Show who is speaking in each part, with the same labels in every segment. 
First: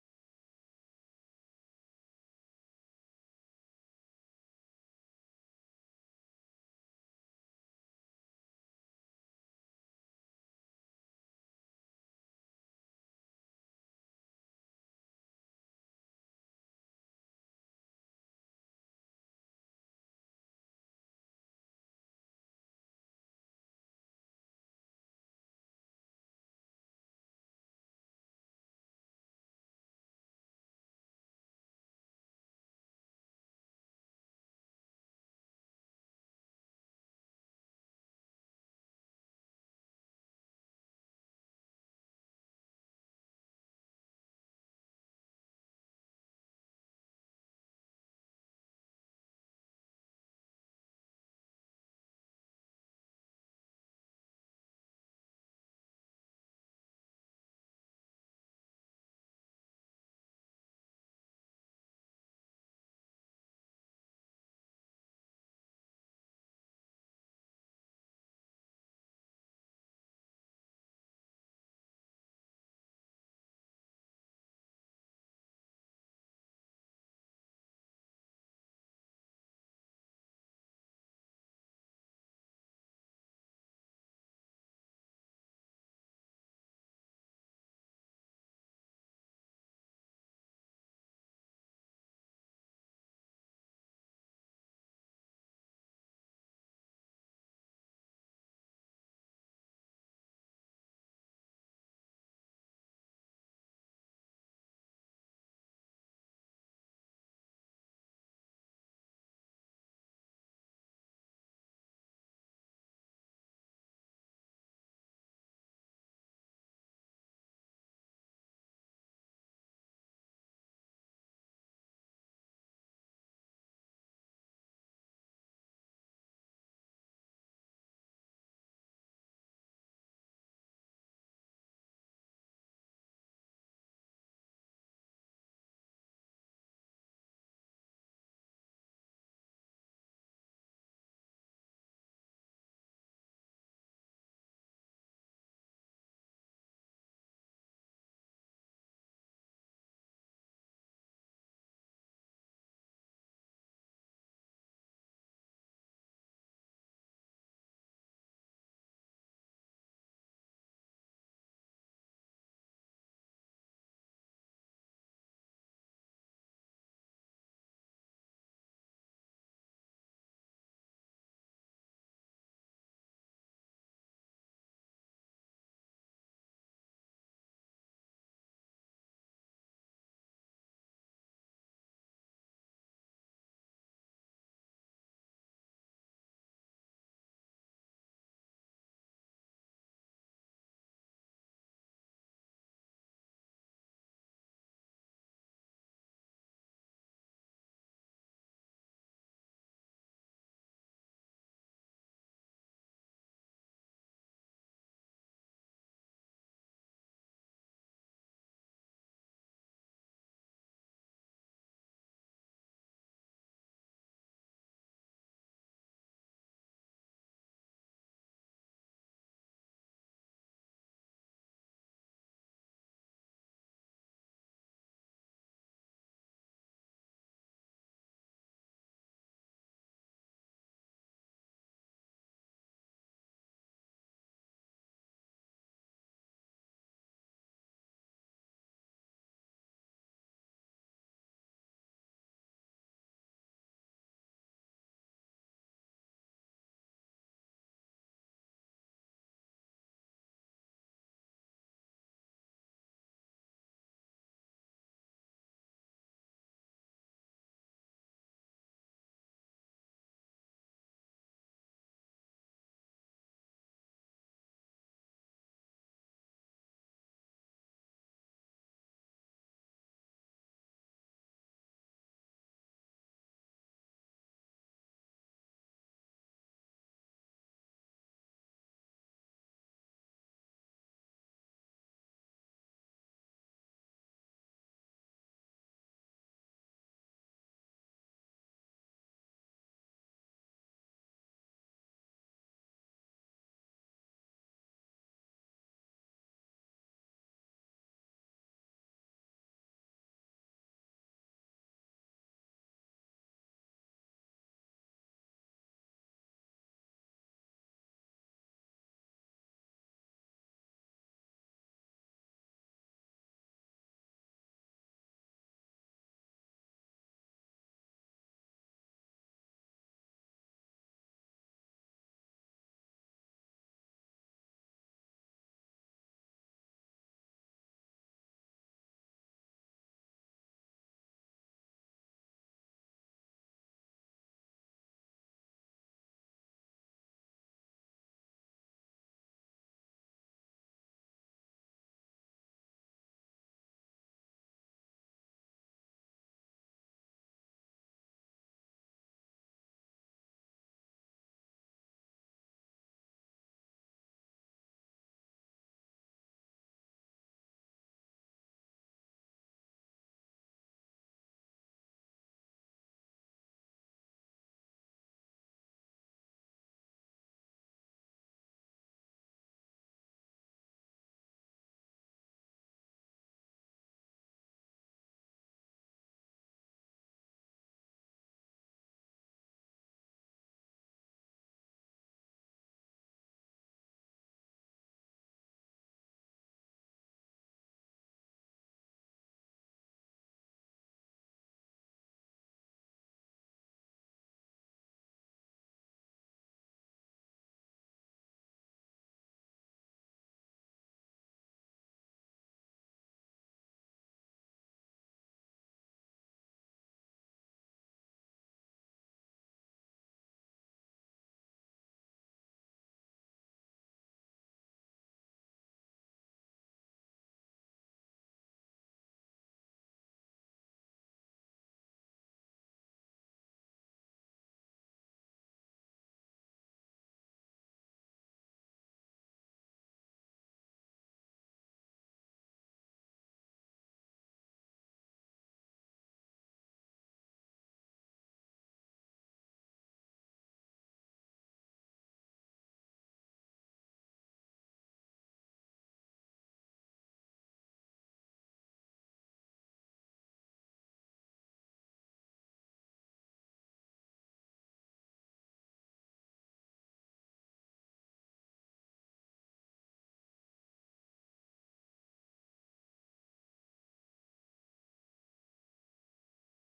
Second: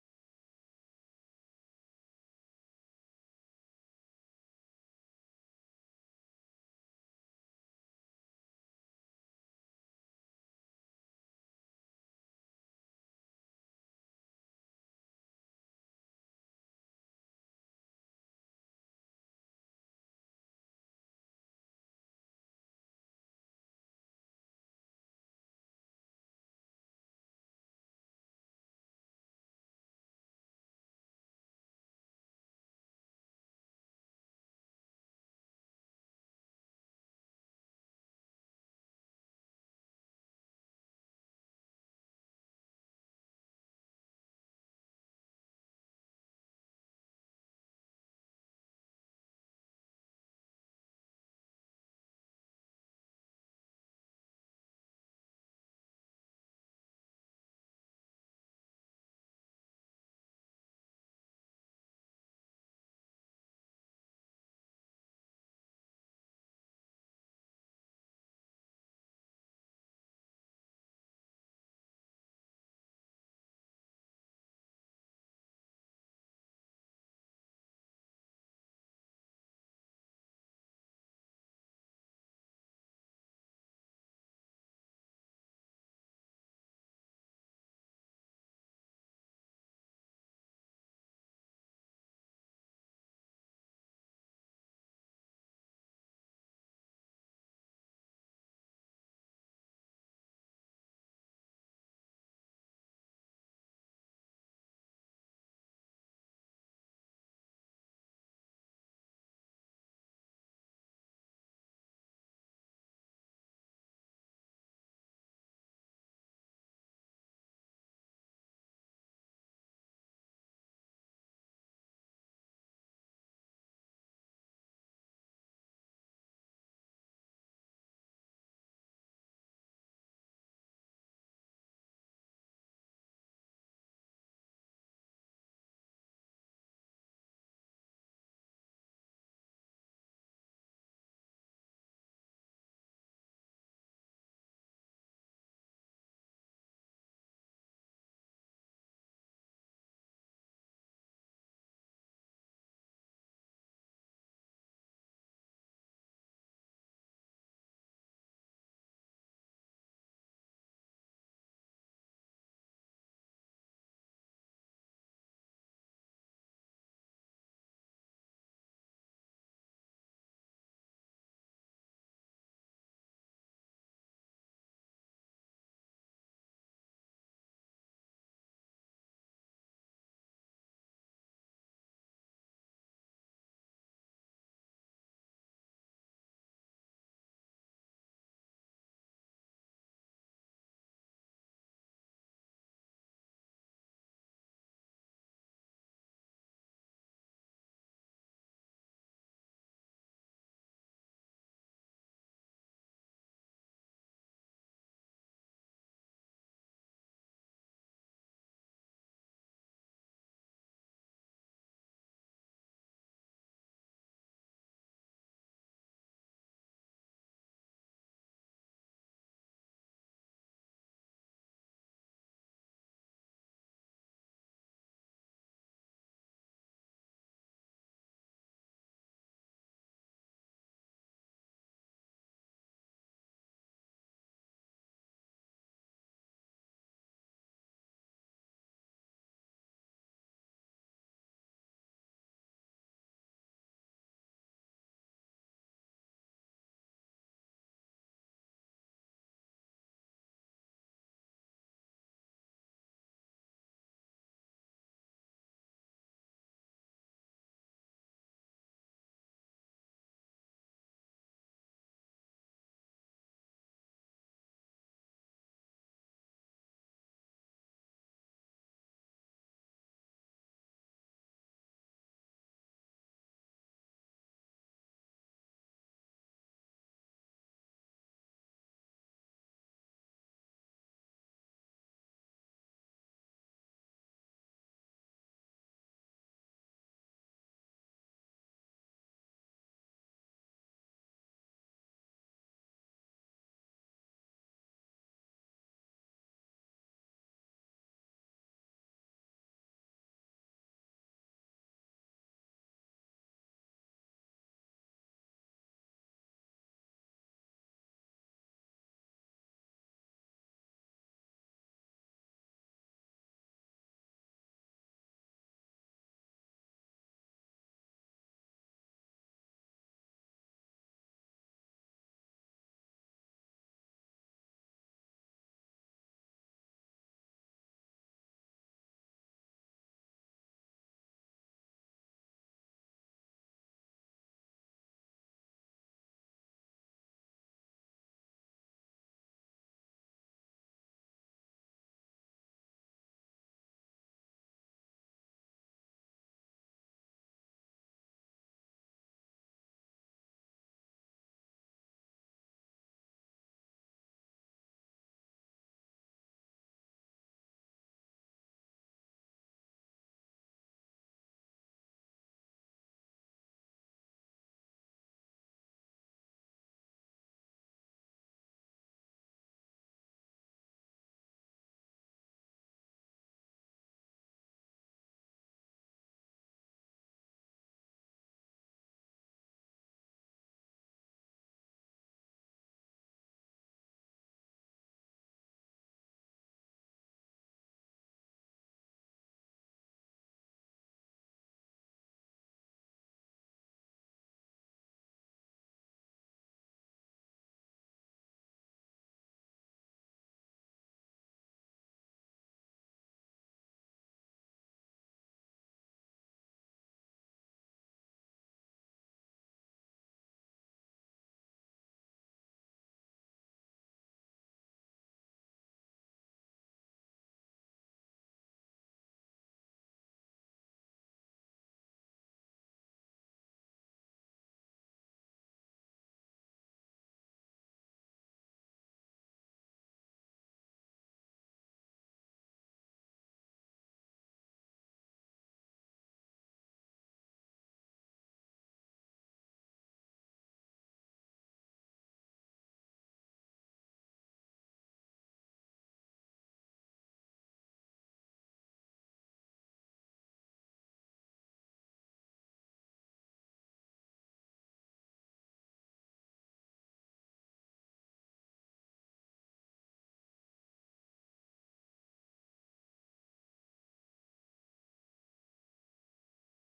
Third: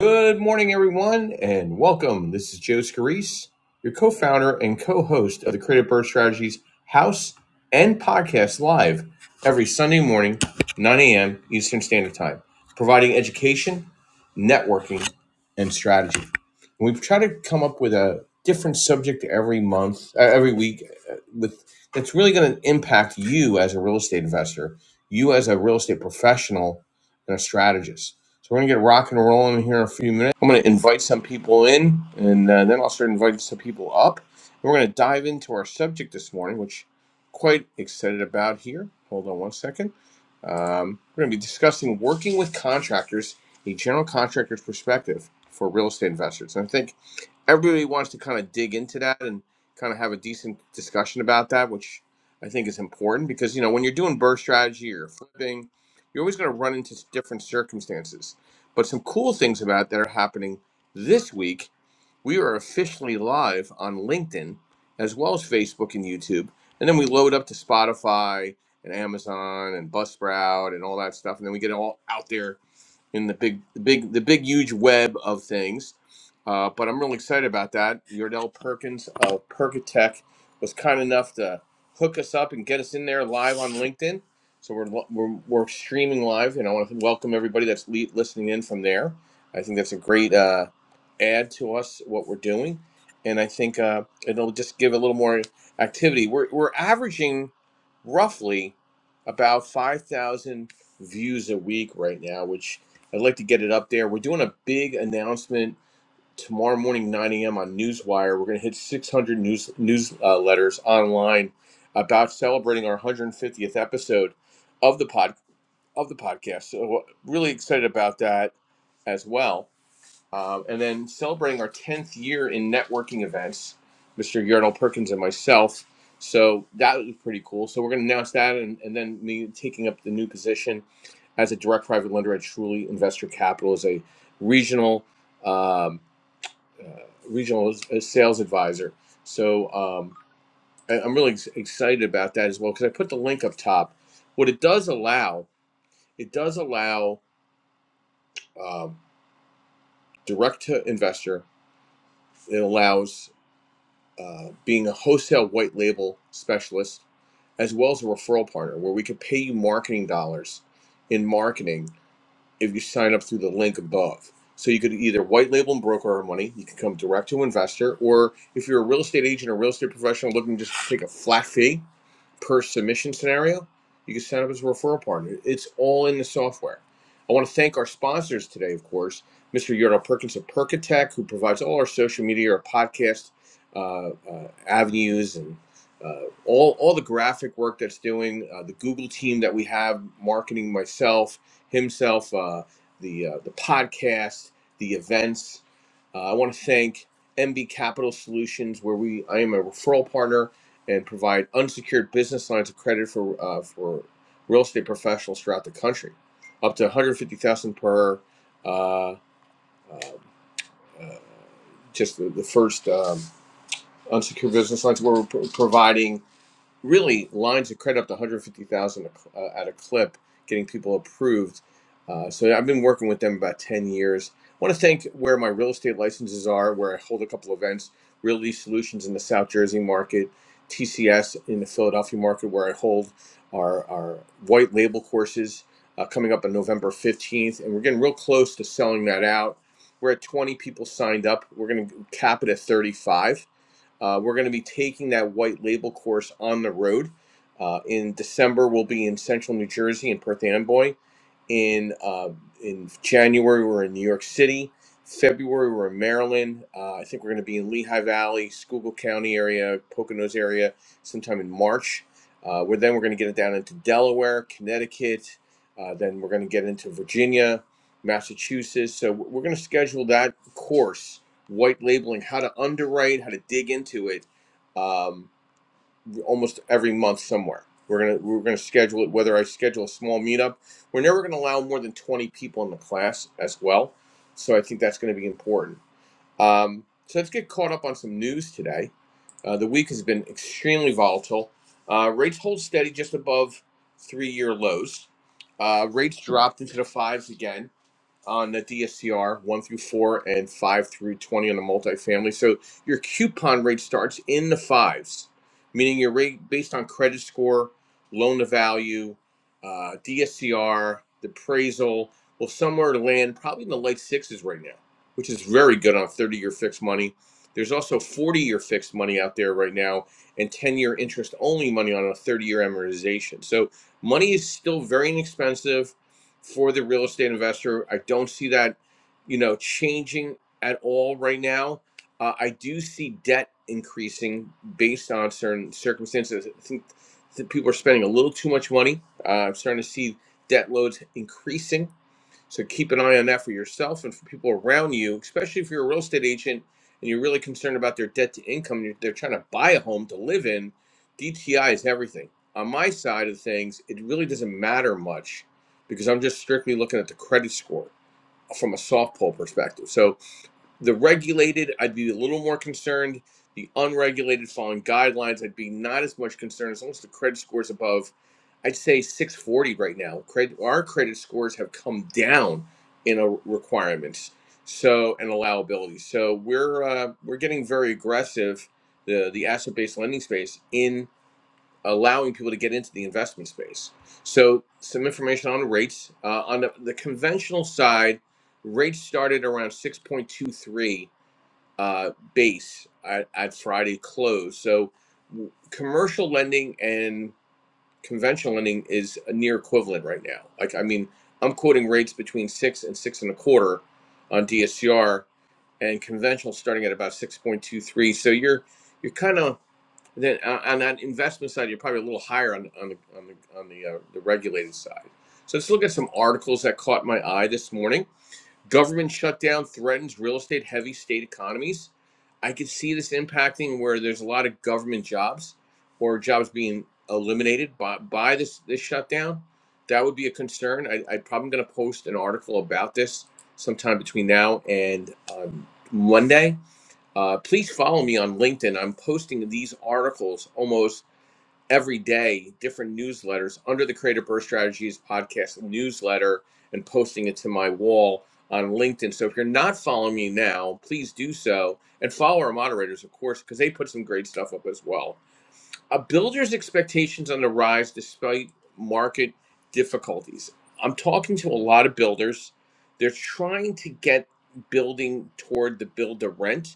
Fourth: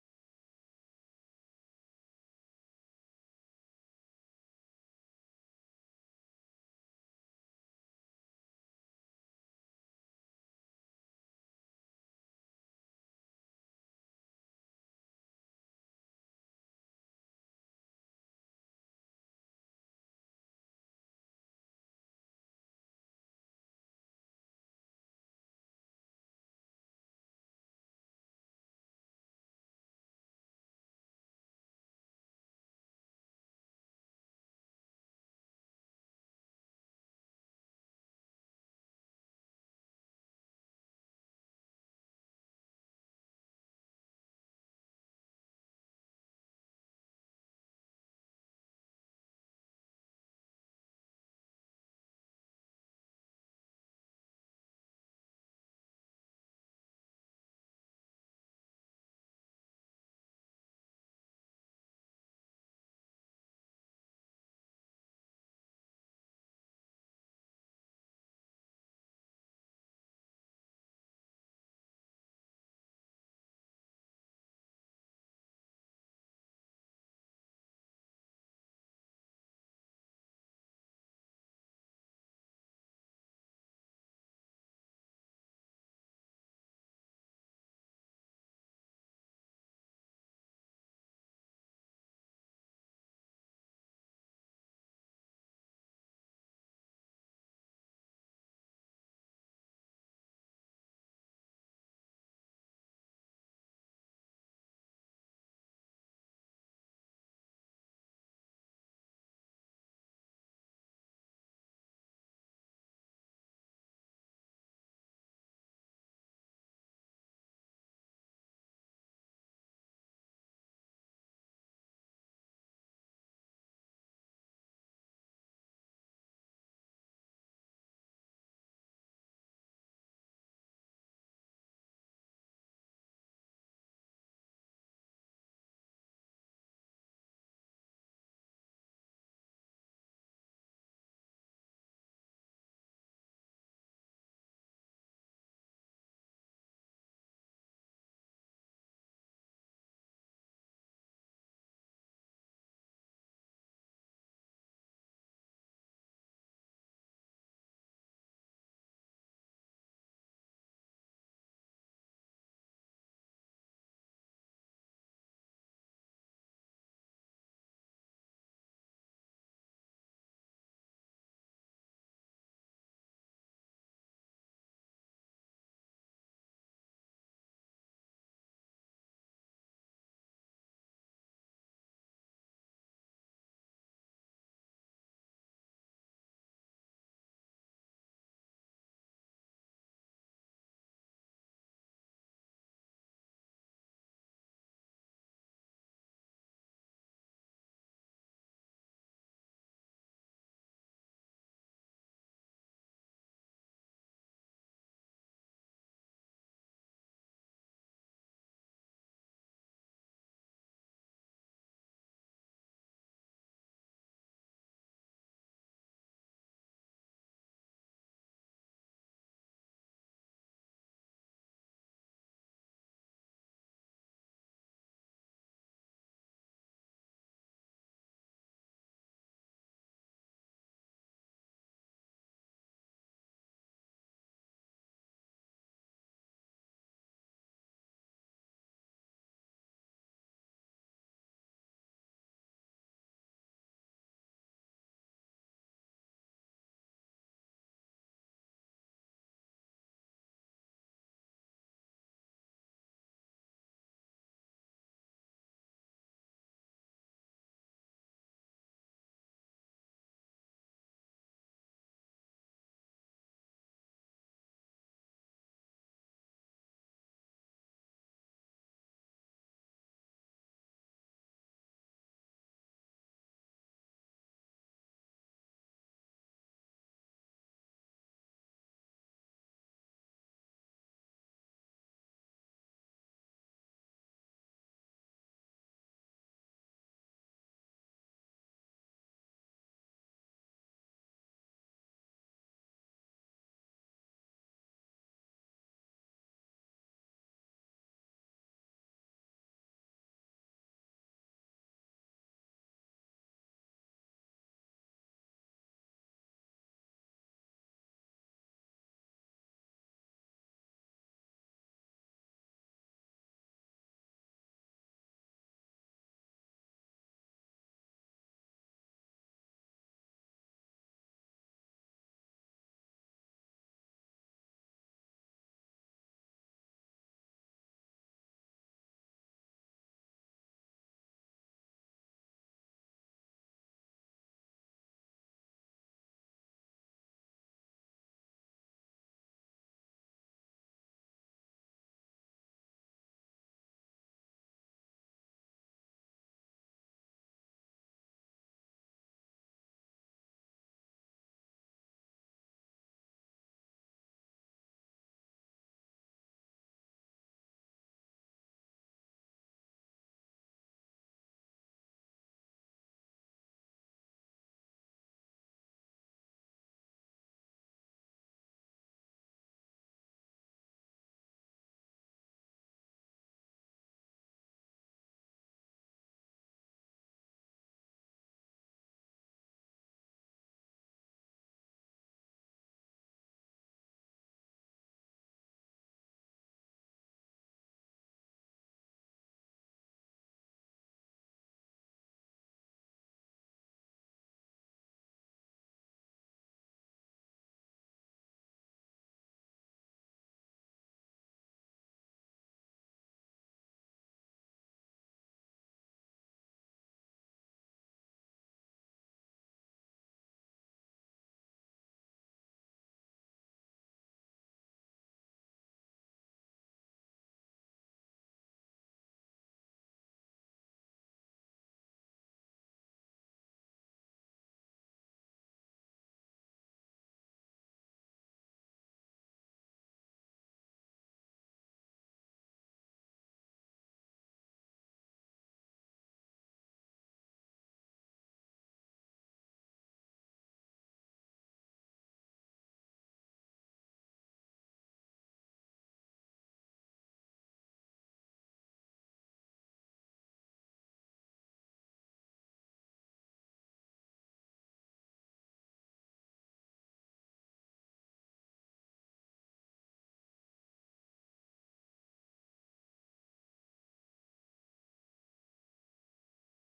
Speaker 1: Good morning, everyone, and welcome. This is Joe Scarice, your co founder and co host of the Creative Birth Strategies House and Podcast Live every Sunday morning, 9 a.m. Eastern Standard Time, providing education, networking, and strategy. And we've tried to come up with a different subject every month, uh, every week, uh, with that's really going to impact you as a real estate investor, you as a real estate professional, and a strategist. So we're going to get rock and rolling here in a few minutes. I'm going to invite some people in, and uh, then I'll start inviting some people up. We're going to dive into our subject this morning, which I'm quite excited about here. Hold on one second. Um, we're going to be discussing working with contractors a general contractor's perspective for real estate investors. And I think everybody wants to kind of dig into that and kind of have a decent discussion about that, which I think is important because, you know, when you're doing burst strategy or flipping, you're always going to run into different circumstances. But some cool things about that are happening this week. We are officially live on LinkedIn as well as Facebook and YouTube. And then we load up to Spotify and Amazon and Buzzsprout and all that stuff. And then we get it all out there in the big, the big, the big, huge web of things. Uh, but I'm really excited about that. Yordell Perkins of Perkatech was kind enough to hook us up and get us in there live on LinkedIn. So we're, we're, we're streaming live, and I want to welcome everybody that's le- listening in from there. I think that's a great uh, add to us what we're doing, and I think uh, it'll just give a little more activity. We're, we're averaging roughly about 5,000 views a week right now, which I'd like to get it up there. We're doing a big announcement tomorrow morning, 9 a.m. on Newswire. We're going to hit 600 news newsletters uh, online about celebrating our 150th episode of the pod of the podcast. So uh, really excited about that as well. Um, and then celebrating our 10th year in networking events, Mr. Yardell Perkins and myself. So that was pretty cool. So we're going to announce that and, and then me taking up the new position as a direct private lender, I truly invest your capital as a regional um, uh, regional uh, sales advisor. So um, I, I'm really ex- excited about that as well because I put the link up top. What it does allow, it does allow um, direct to investor. It allows uh, being a wholesale white label specialist as well as a referral partner, where we could pay you marketing dollars in marketing if you sign up through the link above. So you could either white label and broker our money, you can come direct to investor, or if you're a real estate agent or real estate professional looking just to take a flat fee, per submission scenario, you can set up as a referral partner. It's all in the software. I want to thank our sponsors today, of course, Mr. Yordle Perkins of Perkatech, who provides all our social media, our podcast uh, uh, avenues, and uh, all, all the graphic work that's doing, uh, the Google team that we have, marketing myself, himself, uh, the, uh, the podcast, the events. Uh, I want to thank MB Capital Solutions, where we I am a referral partner and provide unsecured business lines of credit for uh, for real estate professionals throughout the country, up to 150,000 per. Uh, um, uh, just the, the first um, unsecured business lines we're pro- providing really lines of credit up to 150,000 uh, at a clip, getting people approved. Uh, so I've been working with them about 10 years. I want to thank where my real estate licenses are, where I hold a couple events, Realty Solutions in the South Jersey market, TCS in the Philadelphia market, where I hold our, our white label courses uh, coming up on November 15th. And we're getting real close to selling that out. We're at 20 people signed up. We're going to cap it at 35 uh, we're going to be taking that white label course on the road. Uh, in December, we'll be in central New Jersey in Perth Amboy. In uh, in January, we're in New York City. February, we're in Maryland. Uh, I think we're going to be in Lehigh Valley, Schuylkill County area, Poconos area, sometime in March. Uh, we then we're going to get it down into Delaware, Connecticut. Uh, then we're going to get into Virginia, Massachusetts. So we're going to schedule that course white labeling, how to underwrite, how to dig into it, um, almost every month somewhere. We're gonna we're gonna schedule it. Whether I schedule a small meetup, we're never gonna allow more than twenty people in the class as well. So I think that's gonna be important. Um, so let's get caught up on some news today. Uh, the week has been extremely volatile. Uh, rates hold steady just above three-year lows. Uh, rates dropped into the fives again on the DSCR, 1 through 4, and 5 through 20 on the multifamily. So your coupon rate starts in the fives, meaning your rate based on credit score, loan to value, uh, DSCR, the appraisal will somewhere land probably in the late sixes right now, which is very good on 30 year fixed money. There's also 40 year fixed money out there right now and 10 year interest only money on a 30 year amortization. So money is still very inexpensive for the real estate investor. I don't see that, you know, changing at all right now. Uh, I do see debt increasing based on certain circumstances. I think that people are spending a little too much money. Uh, I'm starting to see debt loads increasing so keep an eye on that for yourself and for people around you, especially if you're a real estate agent and you're really concerned about their debt to income and you're, they're trying to buy a home to live in. DTI is everything. On my side of things, it really doesn't matter much because I'm just strictly looking at the credit score from a soft pull perspective. So the regulated, I'd be a little more concerned. The unregulated, following guidelines, I'd be not as much concerned as long as the credit scores above. I'd say 640 right now. Credit, our credit scores have come down in a requirements, so and allowability. So we're uh, we're getting very aggressive, the the asset based lending space in allowing people to get into the investment space. So some information on rates uh, on the, the conventional side, rates started around 6.23 uh, base at, at Friday close. So commercial lending and conventional lending is a near equivalent right now. Like, I mean, I'm quoting rates between six and six and a quarter on DSCR and conventional starting at about 6.23. So you're, you're kind of, then on on that investment side, you're probably a little higher on, on the, on the, on the, uh, the regulated side. So let's look at some articles that caught my eye this morning. Government shutdown threatens real estate heavy state economies. I could see this impacting where there's a lot of government jobs or jobs being eliminated by, by this, this shutdown. That would be a concern. I, I'm probably going to post an article about this sometime between now and um, Monday. Uh, please follow me on LinkedIn. I'm posting these articles almost every day different newsletters under the Creative Birth Strategies podcast newsletter and posting it to my wall on LinkedIn. So if you're not following me now, please do so and follow our moderators, of course, because they put some great stuff up as well. A builder's expectations on the rise despite market difficulties. I'm talking to a lot of builders. They're trying to get building toward the build to rent.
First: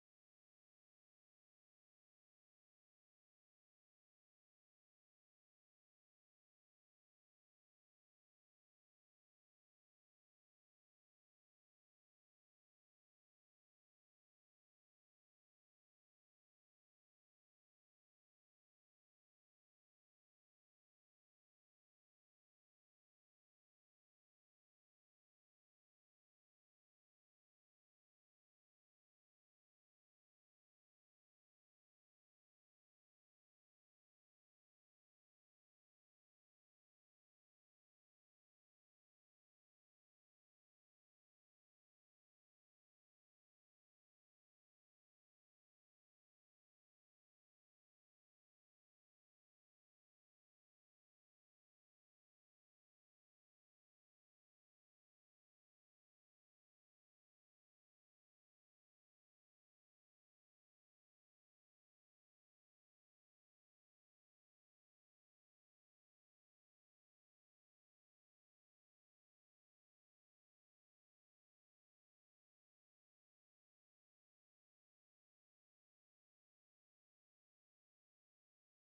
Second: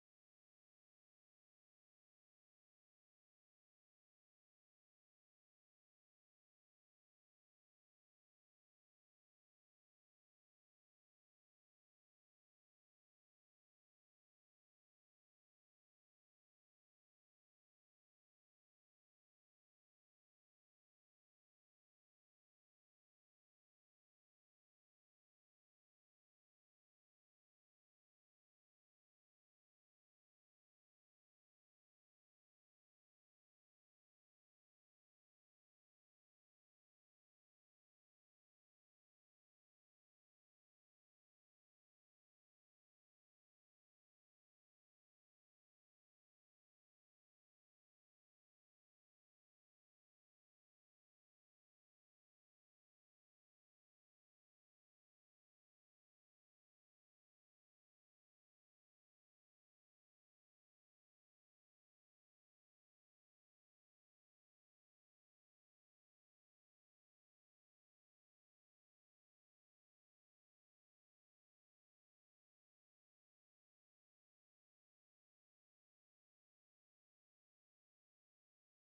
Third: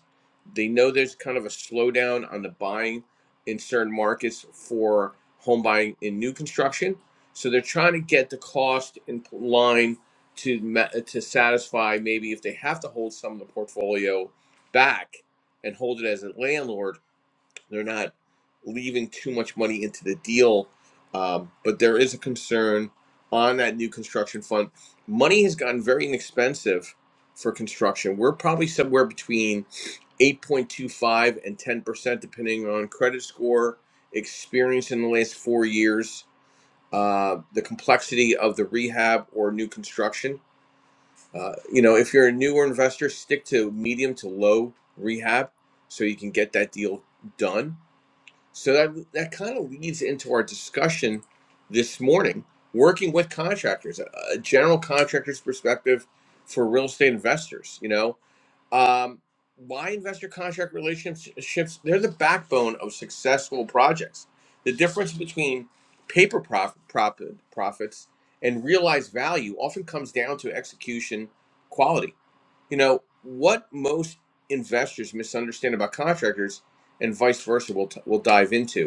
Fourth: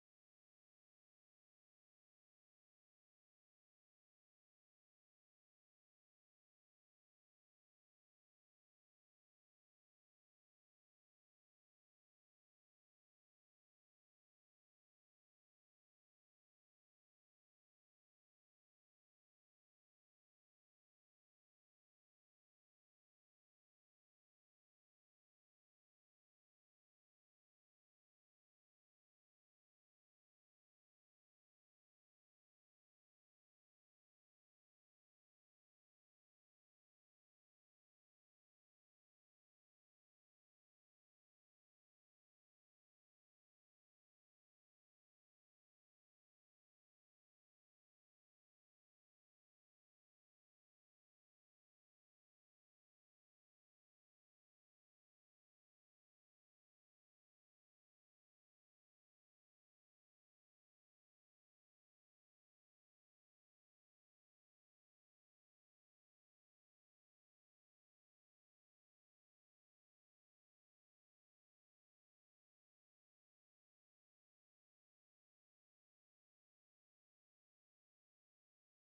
Speaker 1: They know there's kind of a slowdown on the buying in certain markets for home buying in new construction. So they're trying to get the cost in line to ma- to satisfy maybe if they have to hold some of the portfolio back and hold it as a landlord they're not leaving too much money into the deal, um, but there is a concern on that new construction fund. Money has gotten very inexpensive for construction. We're probably somewhere between 8.25 and 10%, depending on credit score, experience in the last four years, uh, the complexity of the rehab or new construction. Uh, you know, if you're a newer investor, stick to medium to low rehab so you can get that deal done so that that kind of leads into our discussion this morning, working with contractors, a, a general contractor's perspective for real estate investors. You know, um, why investor contract relationships? They're the backbone of successful projects. The difference between paper prof- profit, profits and realized value often comes down to execution quality. You know, what most investors misunderstand about contractors and vice versa, we'll, t- we'll dive into.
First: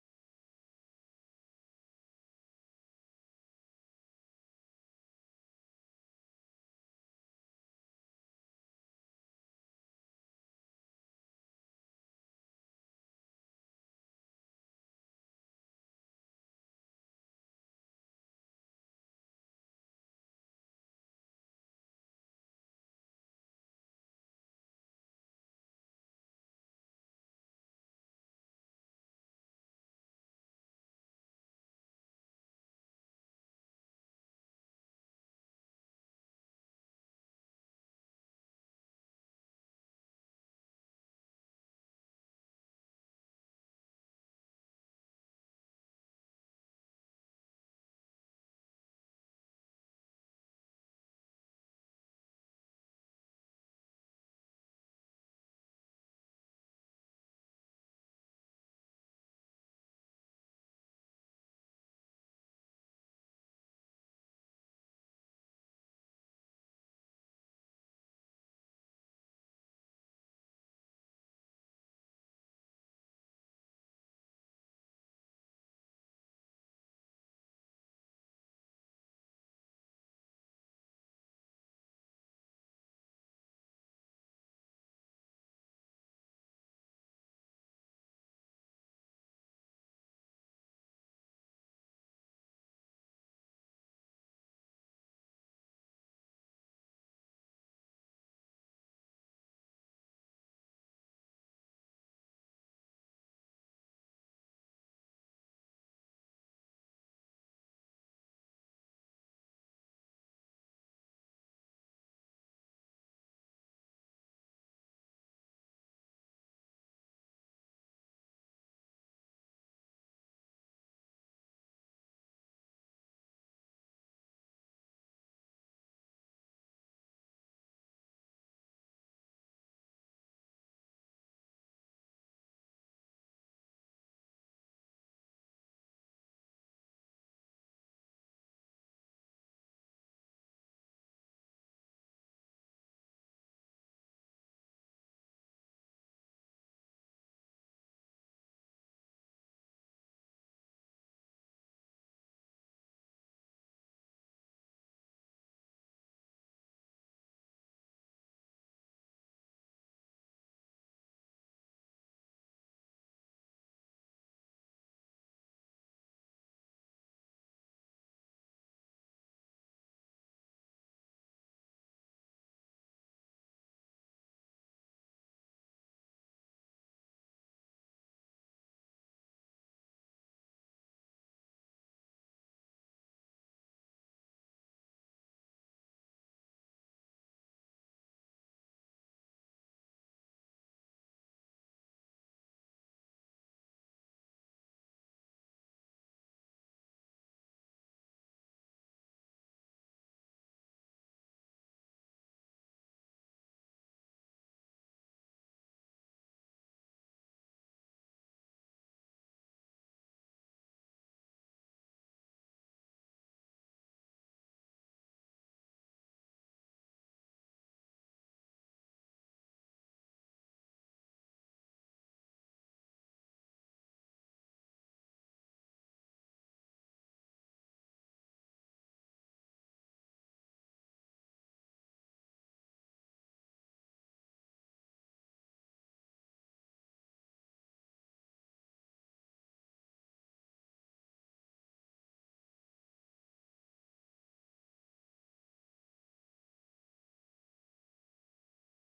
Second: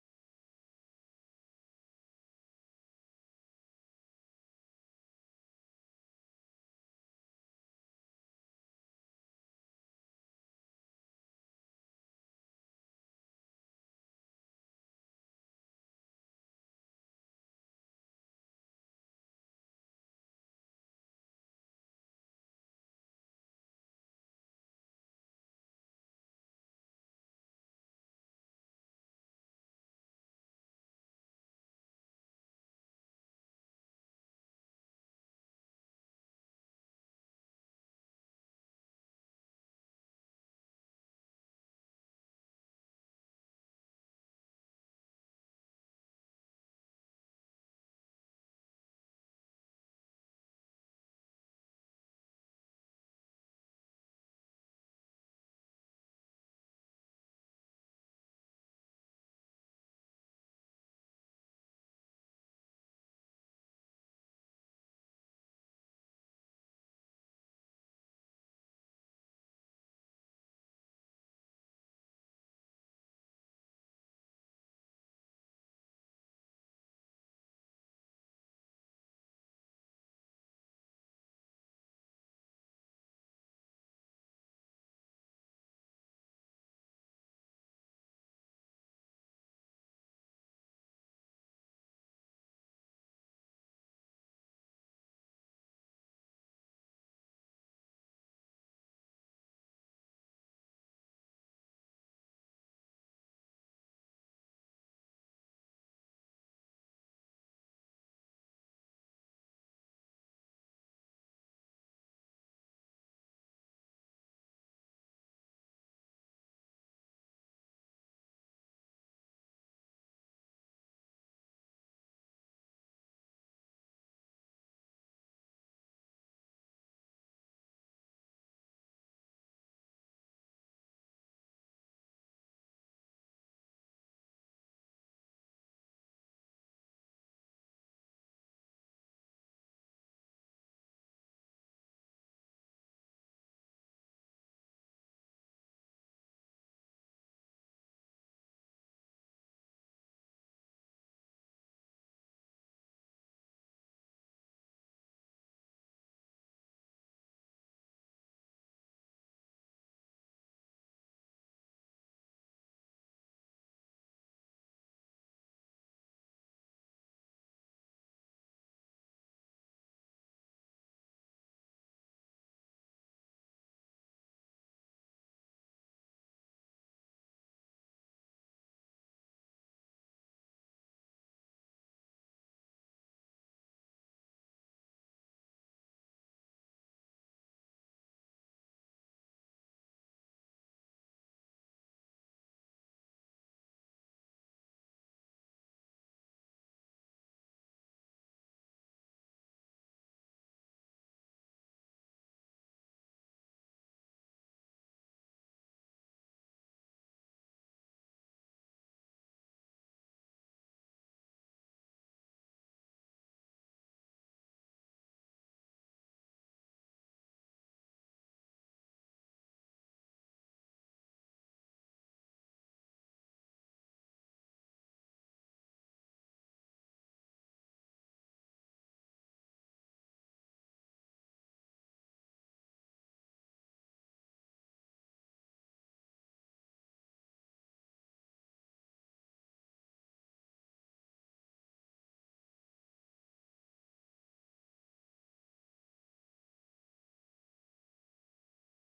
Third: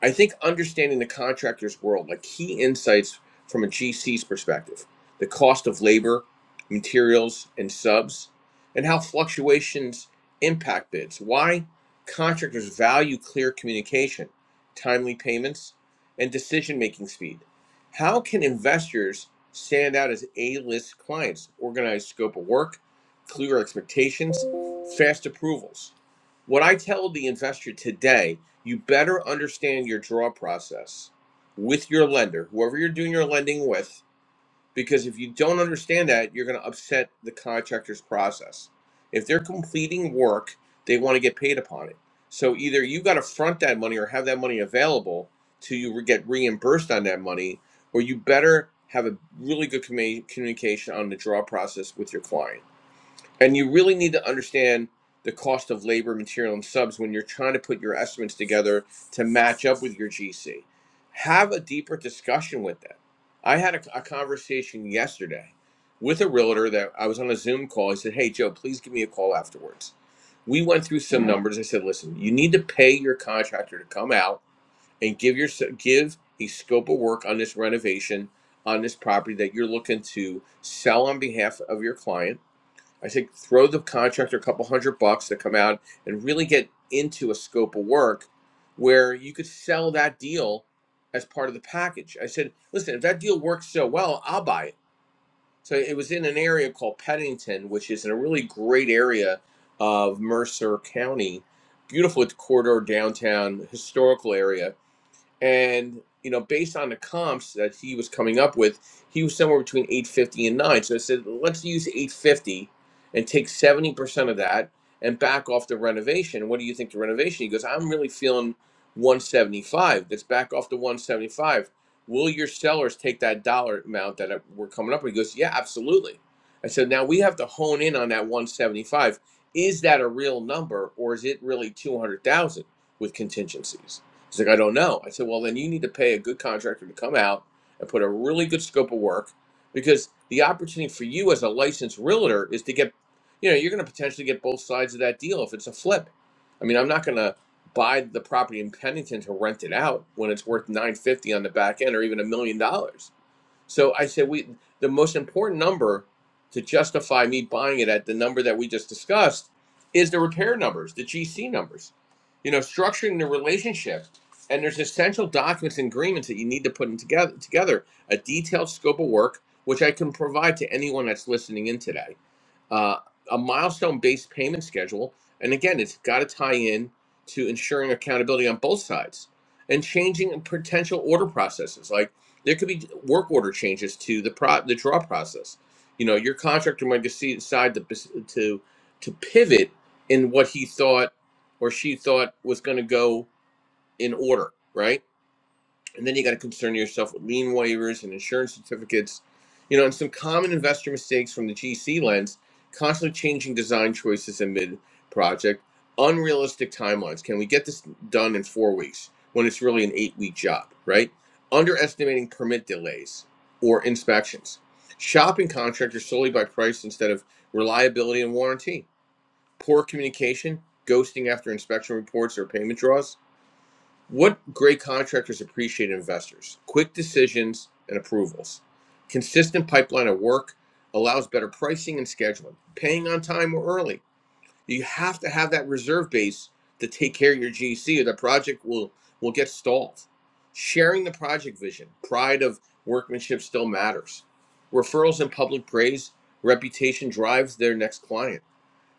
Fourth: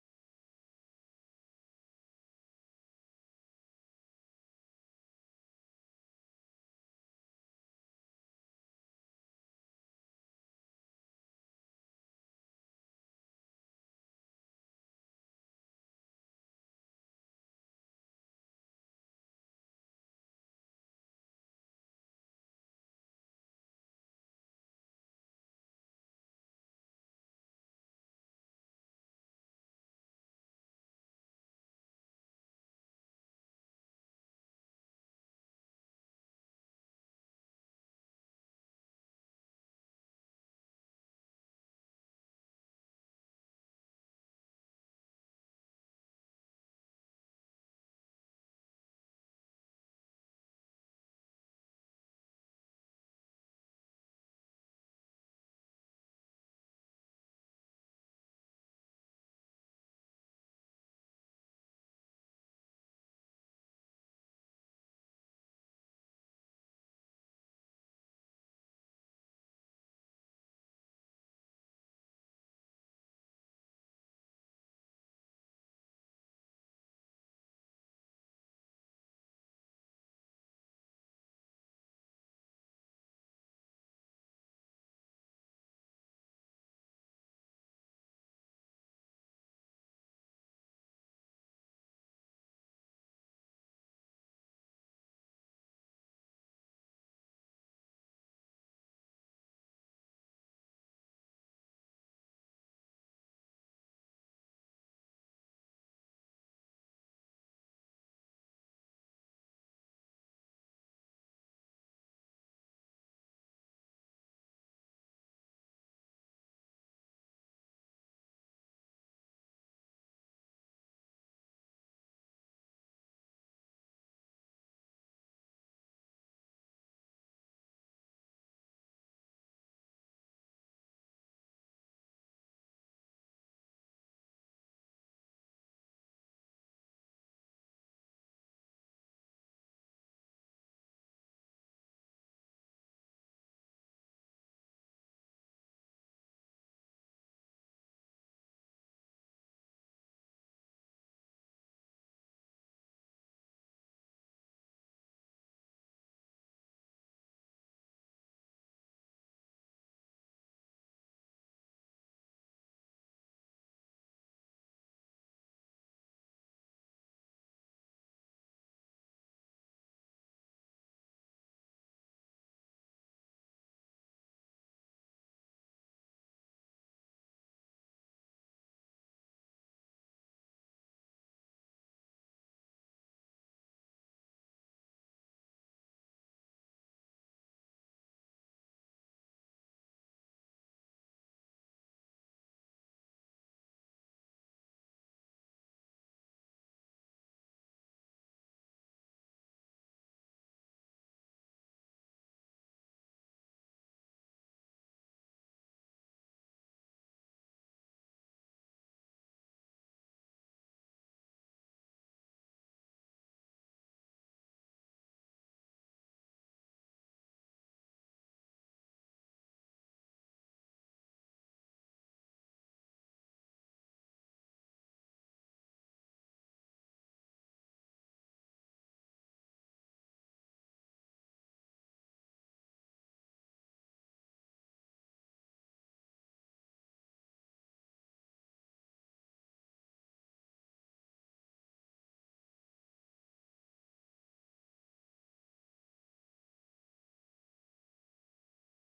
Speaker 1: I think understanding the contractor's world, like key insights from a GC's perspective, the cost of labor, materials, and subs, and how fluctuations impact bids. Why contractors value clear communication, timely payments, and decision making speed. How can investors stand out as A list clients? Organized scope of work, clear expectations, fast approvals. What I tell the investor today you better understand your draw process with your lender, whoever you're doing your lending with, because if you don't understand that, you're going to upset the contractor's process. If they're completing work, they want to get paid upon it. So either you got to front that money or have that money available till you re- get reimbursed on that money, or you better have a really good commu- communication on the draw process with your client and you really need to understand the cost of labor, material, and subs when you're trying to put your estimates together to match up with your GC. Have a deeper discussion with them. I had a, a conversation yesterday with a realtor that I was on a Zoom call. He said, Hey, Joe, please give me a call afterwards. We went through some numbers. I said, Listen, you need to pay your contractor to come out and give your give a scope of work on this renovation on this property that you're looking to sell on behalf of your client I think throw the contractor a couple hundred bucks to come out and really get into a scope of work where you could sell that deal as part of the package. I said, listen, if that deal works so well, I'll buy it. So it was in an area called Pennington, which is in a really great area of Mercer County. Beautiful corridor downtown, historical area and you know based on the comps that he was coming up with he was somewhere between 850 and 9 so i said let's use 850 and take 70% of that and back off the renovation what do you think the renovation he goes i'm really feeling 175 let's back off the 175 will your sellers take that dollar amount that we're coming up with he goes yeah absolutely i said now we have to hone in on that 175 is that a real number or is it really 200000 with contingencies He's like, I don't know. I said, well, then you need to pay a good contractor to come out and put a really good scope of work because the opportunity for you as a licensed realtor is to get, you know, you're going to potentially get both sides of that deal if it's a flip. I mean, I'm not going to buy the property in Pennington to rent it out when it's worth 950 on the back end or even a million dollars so I said, we the most important number to justify me buying it at the number that we just discussed is the repair numbers, the GC numbers. You know, structuring the relationship. And there's essential documents and agreements that you need to put in together together, a detailed scope of work, which I can provide to anyone that's listening in today. Uh, a milestone-based payment schedule. And again, it's got to tie in to ensuring accountability on both sides and changing potential order processes. Like there could be work order changes to the pro the draw process. You know, your contractor might decide to to to pivot in what he thought or she thought was going to go in order, right? And then you got to concern yourself with lien waivers and insurance certificates, you know, and some common investor mistakes from the GC lens, constantly changing design choices in mid project, unrealistic timelines. Can we get this done in four weeks when it's really an eight week job, right? Underestimating permit delays or inspections, shopping contractors solely by price instead of reliability and warranty, poor communication, ghosting after inspection reports or payment draws what great contractors appreciate investors? Quick decisions and approvals. Consistent pipeline of work allows better pricing and scheduling. Paying on time or early. You have to have that reserve base to take care of your GC or the project will, will get stalled. Sharing the project vision. Pride of workmanship still matters. Referrals and public praise. Reputation drives their next client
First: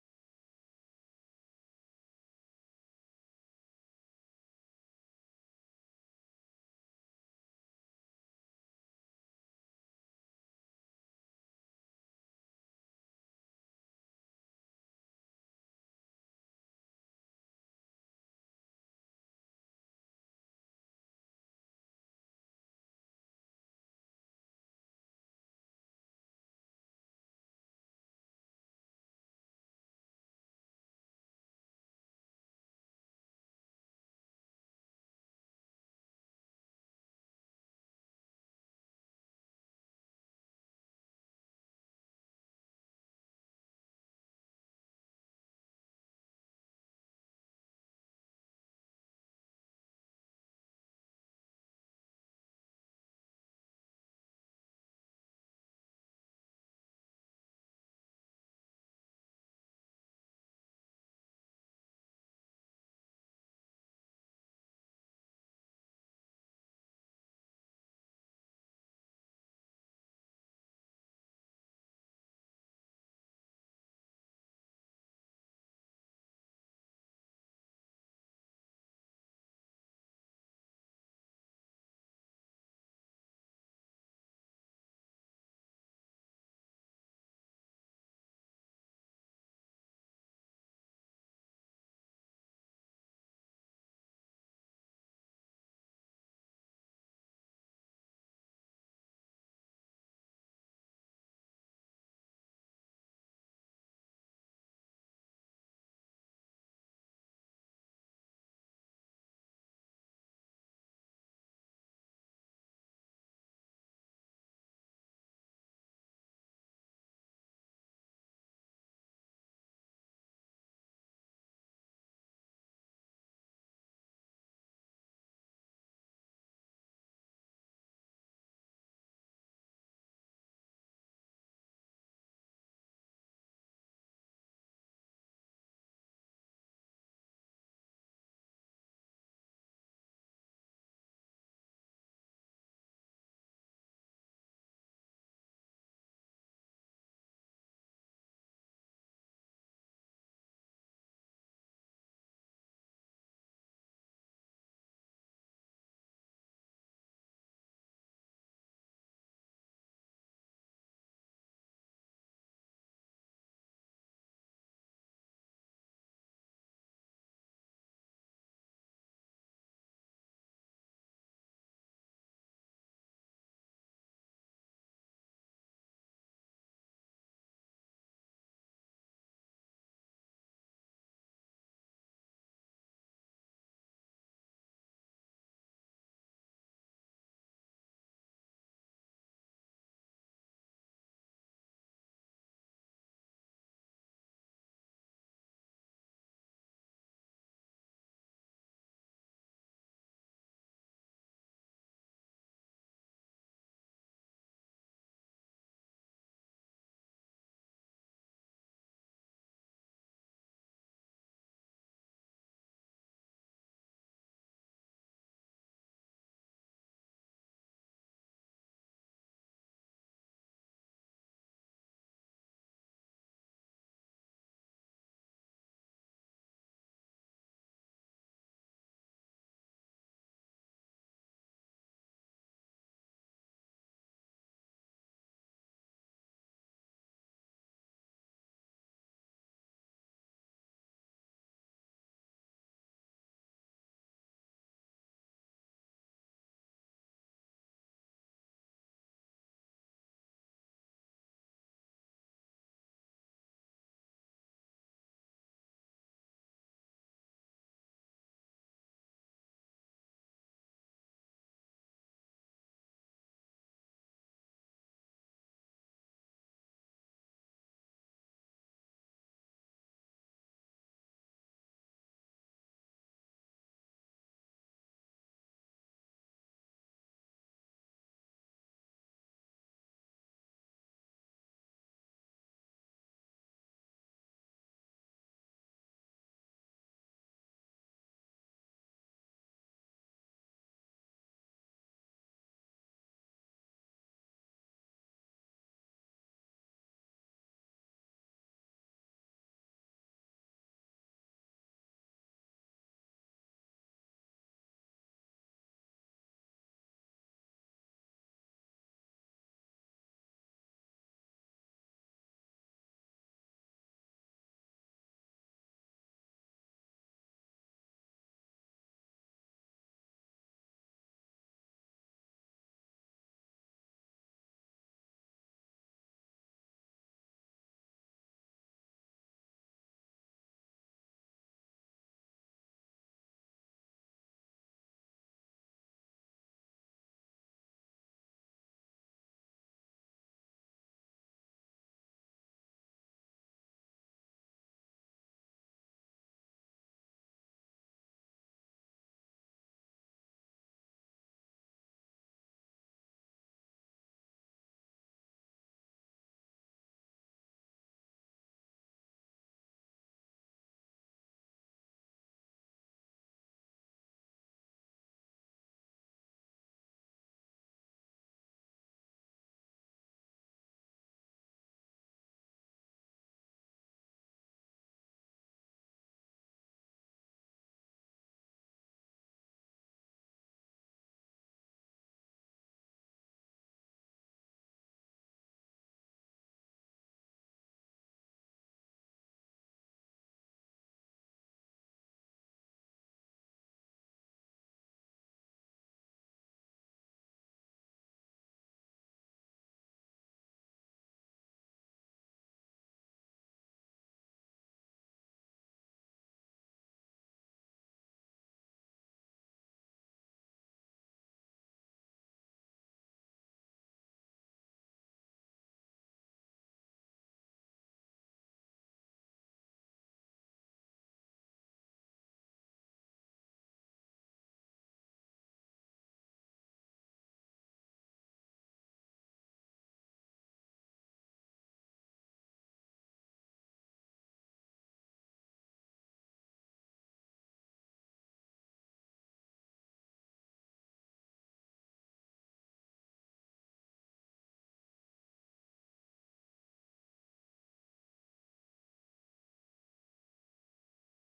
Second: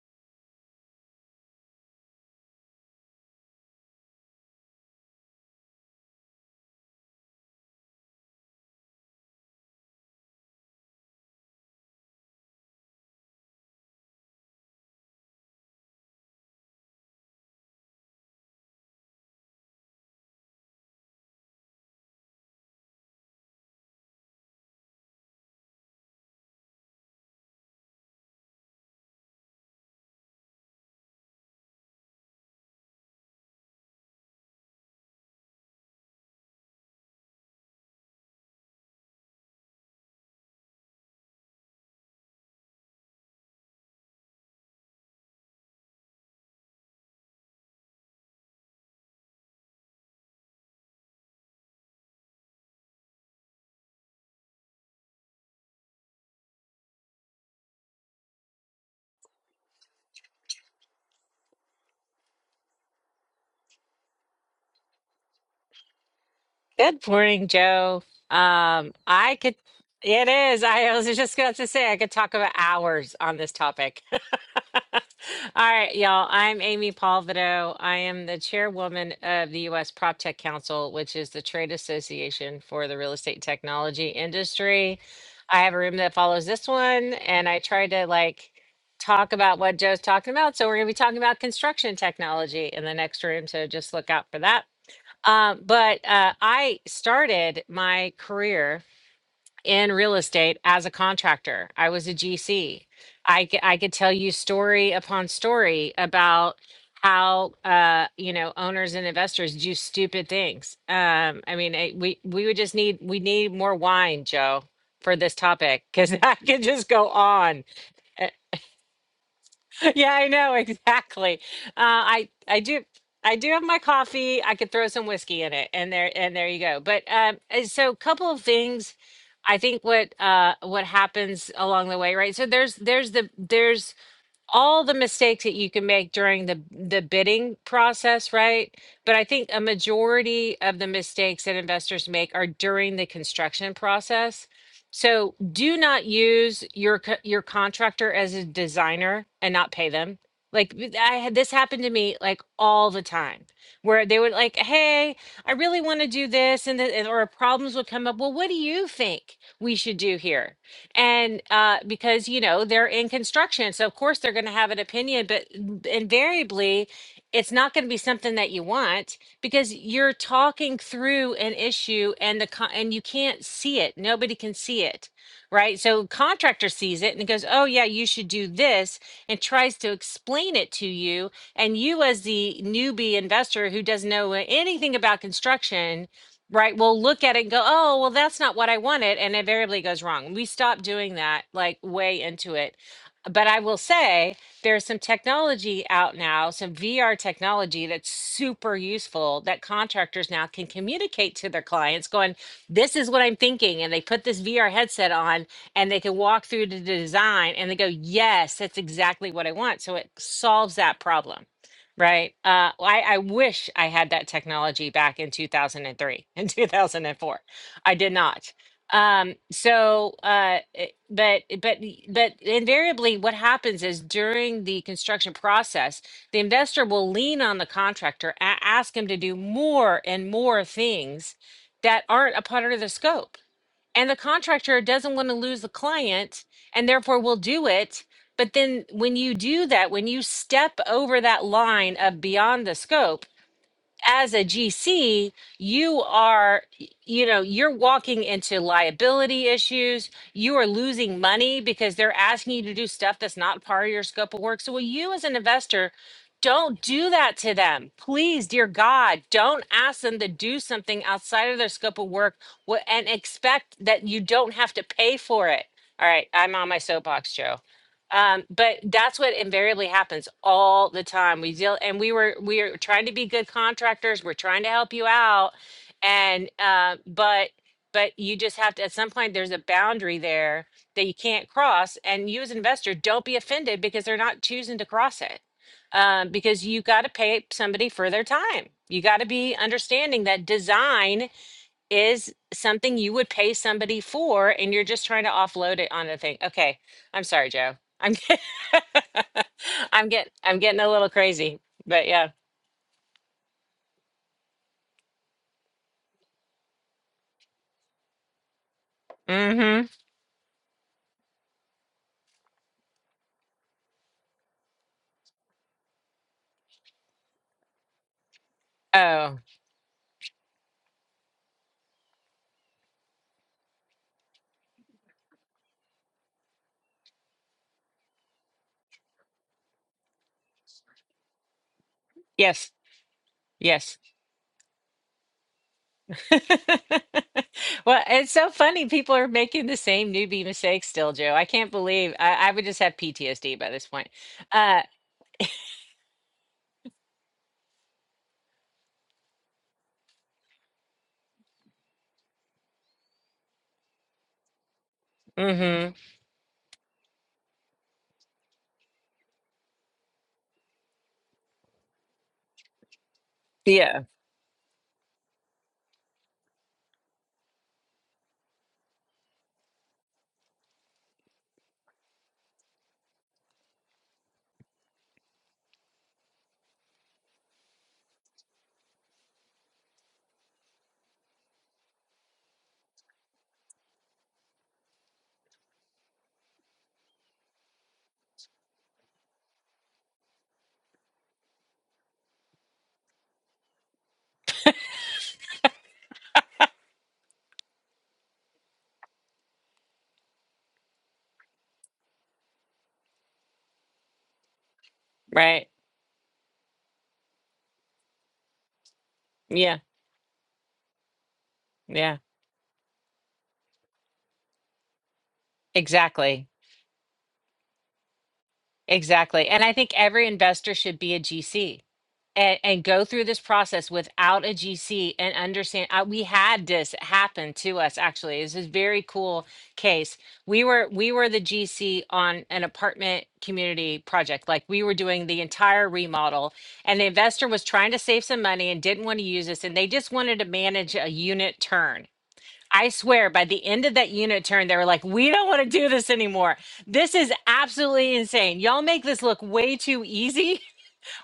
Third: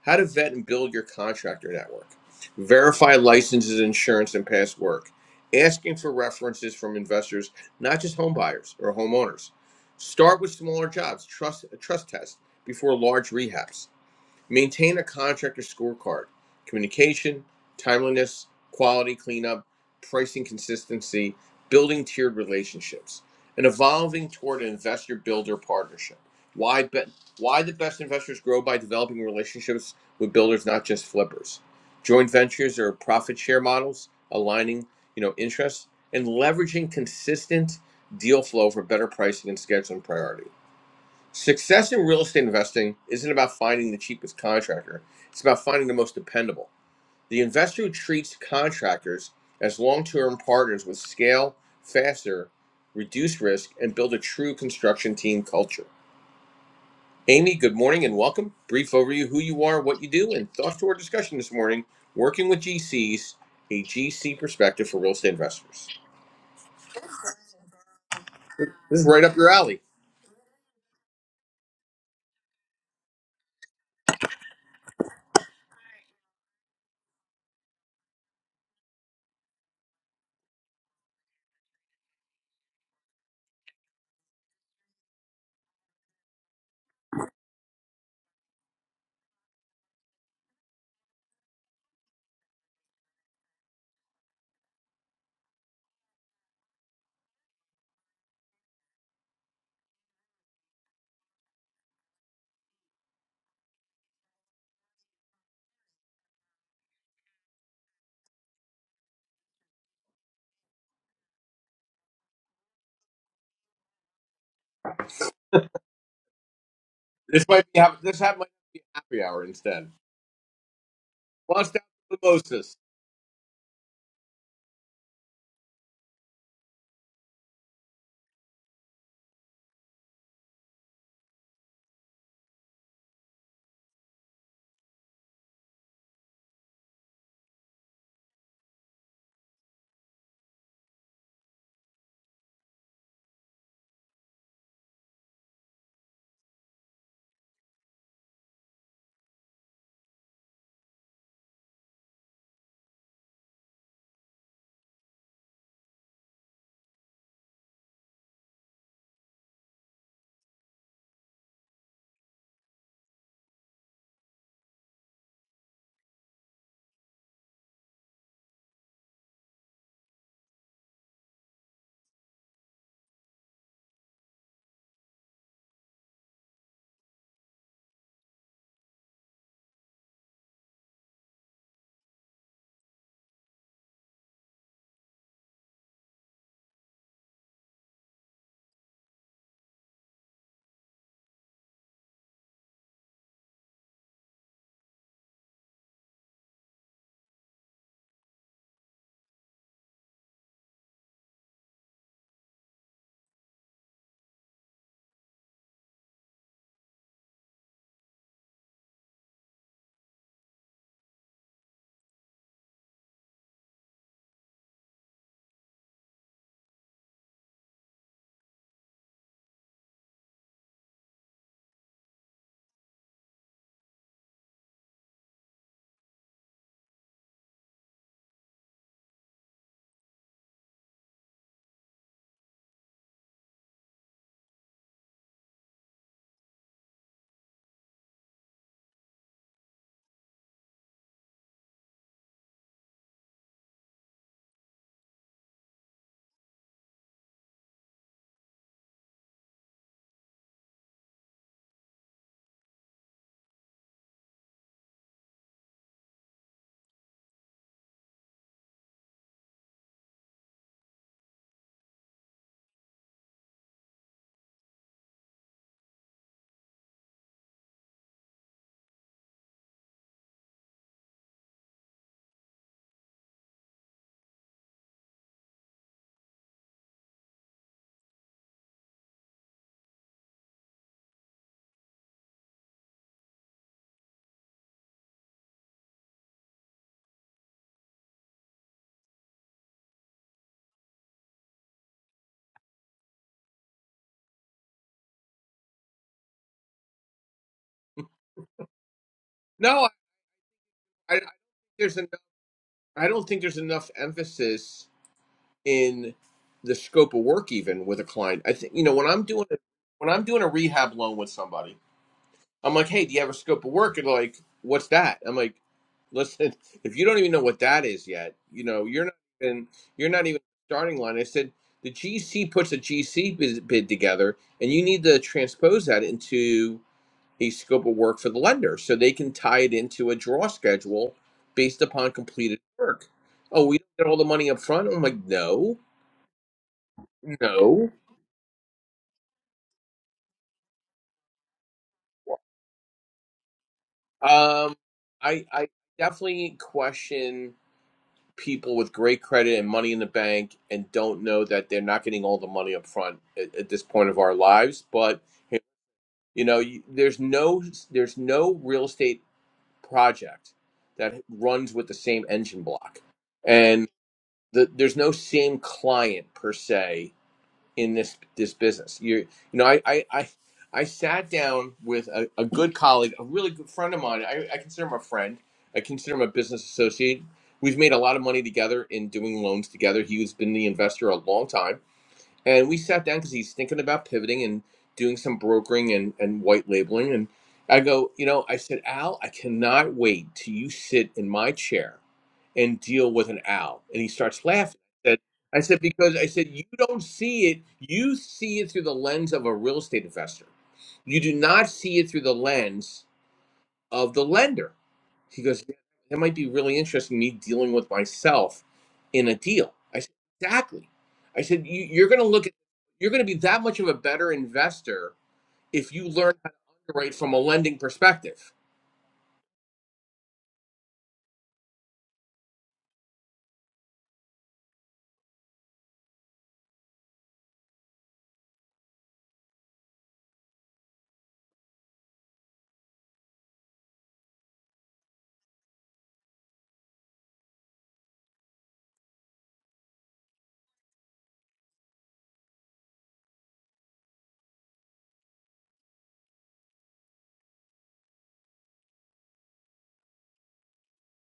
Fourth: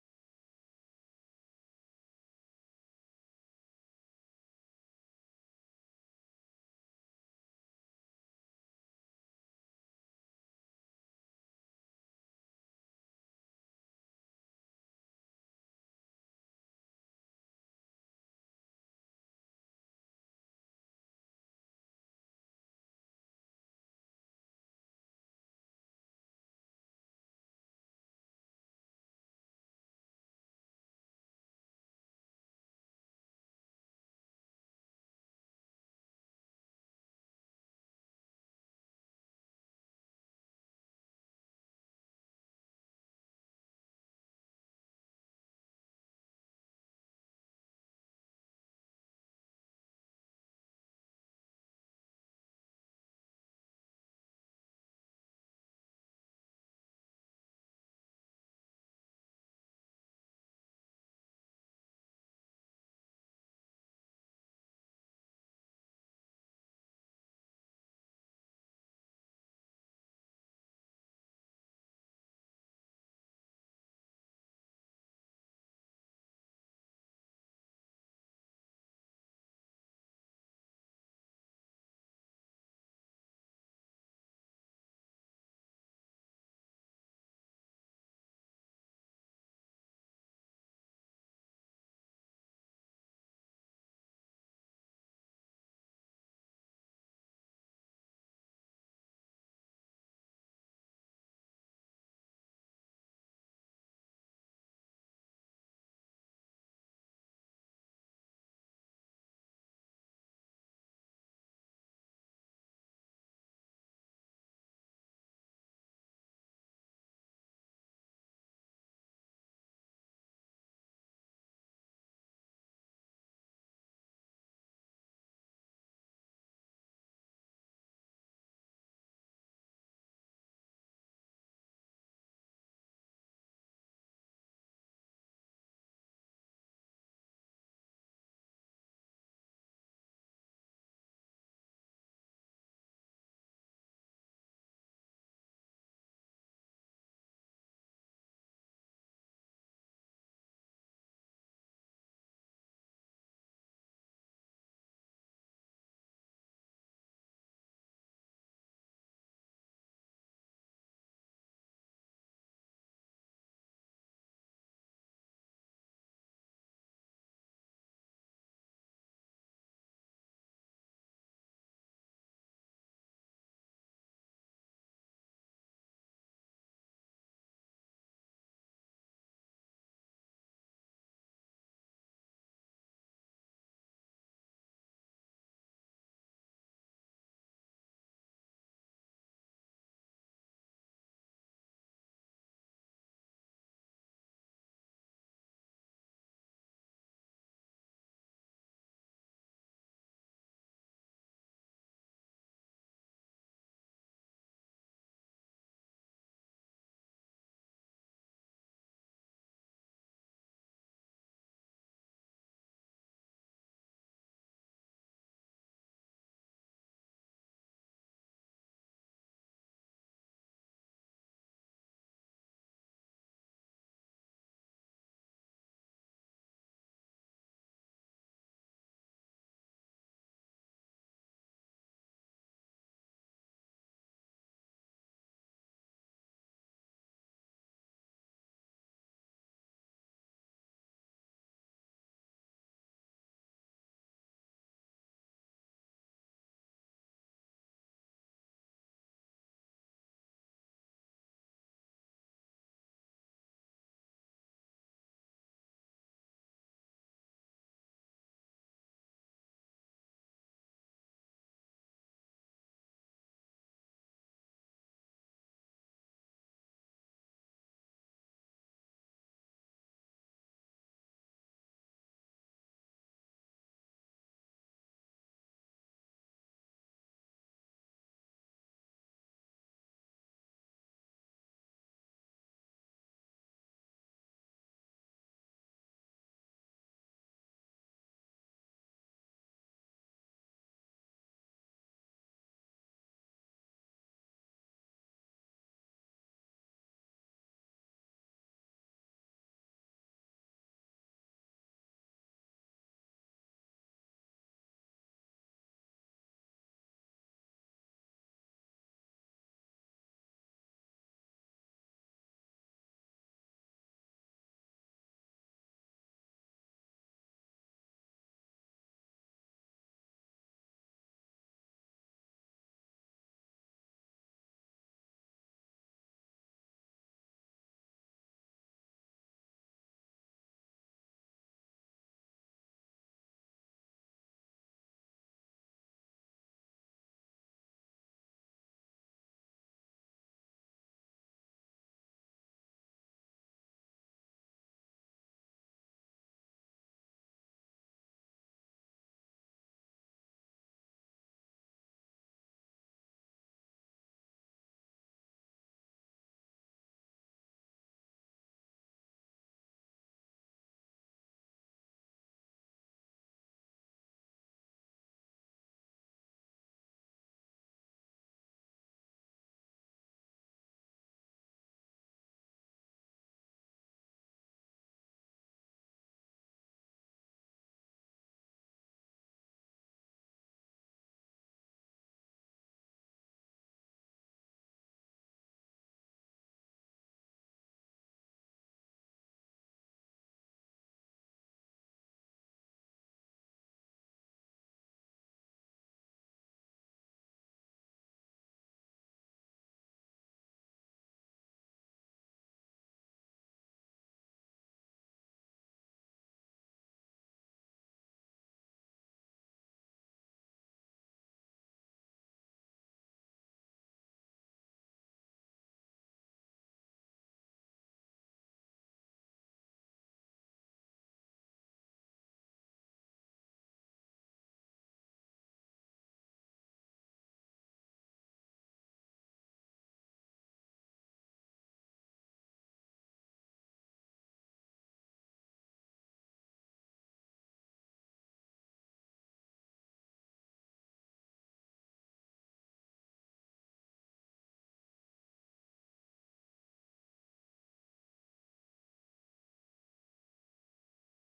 Speaker 1: how to vet and build your contractor network. Verify licenses, insurance, and past work. Asking for references from investors, not just home buyers or homeowners. Start with smaller jobs, trust trust test before large rehabs Maintain a contractor scorecard. Communication, timeliness, quality cleanup, pricing consistency, building tiered relationships, and evolving toward an investor builder partnership. Why be- why the best investors grow by developing relationships with builders, not just flippers. Joint ventures or profit share models, aligning, you know, interests and leveraging consistent deal flow for better pricing and scheduling priorities Success in real estate investing isn't about finding the cheapest contractor, it's about finding the most dependable. The investor who treats contractors as long term partners with scale, faster, reduce risk, and build a true construction team culture. Amy, good morning and welcome. Brief overview who you are, what you do, and thoughts to our discussion this morning working with GCs, a GC perspective for real estate investors.
Speaker 2: Good morning, Joe. Um,
Speaker 1: This is right up
Speaker 2: I
Speaker 1: your
Speaker 2: could,
Speaker 1: alley.
Speaker 2: it is. I was just about to say, I could talk about hours on this topic. All right, y'all. I'm Amy Palvido. I am the chairwoman of the U.S. PropTech Council, which is the trade association for the real estate technology industry. I have a room that follows this one, and I try to like talk about what Joe's talking about. So, we're going to be talking about construction technology in the next room. So, just look out for that. Um, but uh, I started my career in real estate as a contractor. I was a GC. I, c- I could tell you story upon story about how uh, you know owners and investors do stupid things. Um, I mean, I, we we would just need we need more wine, Joe, for this topic because I could just go
Speaker 1: This
Speaker 2: on.
Speaker 1: might be, this
Speaker 2: eh,
Speaker 1: might be happy hour instead.
Speaker 2: yeah, I know exactly.
Speaker 1: Well, it's
Speaker 2: Uh,
Speaker 1: down to the
Speaker 2: I I
Speaker 1: Moses.
Speaker 2: do I do have my coffee. I could throw some whiskey in it, and there and there you go. But um, uh, so a couple of things. I think what uh what happens along the way, right? So there's there's the there's all the mistakes that you can make during the the bidding process, right? But I think a majority of the mistakes that investors make are during the construction process. So do not use your co- your contractor as a designer and not pay them. Like th- I had this happen to me like all the time, where they would like, "Hey, I really want to do this," and, the, and or problems would come up. Well, what do you think we should do here? and uh, because you know they're in construction so of course they're going to have an opinion but invariably it's not going to be something that you want because you're talking through an issue and the con- and you can't see it nobody can see it right so contractor sees it and goes oh yeah you should do this and tries to explain it to you and you as the newbie investor who doesn't know anything about construction right? We'll look at it and go, oh, well, that's not what I wanted. And invariably goes wrong. We stop doing that like way into it. But I will say there's some technology out now, some VR technology that's super useful that contractors now can communicate to their clients, going, This is what I'm thinking. And they put this VR headset on and they can walk through the design and they go, Yes, that's exactly what I want. So it solves that problem Right. Uh, well, I, I wish I had that technology back in 2003 and 2004. I did not. Um, so, uh, it- but, but, the- but invariably what happens is during the construction process, the investor will lean on the contractor, a- ask him to do more and more things that aren't a part of the scope and the contractor doesn't want to lose the client and therefore will do it but then when you do that when you step over that line of beyond the scope as a GC, you are, you know, you're walking into liability issues. You are losing money because they're asking you to do stuff that's not part of your scope of work. So, will you as an investor, don't do that to them. Please, dear God, don't ask them to do something outside of their scope of work wh- and expect that you don't have to pay for it. All right, I'm on my soapbox, Joe um but that's what invariably happens all the time we deal and we were we are trying to be good contractors we're trying to help you out and uh but but you just have to at some point there's a boundary there that you can't cross and you as an investor don't be offended because they're not choosing to cross it um, because you got to pay somebody for their time you got to be understanding that design is something you would pay somebody for and you're just trying to offload it on a thing. Okay. I'm sorry, Joe. I'm get-
Speaker 1: No,
Speaker 2: I'm getting I'm getting a little crazy.
Speaker 1: there's
Speaker 2: But
Speaker 1: enough,
Speaker 2: yeah.
Speaker 1: I don't think there's enough emphasis in the scope of work even with a client. I think you know when I'm doing a,
Speaker 2: Mm-hmm.
Speaker 1: when I'm doing a rehab loan with somebody, I'm like, hey, do you have a scope of work? And they're like, what's that? I'm like, listen, if you don't even know what that is yet, you know, you're not
Speaker 2: Oh,
Speaker 1: even you're not even starting line. I said the GC puts a GC bid bid together, and you need to transpose that into a scope of work for the lender so they can tie it into a draw schedule based upon completed
Speaker 2: yes.
Speaker 1: work. Oh, we don't
Speaker 2: Yes.
Speaker 1: get all the money up front? I'm like, no, no.
Speaker 2: well, it's so funny. People are making the same newbie mistakes still, Joe. I can't believe I, I would just have PTSD by this point.
Speaker 1: Um,
Speaker 2: Uh
Speaker 1: I, I definitely question people with great credit and money in the bank and don't know that they're not getting all the money up front at, at this point of our lives. But,
Speaker 2: mm-hmm.
Speaker 1: you know, you, there's no there's no real estate project that runs with the same engine block and.
Speaker 2: Yeah.
Speaker 1: the, there's no same client per se in this this business. You you know, I I I, I sat down with a, a good colleague, a really good friend of mine. I, I consider him a friend. I consider him a business associate. We've made a lot of money together in doing loans together. He's been the investor a long time and we sat down because he's thinking about pivoting and doing some brokering and, and white labeling and i go you know i said al i cannot wait till you sit in my chair and deal with an al and he starts laughing I said, I said because i said you don't see it you see it through the lens of a real estate investor you do not see it through the lens of the lender. He goes,
Speaker 2: Right.
Speaker 1: "Yeah, that might be really interesting, me dealing with myself in a deal.
Speaker 2: Yeah.
Speaker 1: I said, exactly. I said, you, you're
Speaker 2: Yeah.
Speaker 1: going to look at, you're going to be that much of a better investor if you learn
Speaker 2: Exactly.
Speaker 1: how to underwrite from a lending perspective.
Speaker 2: Exactly. And I think every investor should be a GC and, and go through this process without a GC and understand. Uh, we had this happen to us actually. This is a very cool case. We were we were the GC on an apartment community project. Like we were doing the entire remodel, and the investor was trying to save some money and didn't want to use us, and they just wanted to manage a unit turn. I swear, by the end of that unit turn, they were like, "We don't want to do this anymore. This is absolutely insane. Y'all make this look way too easy."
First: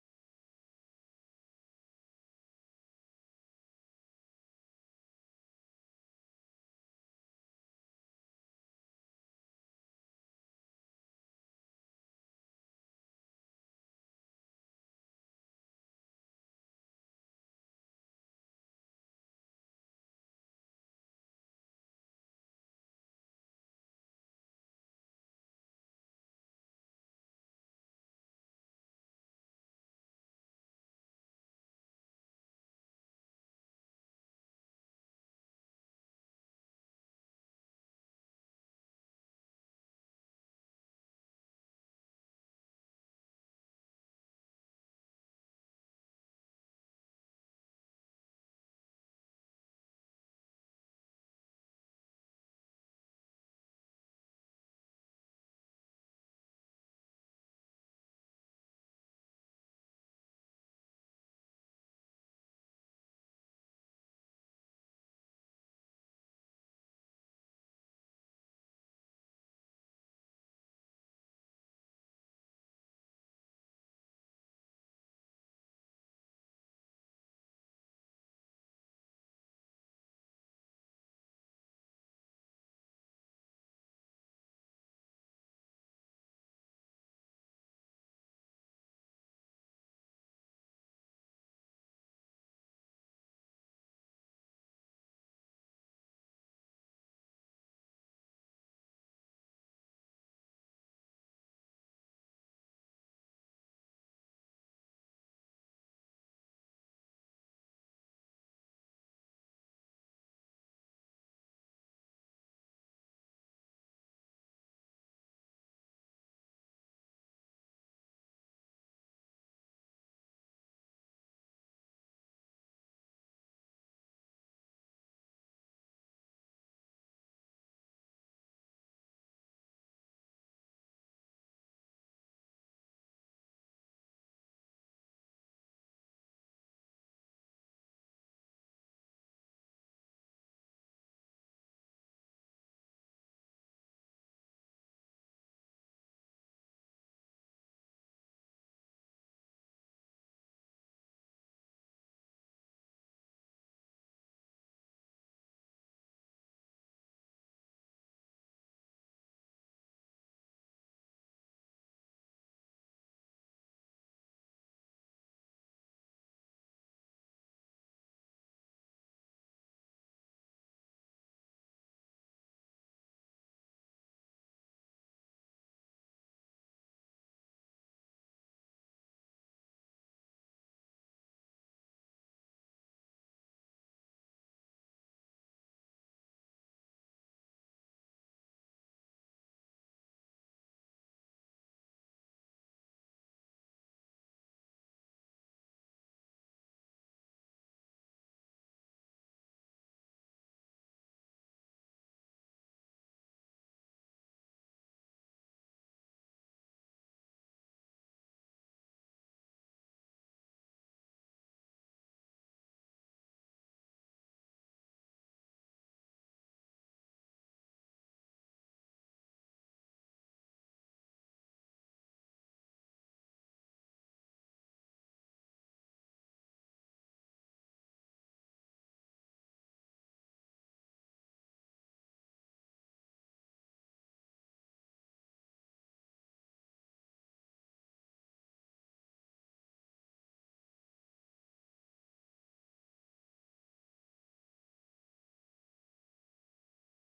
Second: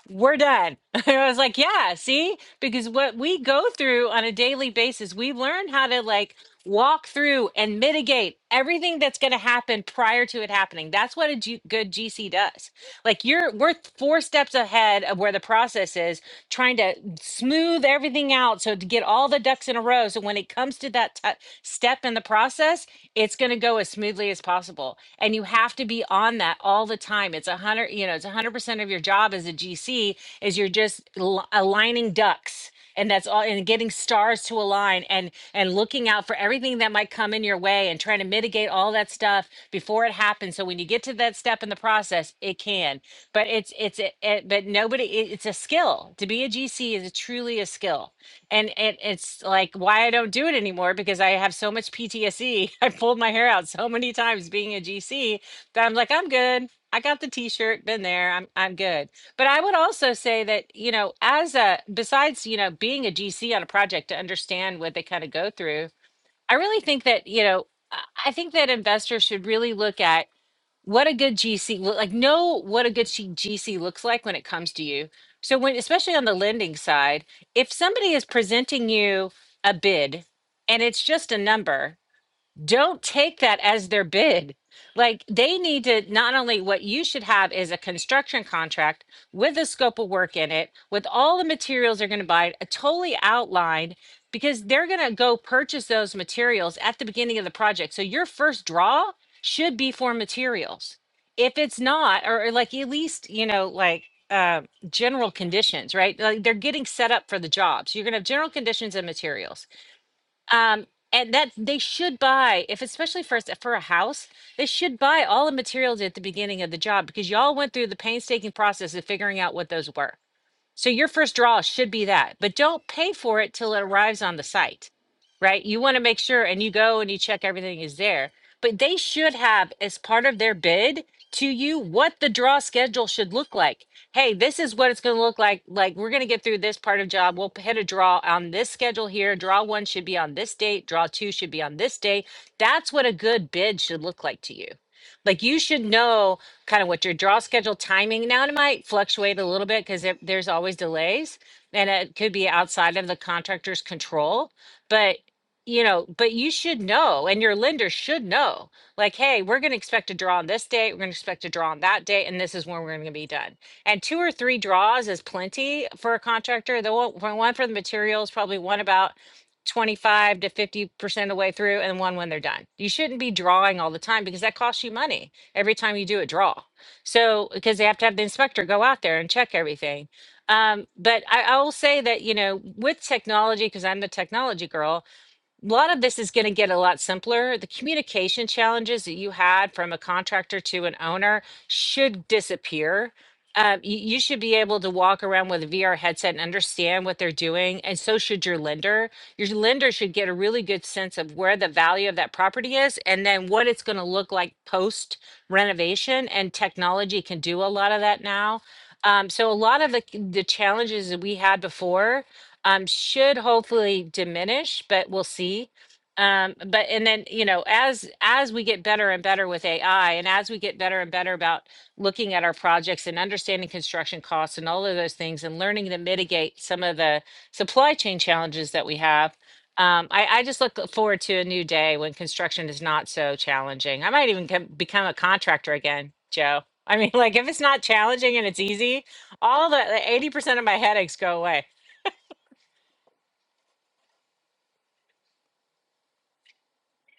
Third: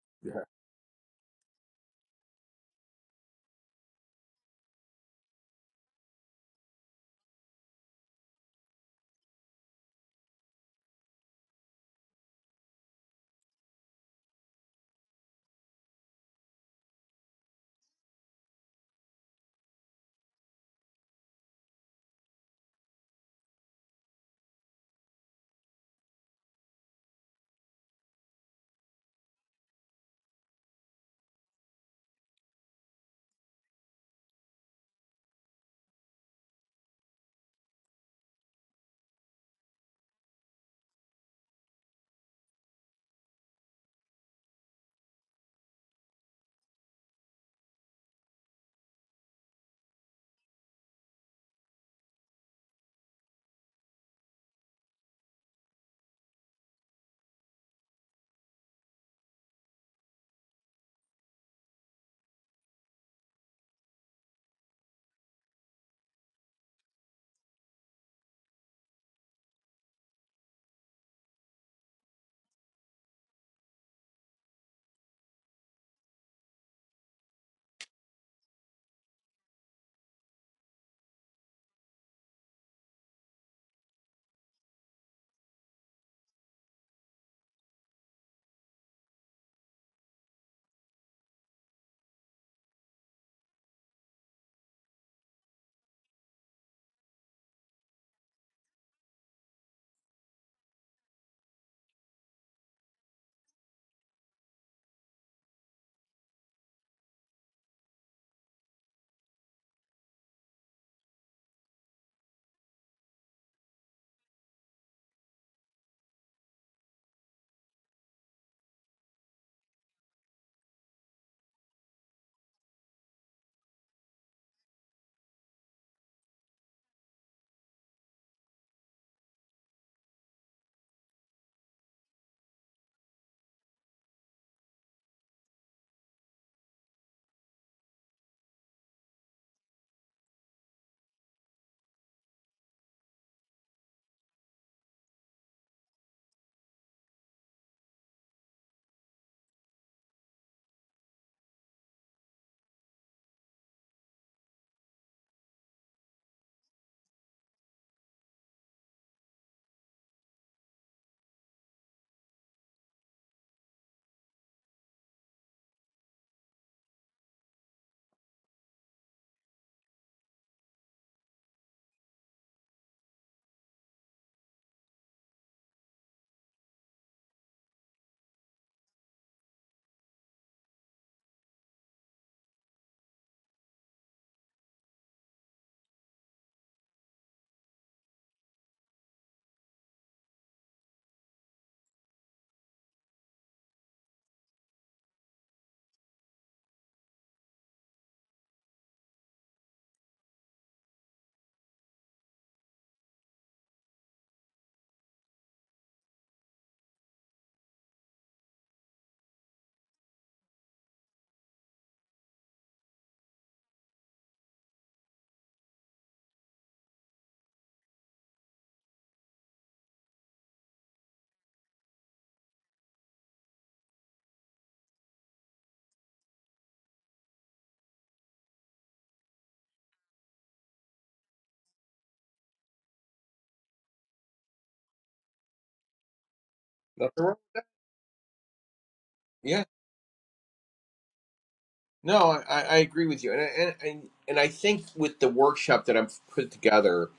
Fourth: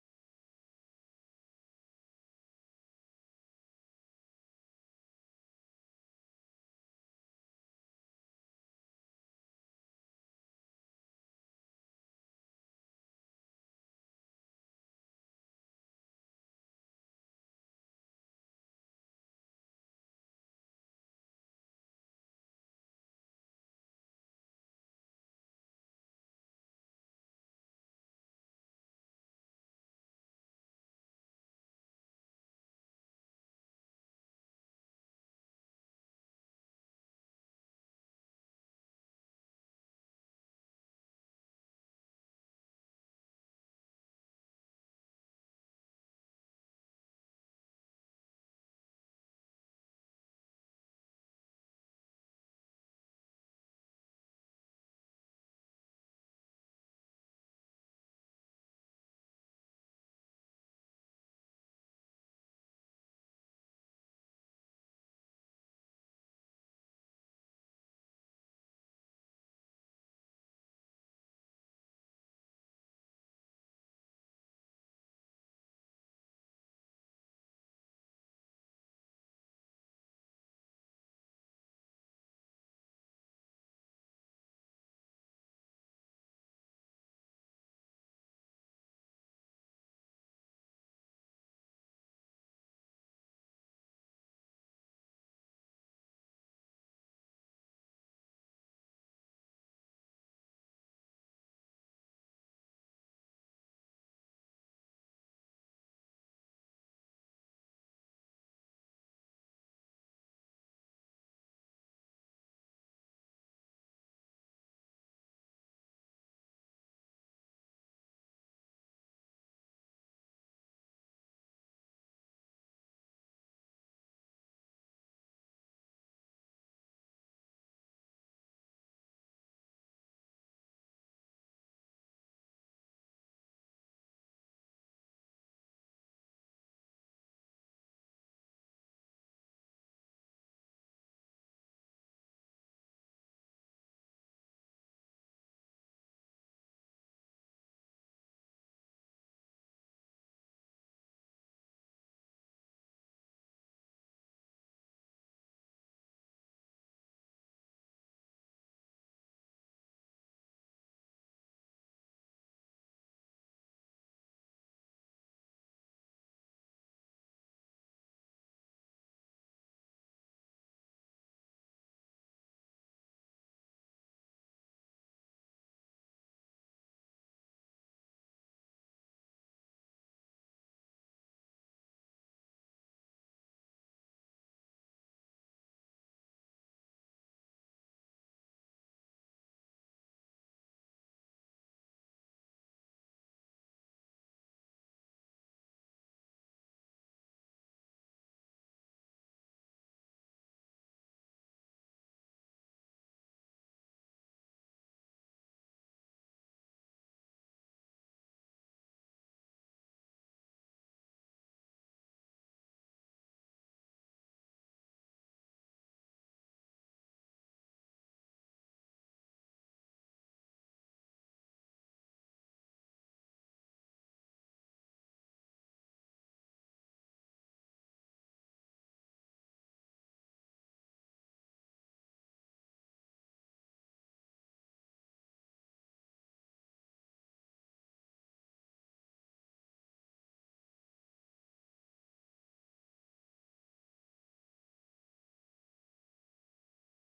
Speaker 2: we're
Speaker 1: Yeah.
Speaker 2: done. I was like, yeah, see, because what we go through on a daily basis, we learn how to like walk through and mitigate everything that's going to happen prior to it happening. That's what a G- good GC does. Like you're we're four steps ahead of where the process is, trying to smooth everything out so to get all the ducks in a row. So when it comes to that t- step in the process, it's going to go as smoothly as possible. And you and you have to be on that all the time it's a hundred you know it's a hundred percent of your job as a gc is you're just al- aligning ducks and that's all and getting stars to align and and looking out for everything that might come in your way and trying to mitigate all that stuff before it happens so when you get to that step in the process it can but it's it's it, it, but nobody it, it's a skill to be a gc is truly a skill and it, it's like why I don't do it anymore because I have so much PTSD. I pulled my hair out so many times being a GC that I'm like, I'm good. I got the t-shirt, been there. I'm I'm good. But I would also say that, you know, as a besides, you know, being a GC on a project to understand what they kind of go through, I really think that, you know, I I think that investors should really look at what a good GC look like know what a good she- GC looks like when it comes to you. So when especially on the lending side, if somebody is presenting you a bid and it's just a number, don't take that as their bid. Like they need to not only what you should have is a construction contract with a scope of work in it, with all the materials they're going to buy, uh, totally outlined because they're going to go purchase those materials at the beginning of the project. So your first draw should be for materials. If it's not, or, or like at least, you know, like uh, general conditions, right? Like they're getting set up for the jobs. You're going to have general conditions and materials um, and that they should buy, if especially for s- for a house, they should buy all the materials at the beginning of the job because y'all went through the painstaking process of figuring out what those were. So your first draw should be that, but don't pay for it till it arrives on the site, right? You want to make sure and you go and you check everything is there. But they should have, as part of their bid to you, what the draw schedule should look like. Hey, this is what it's going to look like. Like, we're going to get through this part of job. We'll hit a draw on this schedule here. Draw one should be on this date. Draw two should be on this date. That's what a good bid should look like to you. Like, you should know kind of what your draw schedule timing. Now it might fluctuate a little bit because there, there's always delays, and it could be outside of the contractor's control. But you know, but you should know, and your lender should know, like, hey, we're going to expect a draw on this date, we're going to expect a draw on that date, and this is when we're going to be done. And two or three draws is plenty for a contractor. The one for one for the materials, probably one about 25 to 50% of the way through and one when they're done. You shouldn't be drawing all the time because that costs you money every time you do a draw. So because they have to have the inspector go out there and check everything. Um, but I, I will say that you know with technology, because I'm the technology girl, a lot of this is going to get a lot simpler. The communication challenges that you had from a contractor to an owner should disappear. Um, you, you should be able to walk around with a VR headset and understand what they're doing, and so should your lender. Your lender should get a really good sense of where the value of that property is and then what it's going to look like post renovation. And technology can do a lot of that now. Um, so, a lot of the, the challenges that we had before um, should hopefully diminish, but we'll see. Um, but and then you know, as as we get better and better with AI, and as we get better and better about looking at our projects and understanding construction costs and all of those things, and learning to mitigate some of the supply chain challenges that we have, um, I, I just look forward to a new day when construction is not so challenging. I might even come, become a contractor again, Joe. I mean,
Speaker 1: Nothing
Speaker 2: like
Speaker 1: wrong.
Speaker 2: if it's not challenging and it's easy,
Speaker 1: Yeah.
Speaker 2: all the eighty percent of my headaches go away.
Speaker 1: No, I, I I agree with you. And, I- and, and, and I think with the workshop that I've put together,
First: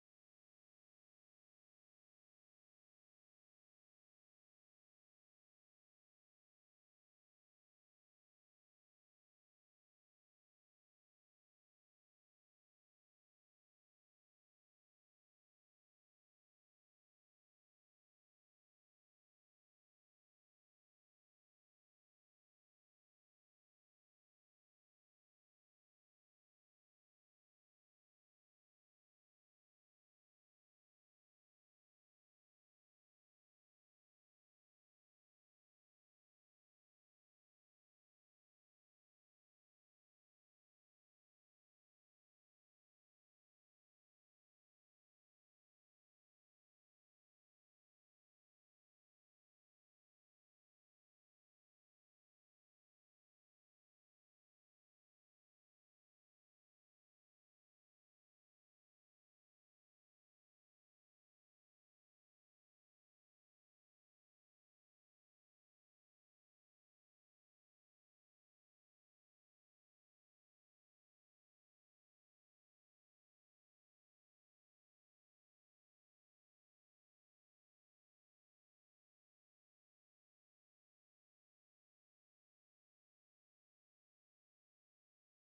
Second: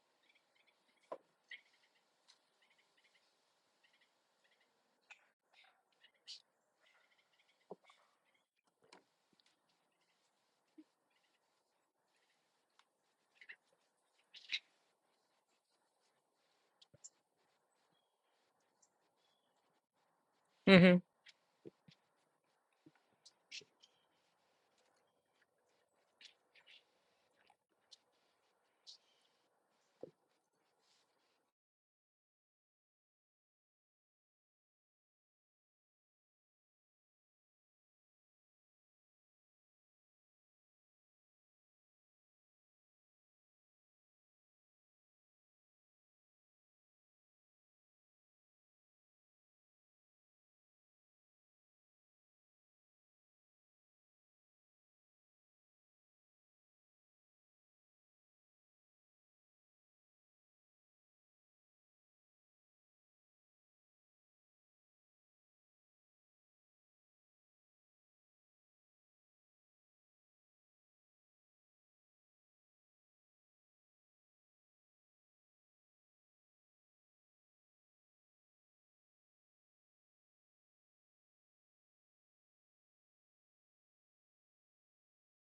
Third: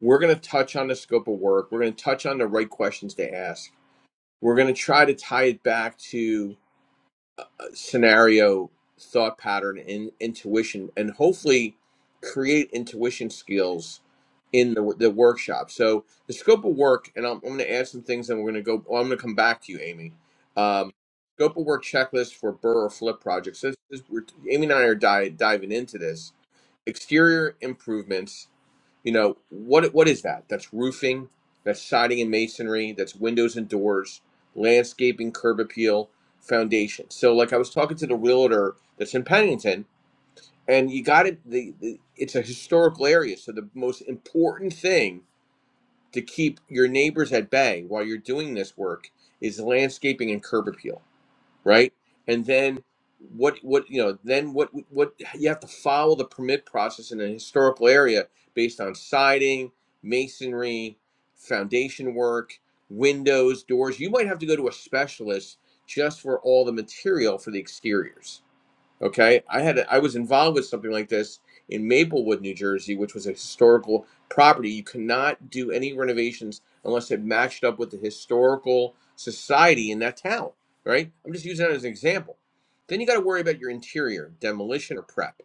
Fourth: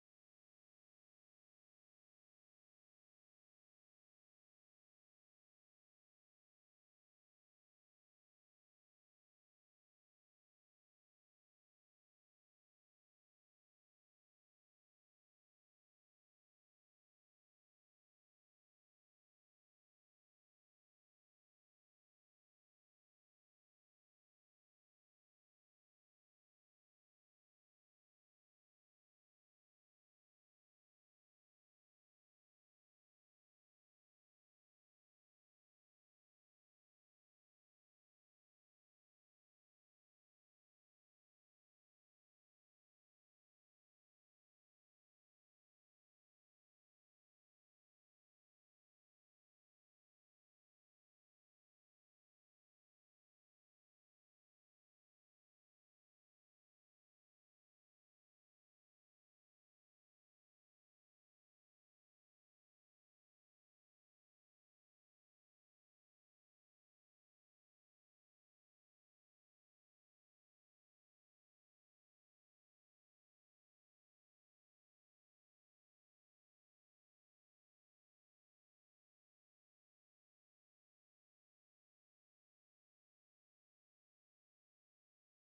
Speaker 1: we're going to touch on the scope of work. We're going to touch on the right questions to ask. We're going to try to tie it back to scenario thought pattern and intuition and hopefully create intuition skills in the, the workshop so the scope of work and i'm, I'm going to add some things and we're going to go well, i'm going to come back to you amy um,
Speaker 2: Mm-hmm.
Speaker 1: scope of work checklist for burr or flip projects this, this, we're, amy and i are di- diving into this exterior improvements you know, what what is that? That's roofing, that's siding and masonry, that's windows and doors, landscaping, curb appeal, foundation. So like I was talking to the realtor that's in Pennington and you got it the, the it's a historical area, so the most important thing to keep your neighbors at bay while you're doing this work is landscaping and curb appeal right? And then what what you know then what what you have to follow the permit process in a historical area based on siding, masonry, foundation work, windows, doors. You might have to go to a specialist just for all the material for the exteriors Okay, I had a, I was involved with something like this in Maplewood, New Jersey, which was a historical property. You cannot do any renovations unless it matched up with the historical society in that town. Right? I'm just using that as an example. Then you got to worry about your interior demolition or prep,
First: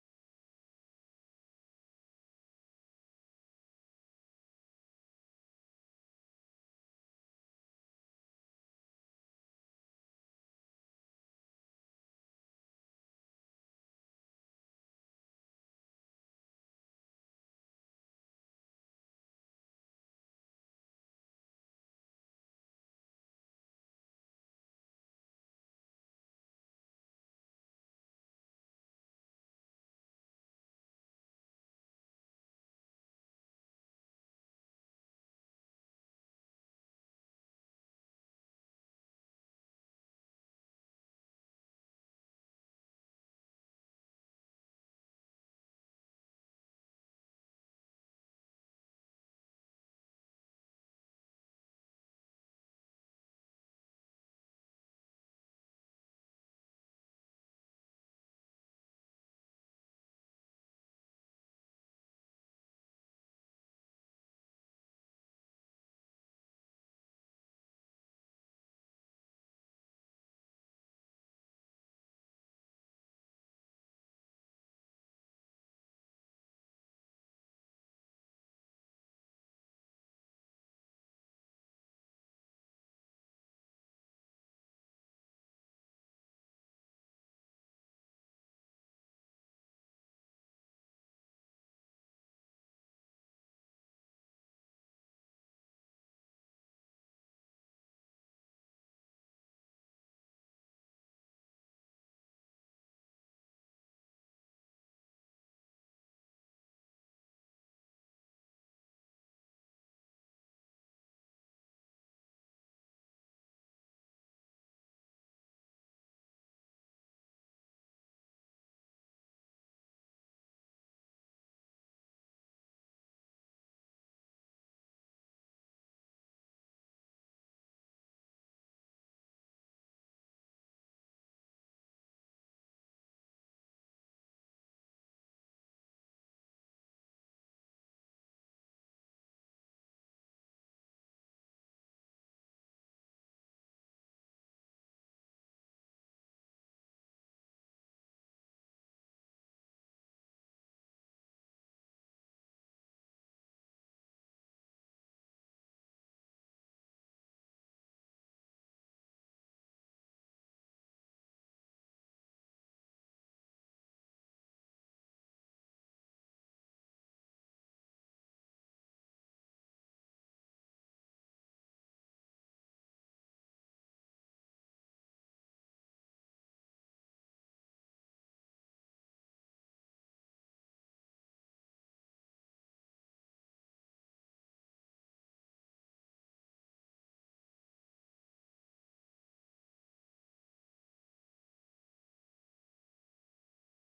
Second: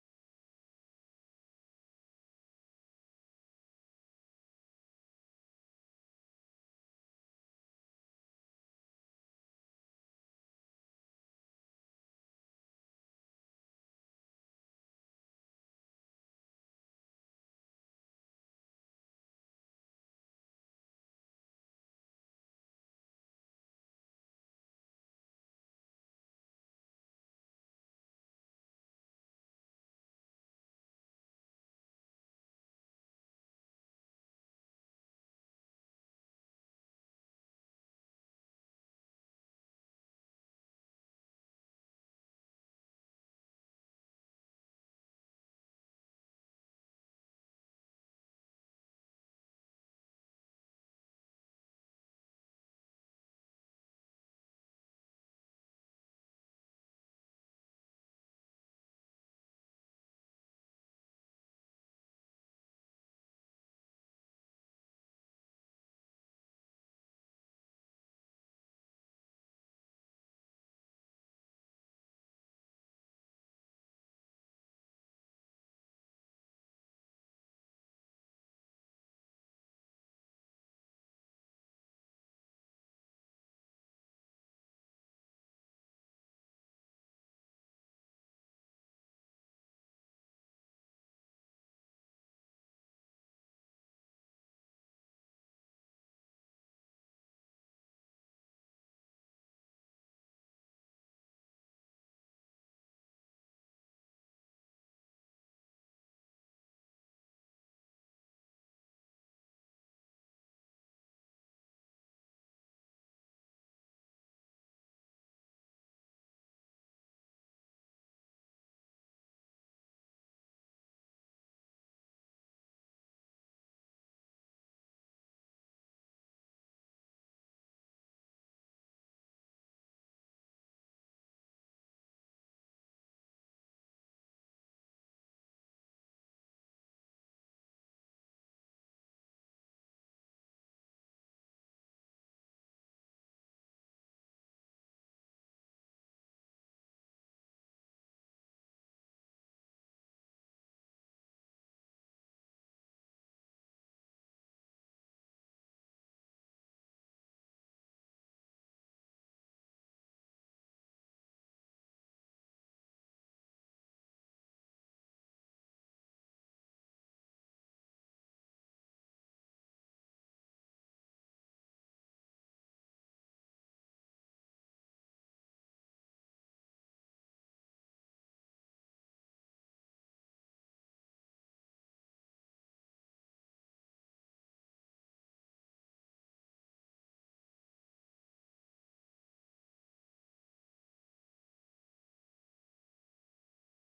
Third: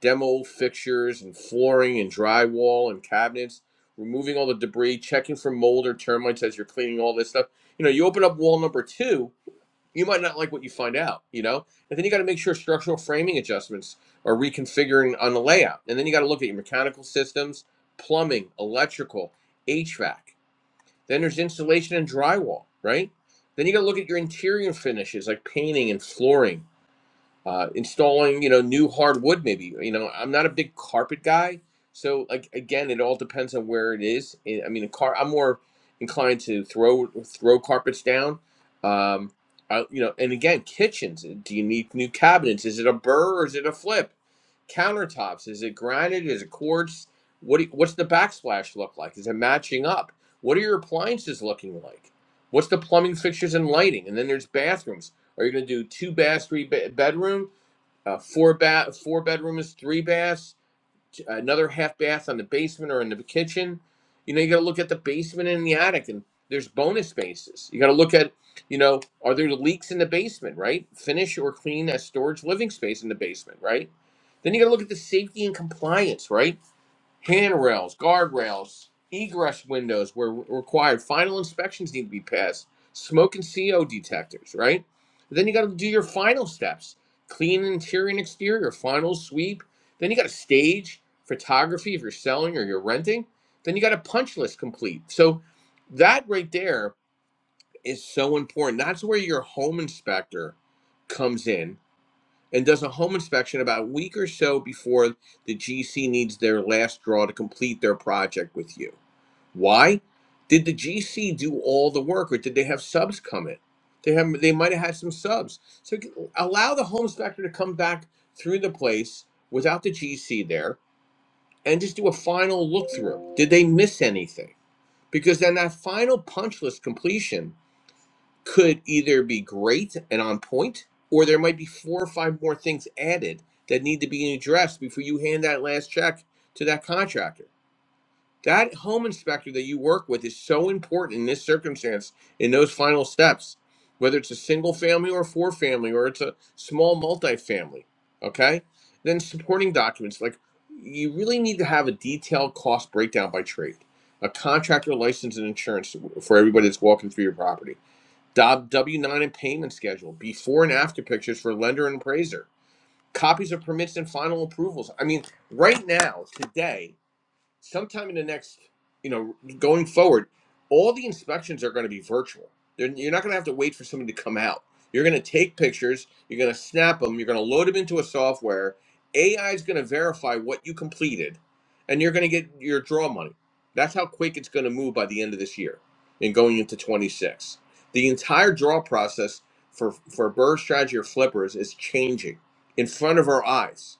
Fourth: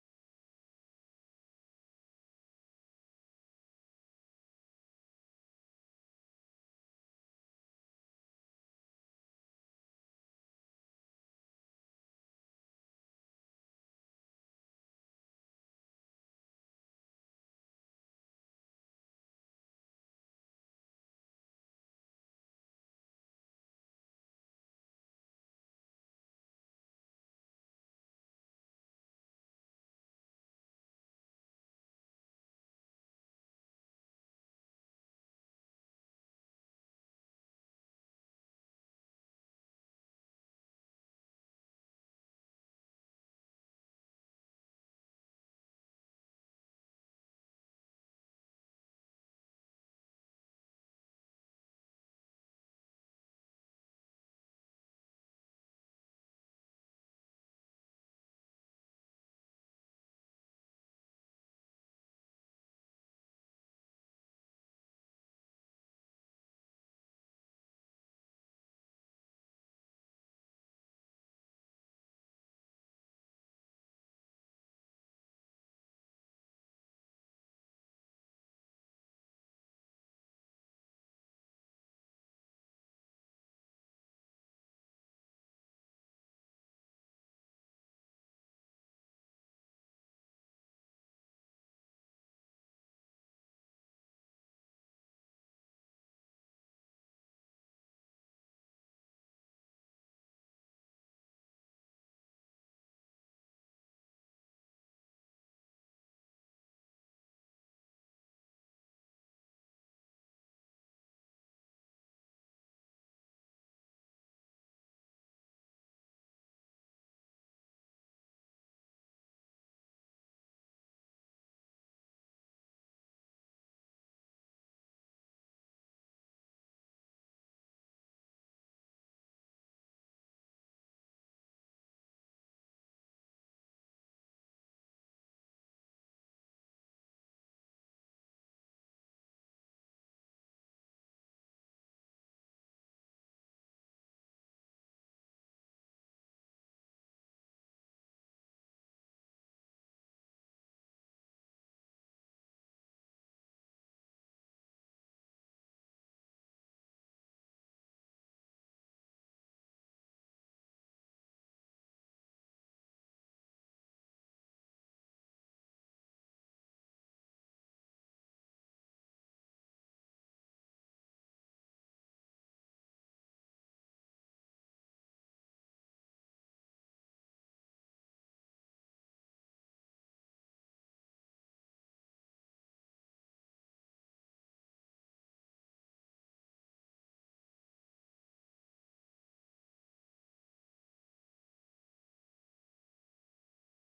Speaker 1: demo fixtures and flooring and drywall and cabinets, removing all the debris, checking for mold or termites as you're cleaning all this stuff. You know, you open up wall number two you might not like what you find out, you know? And then you got to make sure structural framing adjustments are reconfiguring on the layout. And then you got to look at your mechanical systems, plumbing, electrical, HVAC. Then there's insulation and drywall, right? Then you got to look at your interior finishes like painting and flooring uh, installing you know new hardwood maybe you know i'm not a big carpet guy so like again it all depends on where it is i mean a car i'm more inclined to throw throw carpets down um I, you know and again kitchens do you need new cabinets is it a burr or is it a flip countertops is it granite is it quartz what do, you, what's the backsplash look like is it matching up what are your appliances looking like what's the plumbing fixtures and lighting and then there's bathrooms are you going to do two bath three be- bedroom uh, four bath, four bedrooms, three baths, another half bath on the basement or in the kitchen. You know, you got to look at the basement and the attic, and there's bonus spaces. You got to look at, you know, are there leaks in the basement, right? Finish or clean a storage living space in the basement, right? Then you got to look at the safety and compliance, right? handrails, guardrails, egress windows where required. Final inspections need to be passed. Smoke and CO detectors, right? Then you got to do your final steps: clean interior and exterior, final sweep. Then you got to stage photography if you're selling or you're renting. Then you got a punch list complete. So that right there is so important. That's where your home inspector comes in and does a home inspection about a week or so before the GC needs their last draw to complete their project with you. Why? Did the GC do all the work or did they have subs come in? They have they might have had some subs. So allow the home inspector to come back through the place without the GC there and just do a final look through. Did they miss anything? Because then that final punch list completion could either be great and on point, or there might be four or five more things added that need to be addressed before you hand that last check to that contractor. That home inspector that you work with is so important in this circumstance, in those final steps, whether it's a single family or a four family, or it's a small multifamily. Okay? Then supporting documents like you really need to have a detailed cost breakdown by trade, a contractor license and insurance for everybody that's walking through your property W 9 and payment schedule, before and after pictures for lender and appraiser, copies of permits and final approvals. I mean, right now, today, sometime in the next, you know, going forward, all the inspections are going to be virtual. They're, you're not going to have to wait for somebody to come out. You're going to take pictures, you're going to snap them, you're going to load them into a software. AI is going to verify what you completed, and you're going to get your draw money. That's how quick it's going to move by the end of this year and going into 26. The entire draw process for, for bird strategy or flippers is changing in front of our eyes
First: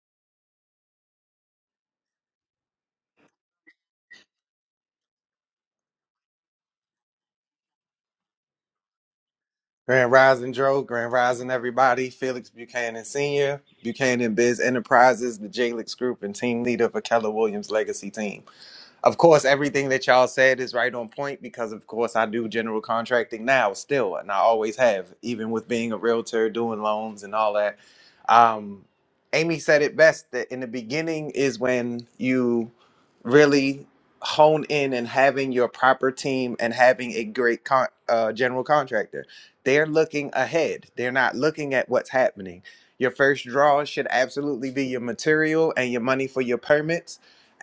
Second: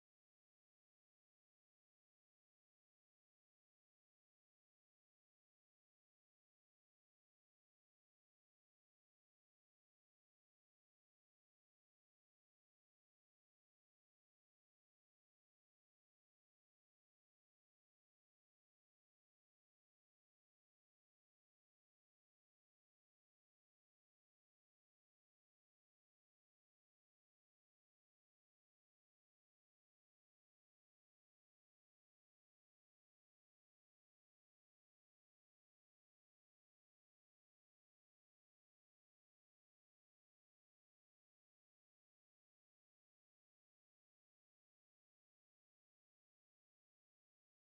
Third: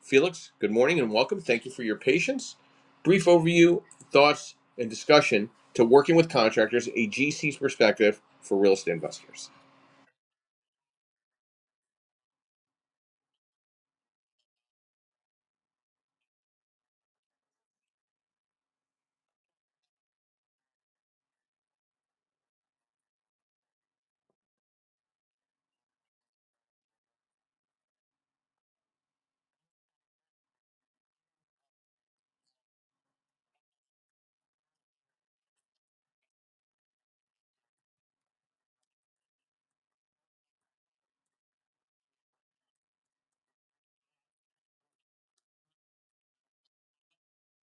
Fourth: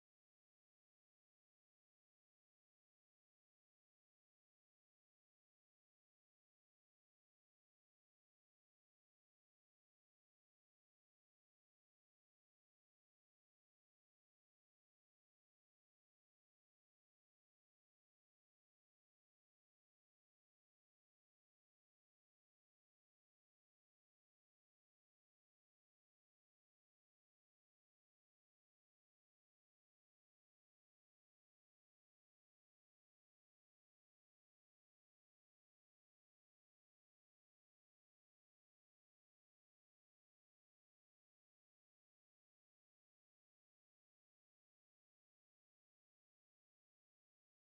Speaker 1: Felix, good morning and welcome. Thank you for your patience. Brief overview, thoughts, and discussion to working with contractors, a GC's perspective for real estate investors.
Speaker 3: Grand Rising Joe, Grand Rising everybody, Felix Buchanan Sr., Buchanan Biz Enterprises, the Jalix Group, and team leader for Keller Williams Legacy Team. Of course, everything that y'all said is right on point because, of course, I do general contracting now still, and I always have, even with being a realtor, doing loans and all that. Um, Amy said it best that in the beginning is when you really hone in and having your proper team and having a great con- uh, general contractor. They're looking ahead, they're not looking at what's happening. Your first draw should absolutely be your material and your money for your permits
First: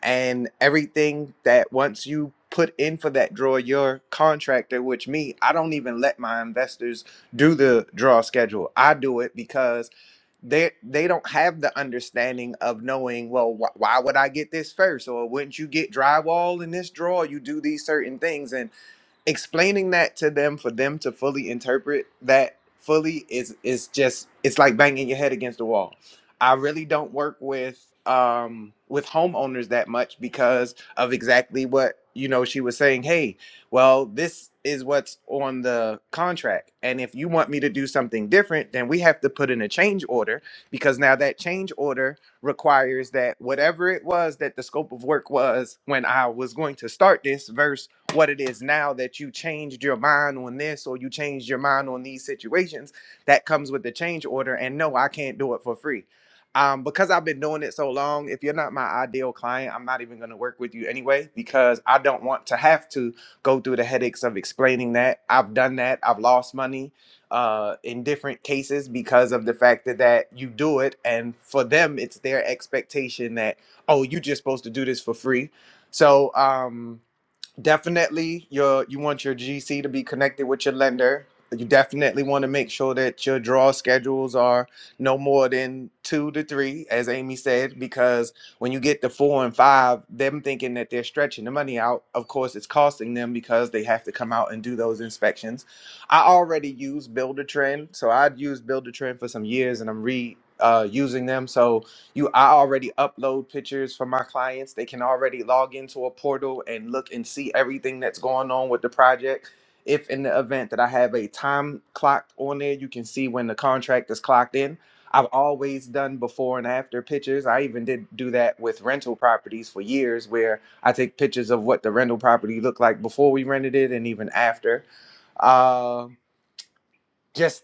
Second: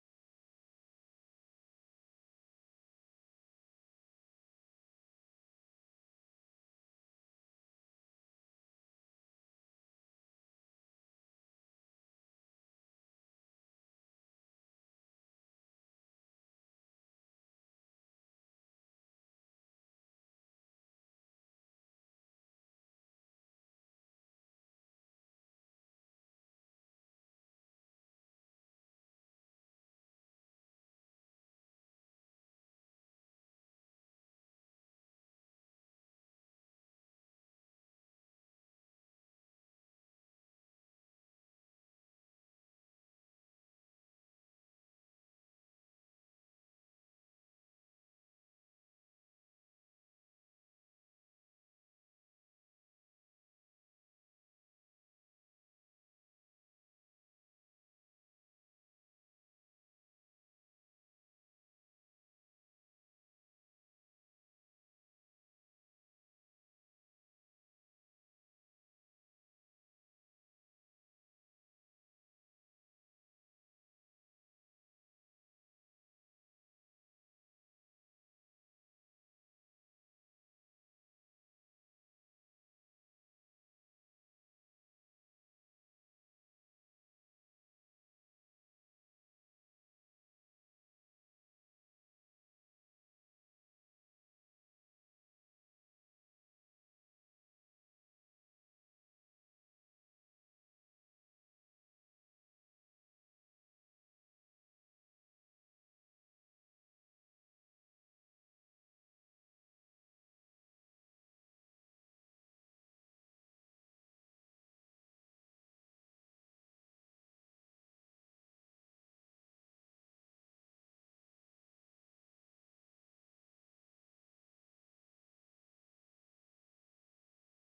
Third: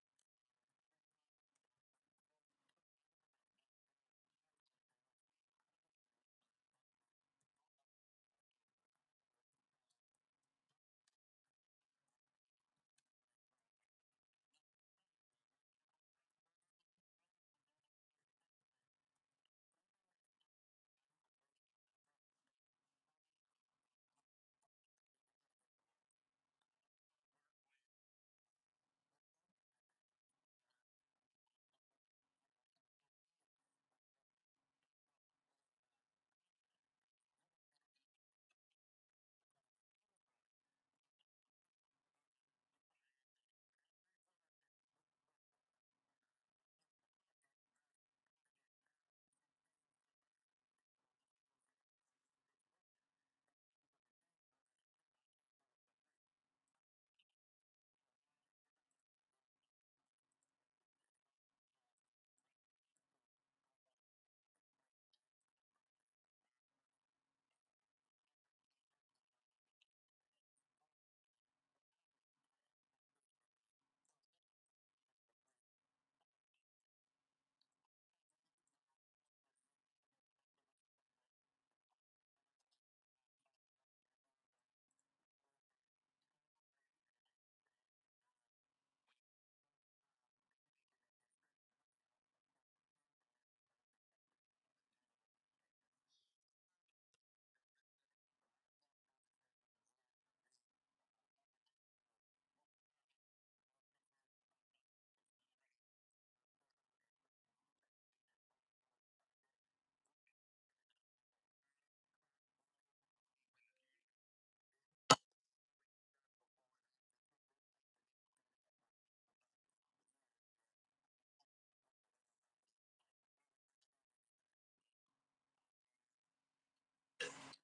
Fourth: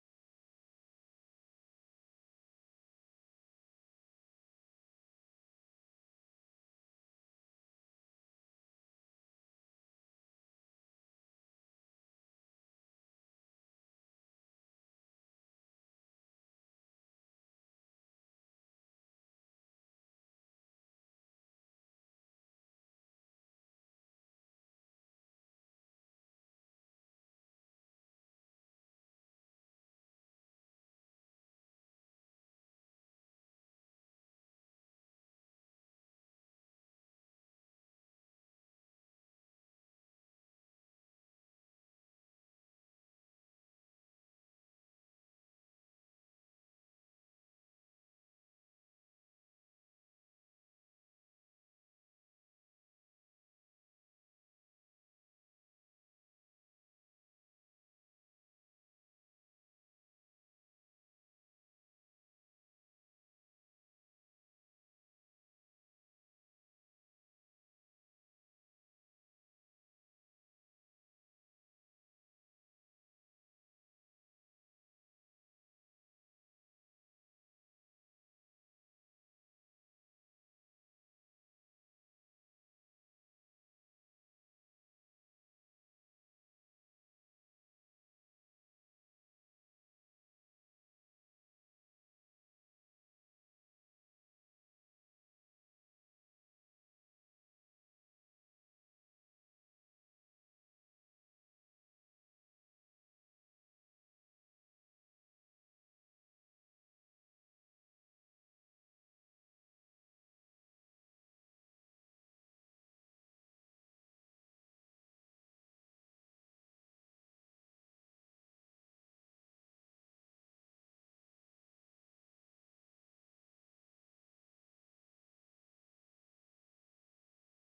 Speaker 3: and everything that once you put in for that draw your contractor which me i don't even let my investors do the draw schedule i do it because they they don't have the understanding of knowing well wh- why would i get this first or wouldn't you get drywall in this draw? you do these certain things and explaining that to them for them to fully interpret that fully is is just it's like banging your head against the wall. I really don't work with um with homeowners that much because of exactly what you know she was saying, "Hey, well, this is what's on the contract. And if you want me to do something different, then we have to put in a change order because now that change order requires that whatever it was that the scope of work was when I was going to start this verse what it is now that you changed your mind on this or you changed your mind on these situations that comes with the change order and no i can't do it for free um, because i've been doing it so long if you're not my ideal client i'm not even going to work with you anyway because i don't want to have to go through the headaches of explaining that i've done that i've lost money uh, in different cases because of the fact that, that you do it and for them it's their expectation that oh you're just supposed to do this for free so um, definitely your you want your GC to be connected with your lender. You definitely want to make sure that your draw schedules are no more than two to three, as Amy said, because when you get to four and five, them thinking that they're stretching the money out, of course, it's costing them because they have to come out and do those inspections. I already use Builder Trend, so I'd used Builder Trend for some years, and I'm re uh, using them. So you i already upload pictures for my clients they can already log into a portal and look and see everything that's going on with the project if in the event that i have a time clock on there you can see when the contract is clocked in i've always done before and after pictures i even did do that with rental properties for years where i take pictures of what the rental property looked like before we rented it and even after Um just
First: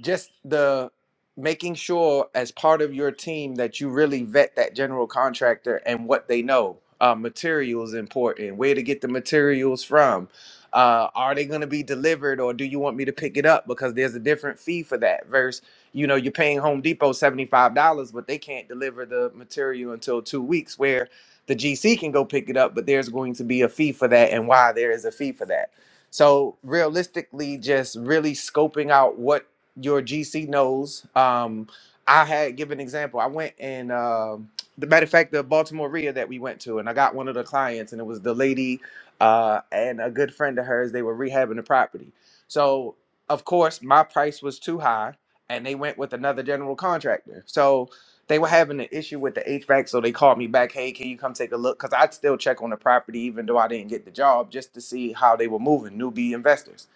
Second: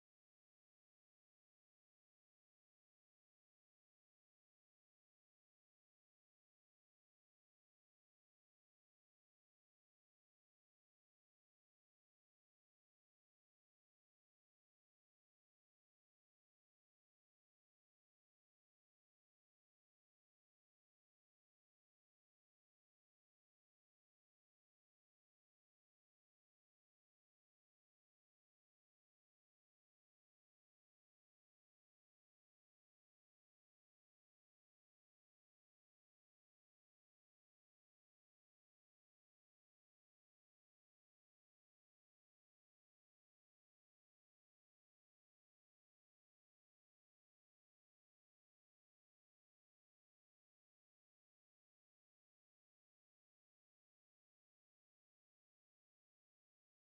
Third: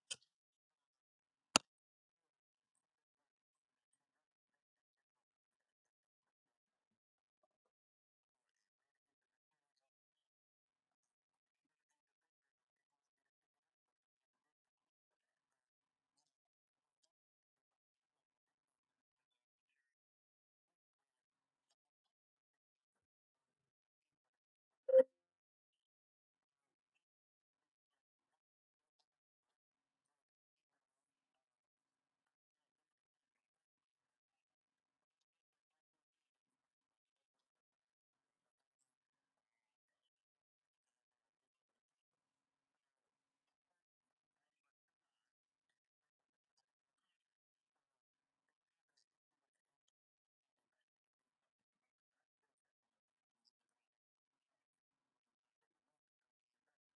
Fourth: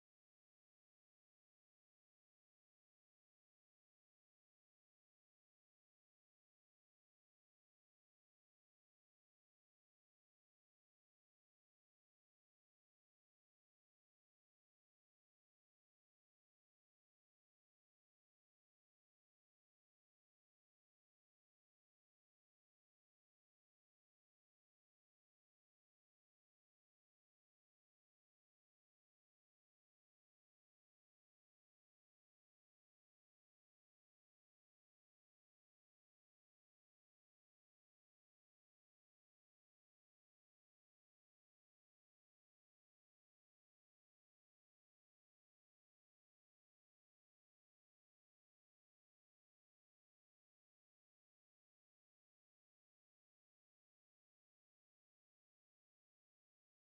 Speaker 3: just the making sure as part of your team that you really vet that general contractor and what they know uh, materials important where to get the materials from uh, are they going to be delivered or do you want me to pick it up because there's a different fee for that versus you know you're paying home depot $75 but they can't deliver the material until two weeks where the gc can go pick it up but there's going to be a fee for that and why there is a fee for that so realistically, just really scoping out what your GC knows. Um, I had give an example. I went and um the matter of fact, the Baltimore RIA that we went to, and I got one of the clients, and it was the lady uh, and a good friend of hers. They were rehabbing the property. So of course, my price was too high, and they went with another general contractor. So they were having an issue with the HVAC, so they called me back. Hey, can you come take a look? Because I'd still check on the property, even though I didn't get the job, just to see how they were moving, newbie investors.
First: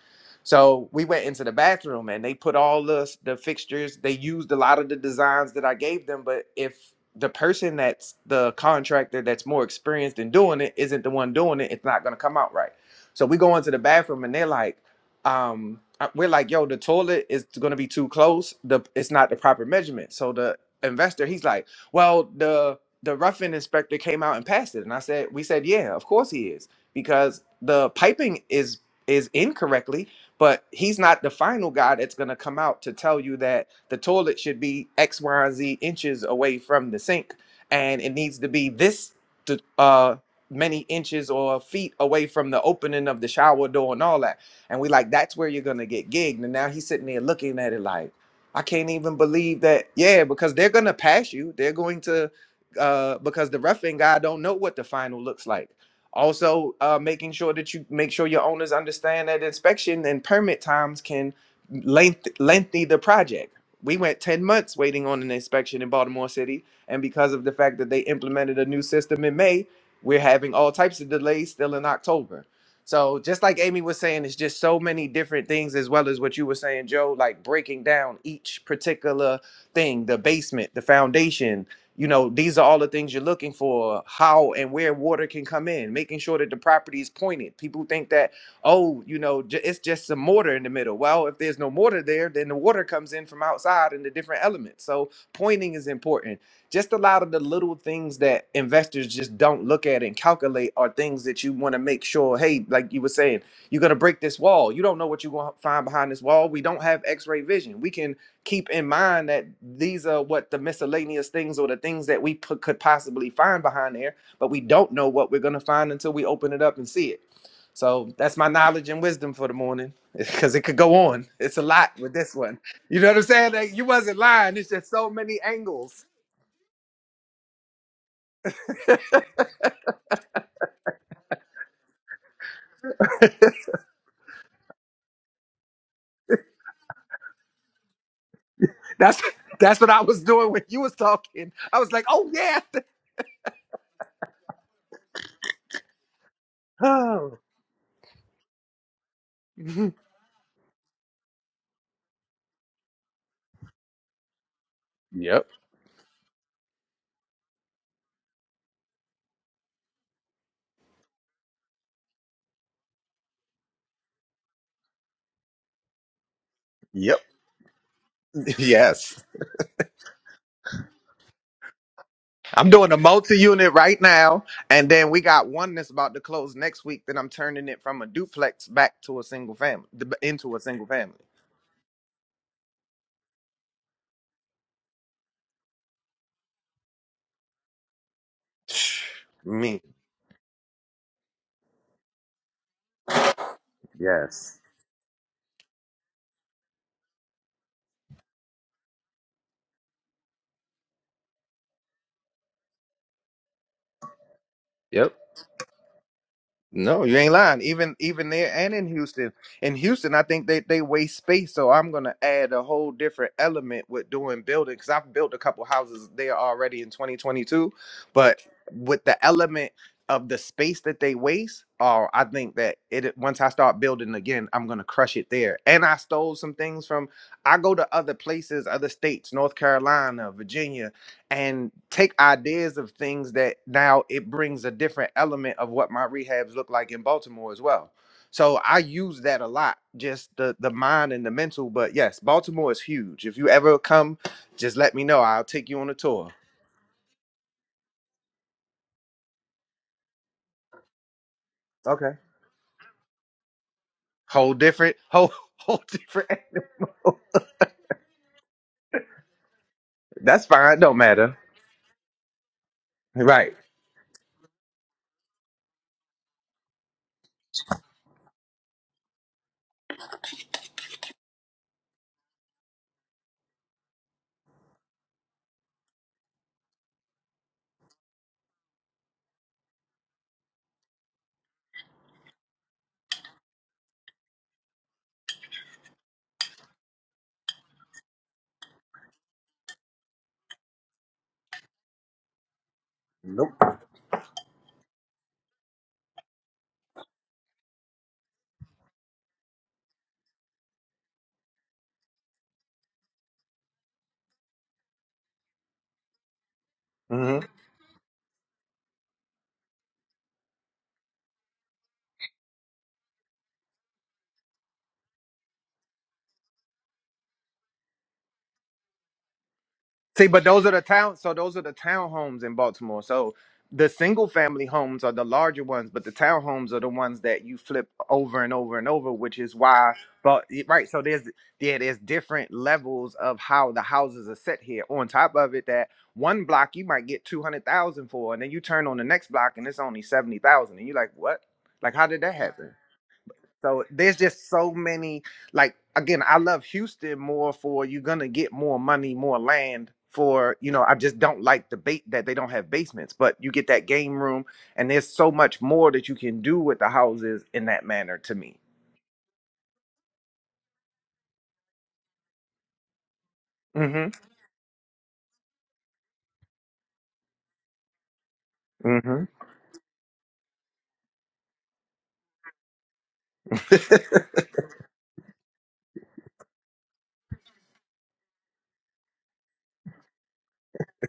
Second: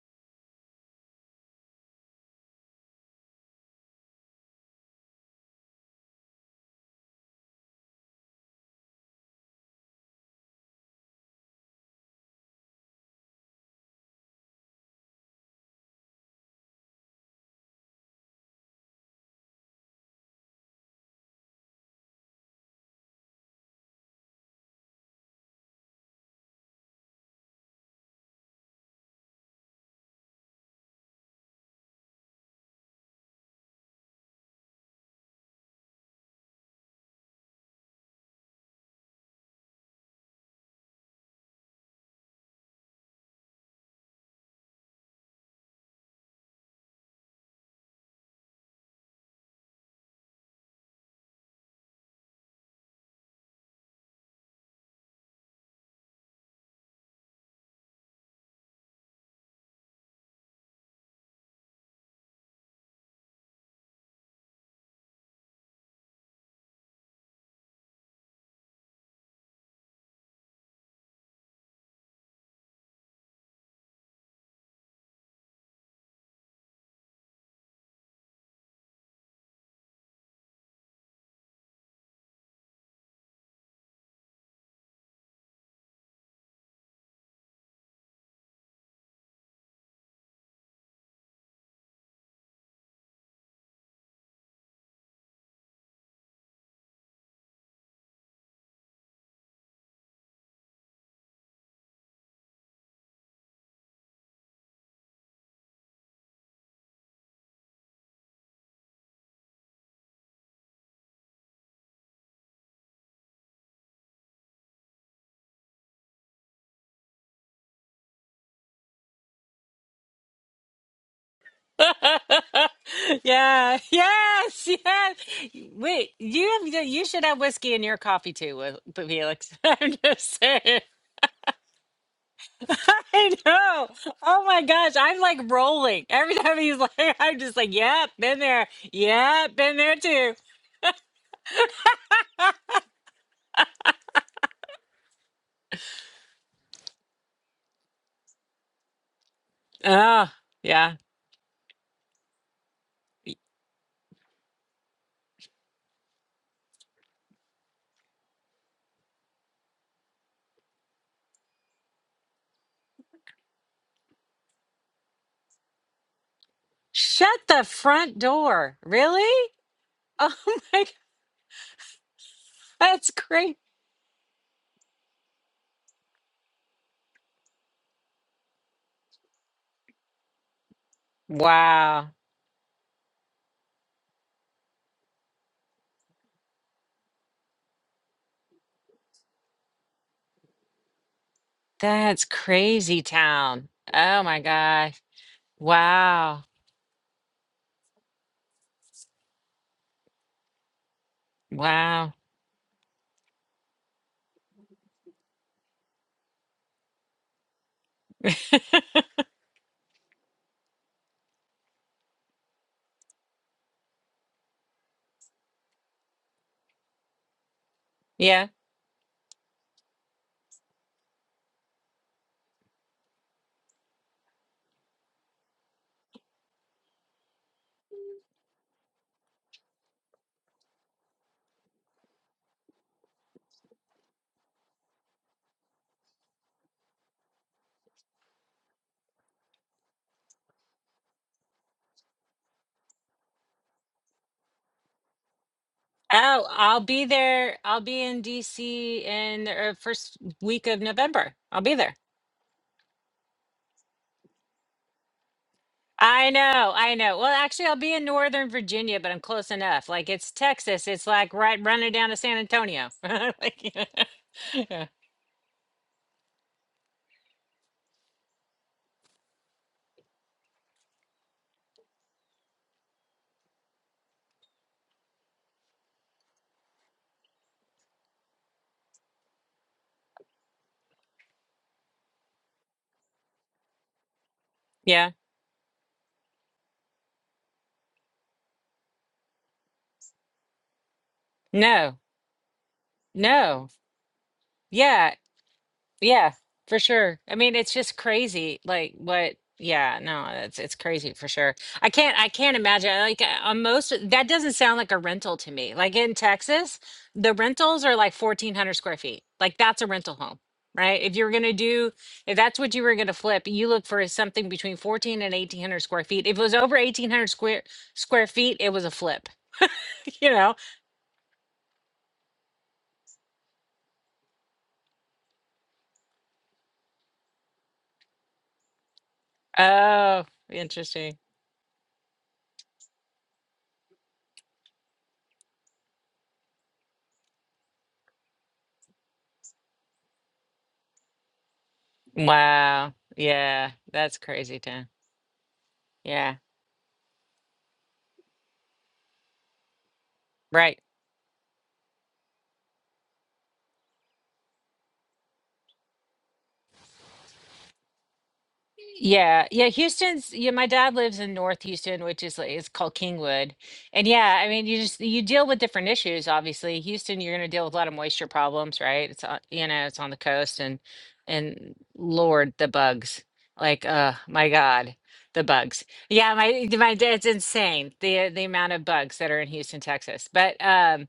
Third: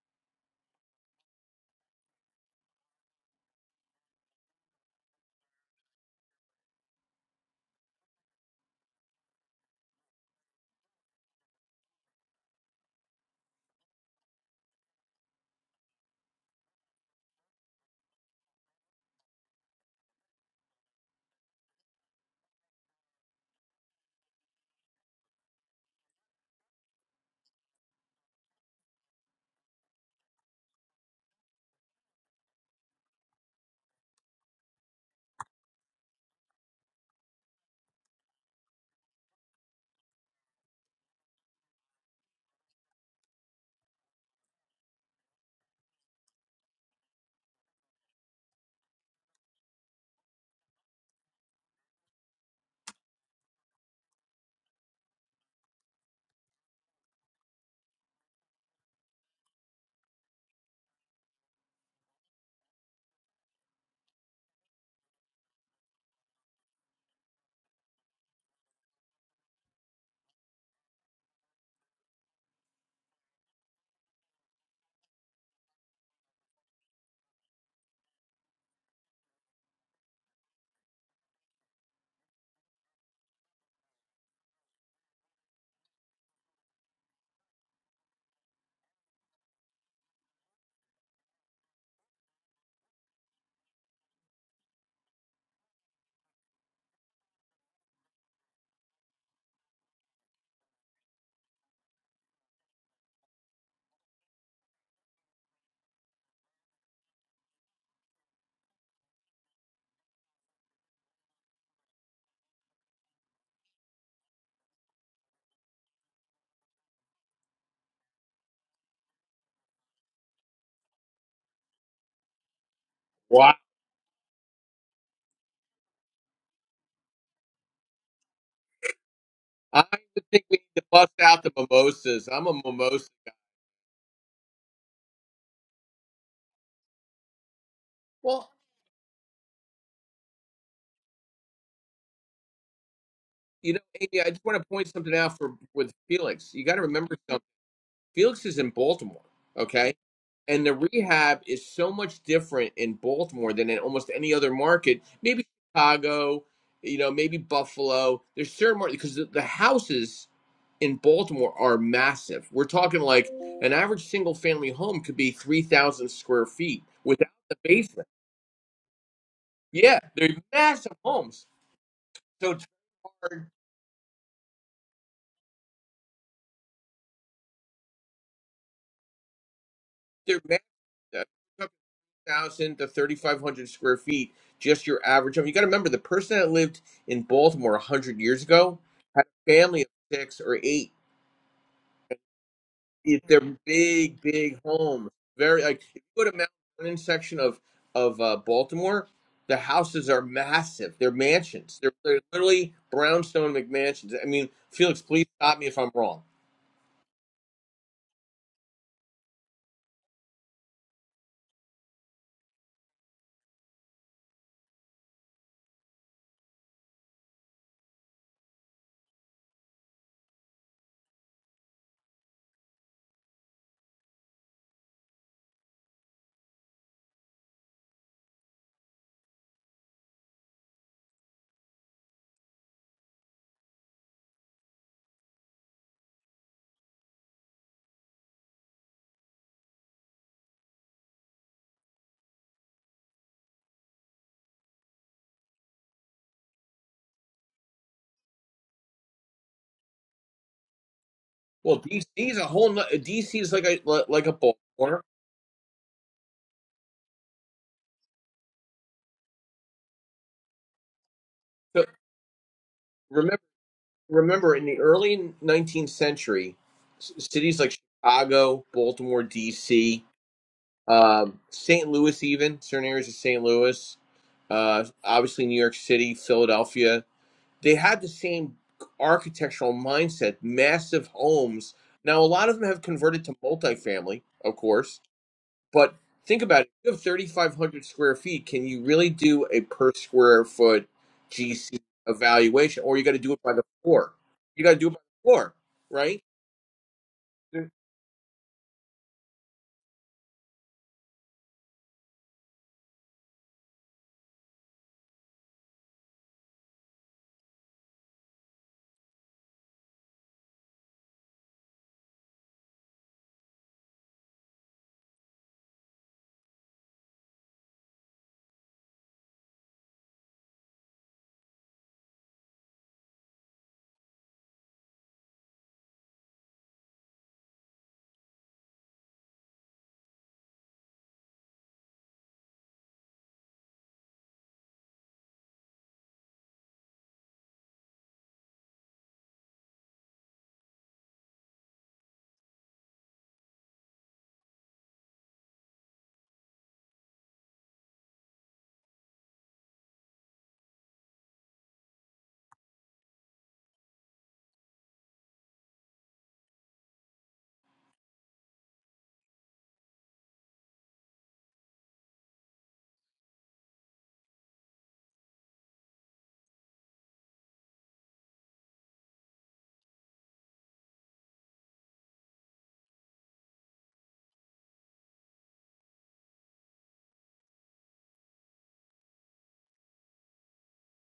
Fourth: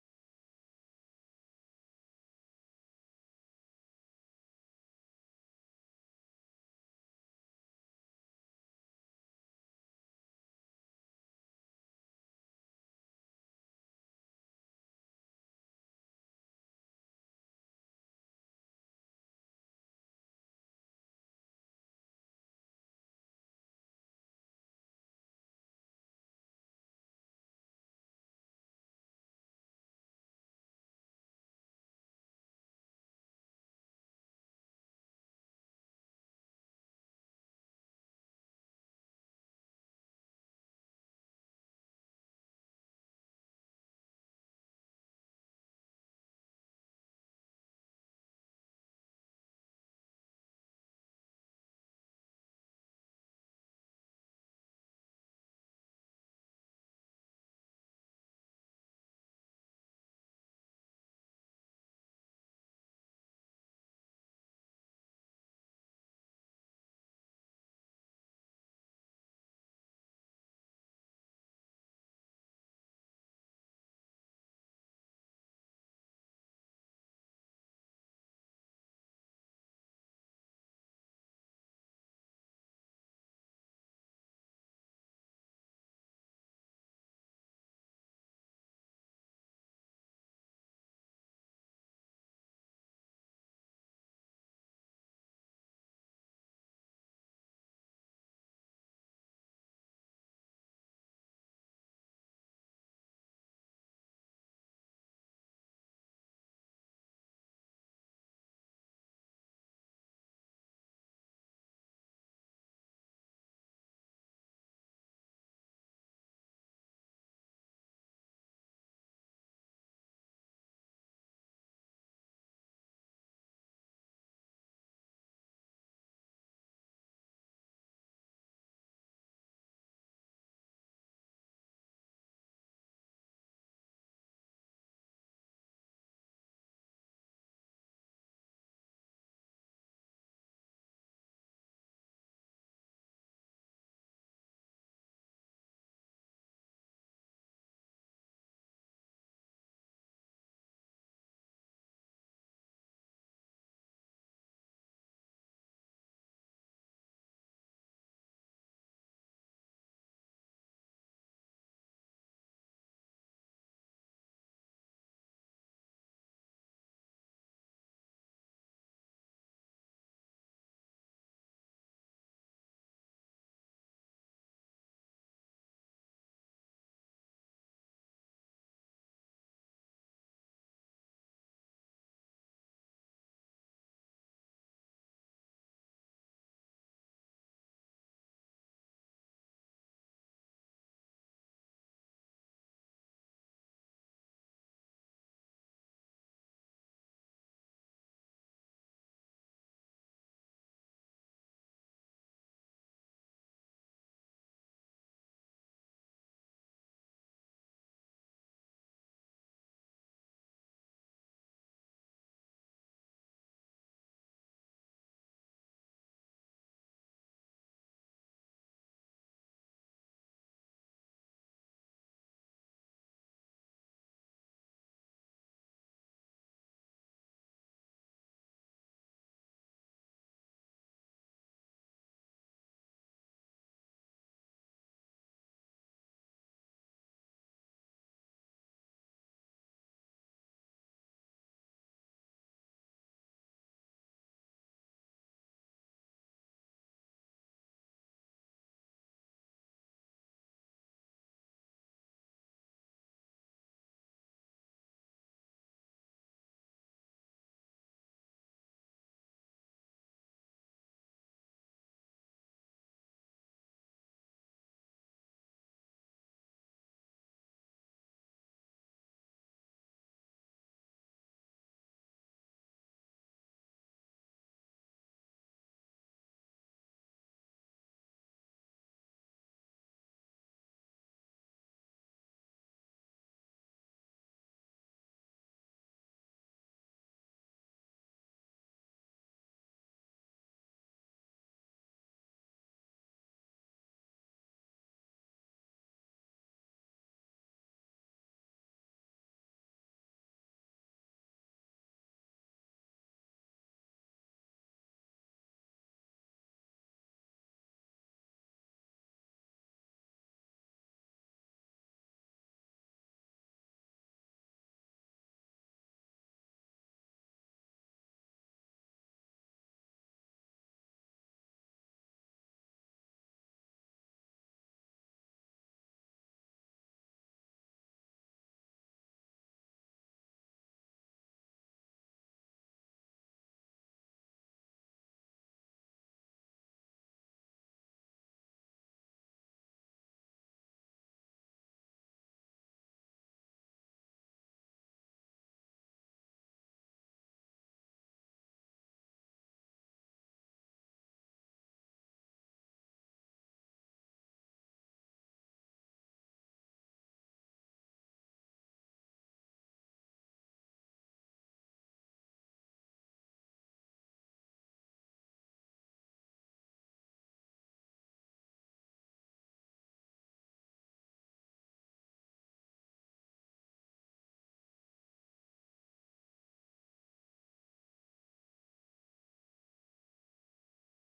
Speaker 3: So we went into the bathroom and they put all the, the fixtures. They used a lot of the designs that I gave them, but if the person that's the contractor that's more experienced in doing it isn't the one doing it, it's not going to come out right. So we go into the bathroom and they're like, um, uh, we're like, yo, the toilet is going to be too close. The it's not the proper measurement. So the investor, he's like, well, the the roughing inspector came out and passed it. And I said, we said, yeah, of course he is, because the piping is is incorrectly, but he's not the final guy that's gonna come out to tell you that the toilet should be X, Y, and Z inches away from the sink, and it needs to be this to, uh many inches or feet away from the opening of the shower door and all that. And we like, that's where you're gonna get gigged. And now he's sitting there looking at it like I can't even believe that. Yeah, because they're gonna pass you. They're going to uh because the refing guy don't know what the final looks like. Also, uh making sure that you make sure your owners understand that inspection and permit times can length lengthy the project. We went 10 months waiting on an inspection in Baltimore City, and because of the fact that they implemented a new system in May, we're having all types of delays still in October. So just like Amy was saying, it's just so many different things, as well as what you were saying, Joe, like breaking down each particular thing, the basement, the foundation. You know, these are all the things you're looking for, how and where water can come in, making sure that the property is pointed. People think that, oh, you know, j- it's just some mortar in the middle. Well, if there's no mortar there, then the water comes in from outside and the different elements. So pointing is important just a lot of the little things that investors just don't look at and calculate are things that you want to make sure hey like you were saying you're going to break this wall you don't know what you're going to find behind this wall we don't have x-ray vision we can keep in mind that these are what the miscellaneous things or the things that we put, could possibly find behind there but we don't know what we're going to find until we open it up and see it so that's my knowledge and wisdom for the morning because it could go on it's a lot with this one you know what i'm saying
Speaker 1: Wow.
Speaker 3: like,
Speaker 2: yeah.
Speaker 3: you wasn't lying
Speaker 2: Yes.
Speaker 3: it's just so
Speaker 2: Yes.
Speaker 3: many angles
Speaker 2: Wait. You have. You should have whiskey in your coffee too, with with Felix.
Speaker 1: I
Speaker 2: I'm just
Speaker 1: think we need
Speaker 2: saying.
Speaker 1: to bust out the mimosas. I'm a mimosa.
Speaker 2: I know. Oh my gosh. I'm like rolling every time he's like. I'm just like, yep, been
Speaker 1: Well,
Speaker 2: there.
Speaker 3: That's
Speaker 2: Yep, been
Speaker 3: that's what
Speaker 2: there
Speaker 3: I was
Speaker 2: too.
Speaker 3: doing when you was talking. I was like, oh yeah.
Speaker 1: you know, Amy, I just want to point something out for with Felix. You got to remember
Speaker 3: Oh.
Speaker 1: something. Felix is in Baltimore, okay?
Speaker 3: Mhm.
Speaker 2: Oh,
Speaker 1: and the
Speaker 2: yeah.
Speaker 1: rehab is so much different in Baltimore than in almost any other market. Maybe
Speaker 3: Yep.
Speaker 1: Chicago, you know, maybe Buffalo. There's certain markets because the, the houses in Baltimore are massive. We're talking like an average single family home could be three thousand square feet
Speaker 3: Yep.
Speaker 1: without
Speaker 2: Shut
Speaker 1: the
Speaker 2: the
Speaker 1: basement.
Speaker 2: front door.
Speaker 3: Yes.
Speaker 2: Really?
Speaker 1: Yeah, they're
Speaker 2: Oh my. God.
Speaker 1: massive homes. So it's
Speaker 3: I'm doing a
Speaker 2: That's
Speaker 1: hard.
Speaker 2: great.
Speaker 3: multi-unit right now, and then we got one that's about to close next week. Then I'm turning it from a duplex back to a single family,
Speaker 1: They're
Speaker 3: into a single family.
Speaker 1: massive.
Speaker 2: Wow.
Speaker 1: thousand to thirty five hundred square feet, just your average home. You got to remember the person that lived in Baltimore a hundred years ago had a family
Speaker 3: Me.
Speaker 1: of six or eight.
Speaker 2: That's crazy
Speaker 1: It, they're
Speaker 2: town.
Speaker 1: big,
Speaker 2: Oh my
Speaker 3: Yes.
Speaker 1: big
Speaker 2: gosh.
Speaker 1: homes. Very like if you go to
Speaker 2: Wow.
Speaker 1: Mount Vernon section of of uh, Baltimore, the houses are massive. They're mansions. They're,
Speaker 2: Wow.
Speaker 1: they're literally brownstone McMansions. I mean, Felix,
Speaker 3: Yep.
Speaker 1: please stop me if I'm wrong.
Speaker 3: No, you ain't lying. Even even there and in Houston. In Houston, I think they, they waste space. So I'm gonna add a whole different element with doing building because I've built a couple houses there already in 2022. But
Speaker 2: Yeah.
Speaker 3: with the element of the space that they waste, oh, I think that it once I start building again, I'm gonna crush it there. And I stole some things from I go to other places, other states, North Carolina, Virginia, and take ideas of things that now it brings a different element of what my rehabs look like in Baltimore as well. So I use that a lot, just the the mind and the mental. But yes, Baltimore is huge. If you ever come, just let me know. I'll take you on a tour.
Speaker 2: Oh, I'll be there. I'll be in DC in the uh, first week of November. I'll be
Speaker 1: Well,
Speaker 2: there.
Speaker 1: DC
Speaker 3: Okay.
Speaker 1: is a whole. no- DC is like a like a
Speaker 3: Whole different,
Speaker 1: Baltimore.
Speaker 3: whole whole
Speaker 2: I
Speaker 3: different.
Speaker 2: know. I know. Well, actually, I'll be in Northern Virginia, but I'm close enough. Like it's
Speaker 3: That's fine.
Speaker 2: Texas.
Speaker 3: Don't
Speaker 2: It's like
Speaker 3: matter.
Speaker 2: right
Speaker 1: So
Speaker 2: running down to San Antonio.
Speaker 1: remember.
Speaker 3: Right.
Speaker 2: Like,
Speaker 1: remember in the
Speaker 2: yeah.
Speaker 1: early 19th century c- cities like chicago baltimore dc um, st louis even certain areas of st louis uh, obviously new york city philadelphia they had the same architectural mindset massive homes now a lot of them have converted to multifamily of course
Speaker 2: Yeah.
Speaker 1: but think about it. You have 3,500 square feet. Can you really do a per square foot GC
Speaker 2: No.
Speaker 1: evaluation, or you got to do it by
Speaker 3: Nope.
Speaker 1: the
Speaker 2: No.
Speaker 1: floor? You got to do it by
Speaker 2: Yeah.
Speaker 1: the floor, right?
Speaker 2: Yeah, for sure. I mean,
Speaker 1: You
Speaker 2: it's just crazy. Like what? Yeah, no, it's it's crazy for sure. I can't I can't imagine. Like uh, on most that doesn't sound like a rental to me. Like in Texas, the rentals are like 1400 square feet. Like that's a rental home, right? If you're going to do if that's what you were going to flip, you look for something between 14 and 1800 square feet. If it was over 1800 square square feet, it was a flip,
Speaker 3: See,
Speaker 2: you
Speaker 3: but
Speaker 2: know?
Speaker 3: those are the town. So those are the townhomes in Baltimore. So the single family homes are the larger ones, but the townhomes are the ones that you flip over and over and over, which is why.
Speaker 2: Oh,
Speaker 3: But right, so
Speaker 2: interesting.
Speaker 3: there's yeah, there's different levels of how the houses are set here. On top of it, that one block you might get two hundred thousand for, and then you turn on the next block and it's only seventy thousand, and you're like, what? Like, how did that happen?
Speaker 2: Wow. Yeah,
Speaker 3: So
Speaker 2: that's
Speaker 3: there's just
Speaker 2: crazy,
Speaker 3: so
Speaker 2: Tim.
Speaker 3: many. Like again,
Speaker 2: Yeah.
Speaker 3: I love Houston more for you're gonna get more money, more land. For you
Speaker 2: Right.
Speaker 3: know, I just don't like the bait that they don't have basements, but you get that game room, and there's so much more that you can do with the houses in that manner. To me.
Speaker 2: Yeah. Yeah. Houston's, yeah, my dad lives in North Houston, which is like, it's called Kingwood. And
Speaker 3: Mm-hmm.
Speaker 2: yeah, I mean, you just, you deal with different issues, obviously. Houston, you're going to deal with a lot of moisture problems, right? It's,
Speaker 3: Mm-hmm.
Speaker 2: on, you know, it's on the coast and, and Lord, the bugs. Like, uh, my God, the bugs. Yeah. My, my dad's insane. The, the amount of bugs that are in Houston, Texas. But, um,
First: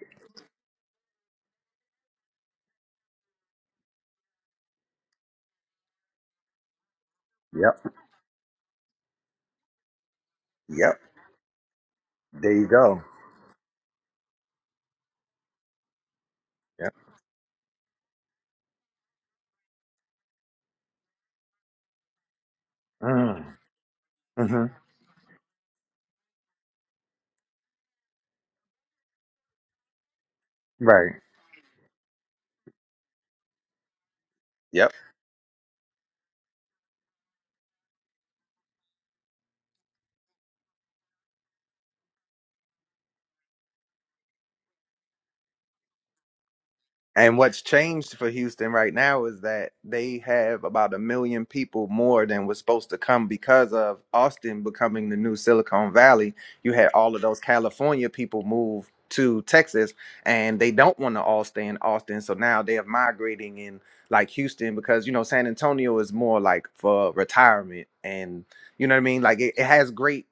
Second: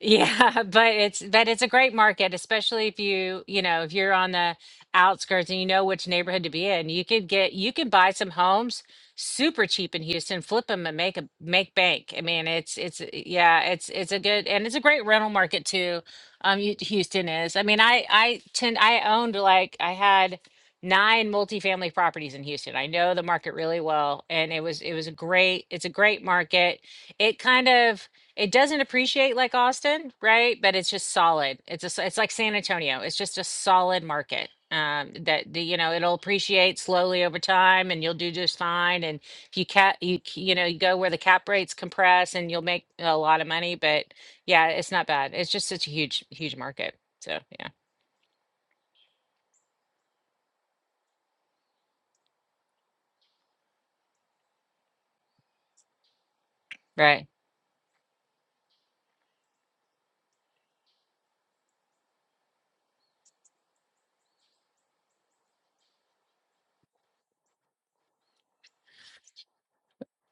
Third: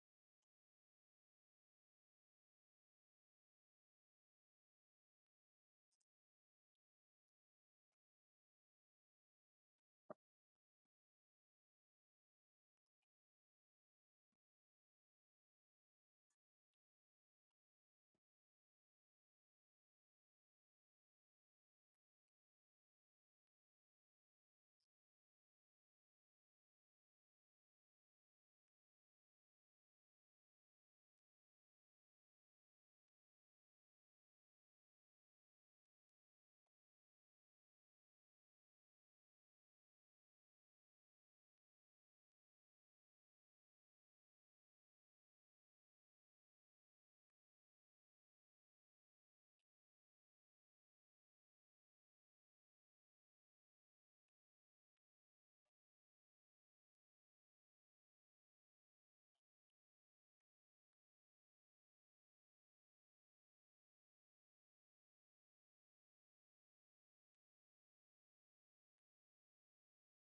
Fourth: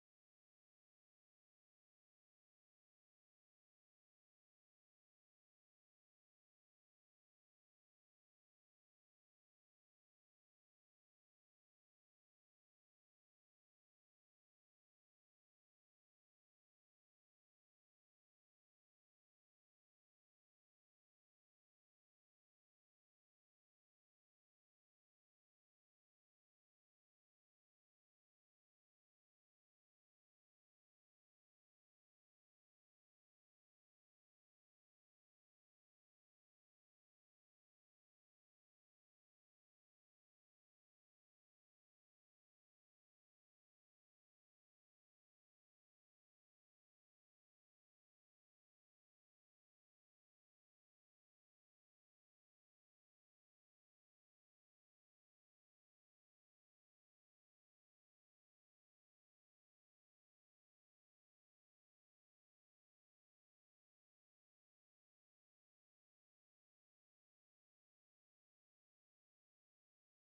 Speaker 2: yeah, but it's, but it's a great market, especially if you, you know, if you're on the, outskirts and you know which neighborhood to be in. You could get you
Speaker 3: yep.
Speaker 2: could buy some homes super cheap in Houston, flip them and
Speaker 3: Yep.
Speaker 2: make a make bank. I mean,
Speaker 3: There you
Speaker 2: it's it's
Speaker 3: go.
Speaker 2: uh, yeah, it's it's a good and it's a great rental market too. Um Hu-
Speaker 3: Yep.
Speaker 2: Houston is. I mean, I I tend I owned like I had nine multifamily properties in Houston. I know the
Speaker 3: Mm.
Speaker 2: market really well and it
Speaker 3: hmm
Speaker 2: was it was a great it's a great market. It kind of it doesn't appreciate like Austin, right? But it's just
Speaker 3: Right.
Speaker 2: solid. It's a. it's like San Antonio. It's just a solid market.
Speaker 3: Yep.
Speaker 2: Um, that the, you know, it'll appreciate slowly over time, and you'll do just fine. And if you cap, you you know, you go where the cap rates compress, and you'll make a lot of money. But yeah, it's not bad. It's just such a huge, huge market.
Speaker 3: And
Speaker 2: So
Speaker 3: what's
Speaker 2: yeah,
Speaker 3: changed for Houston right now is that they have about a million people more than was supposed to come because of Austin becoming the new Silicon Valley. You had all of
Speaker 2: right.
Speaker 3: those California people move to Texas and they don't want to all stay in Austin. So now they are migrating in like Houston because, you know, San Antonio is more like for retirement. And you know what I mean? Like it, it has great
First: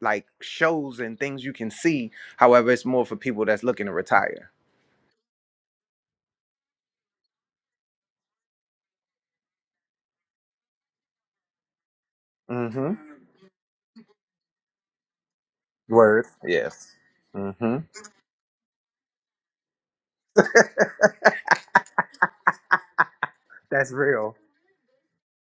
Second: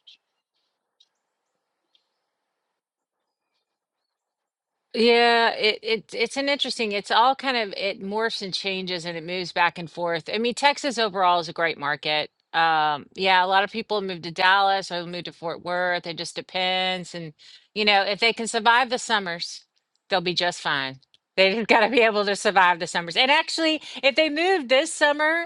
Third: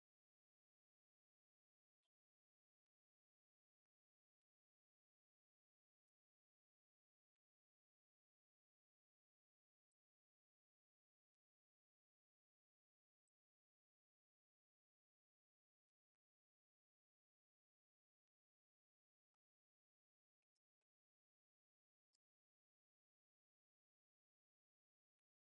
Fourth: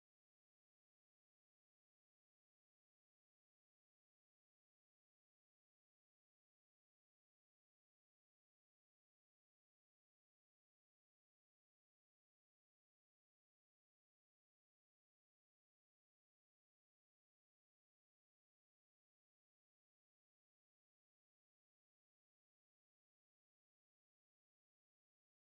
Speaker 3: like shows and things you can see. However, it's more for people that's looking to retire.
Speaker 2: Yeah, it, it it's an interesting, it's all kind of it morphs and changes and it moves back and forth. I mean, Texas overall is a great market. Um, yeah, a lot of people move to Dallas or move to Fort Worth. It
Speaker 3: Word.
Speaker 2: just
Speaker 3: Yes.
Speaker 2: depends. And
Speaker 3: Mm-hmm.
Speaker 2: you know, if they can survive the summers, they'll be just fine. They just gotta be able to survive the summers. And actually,
Speaker 3: That's
Speaker 2: if they
Speaker 3: real.
Speaker 2: moved this summer,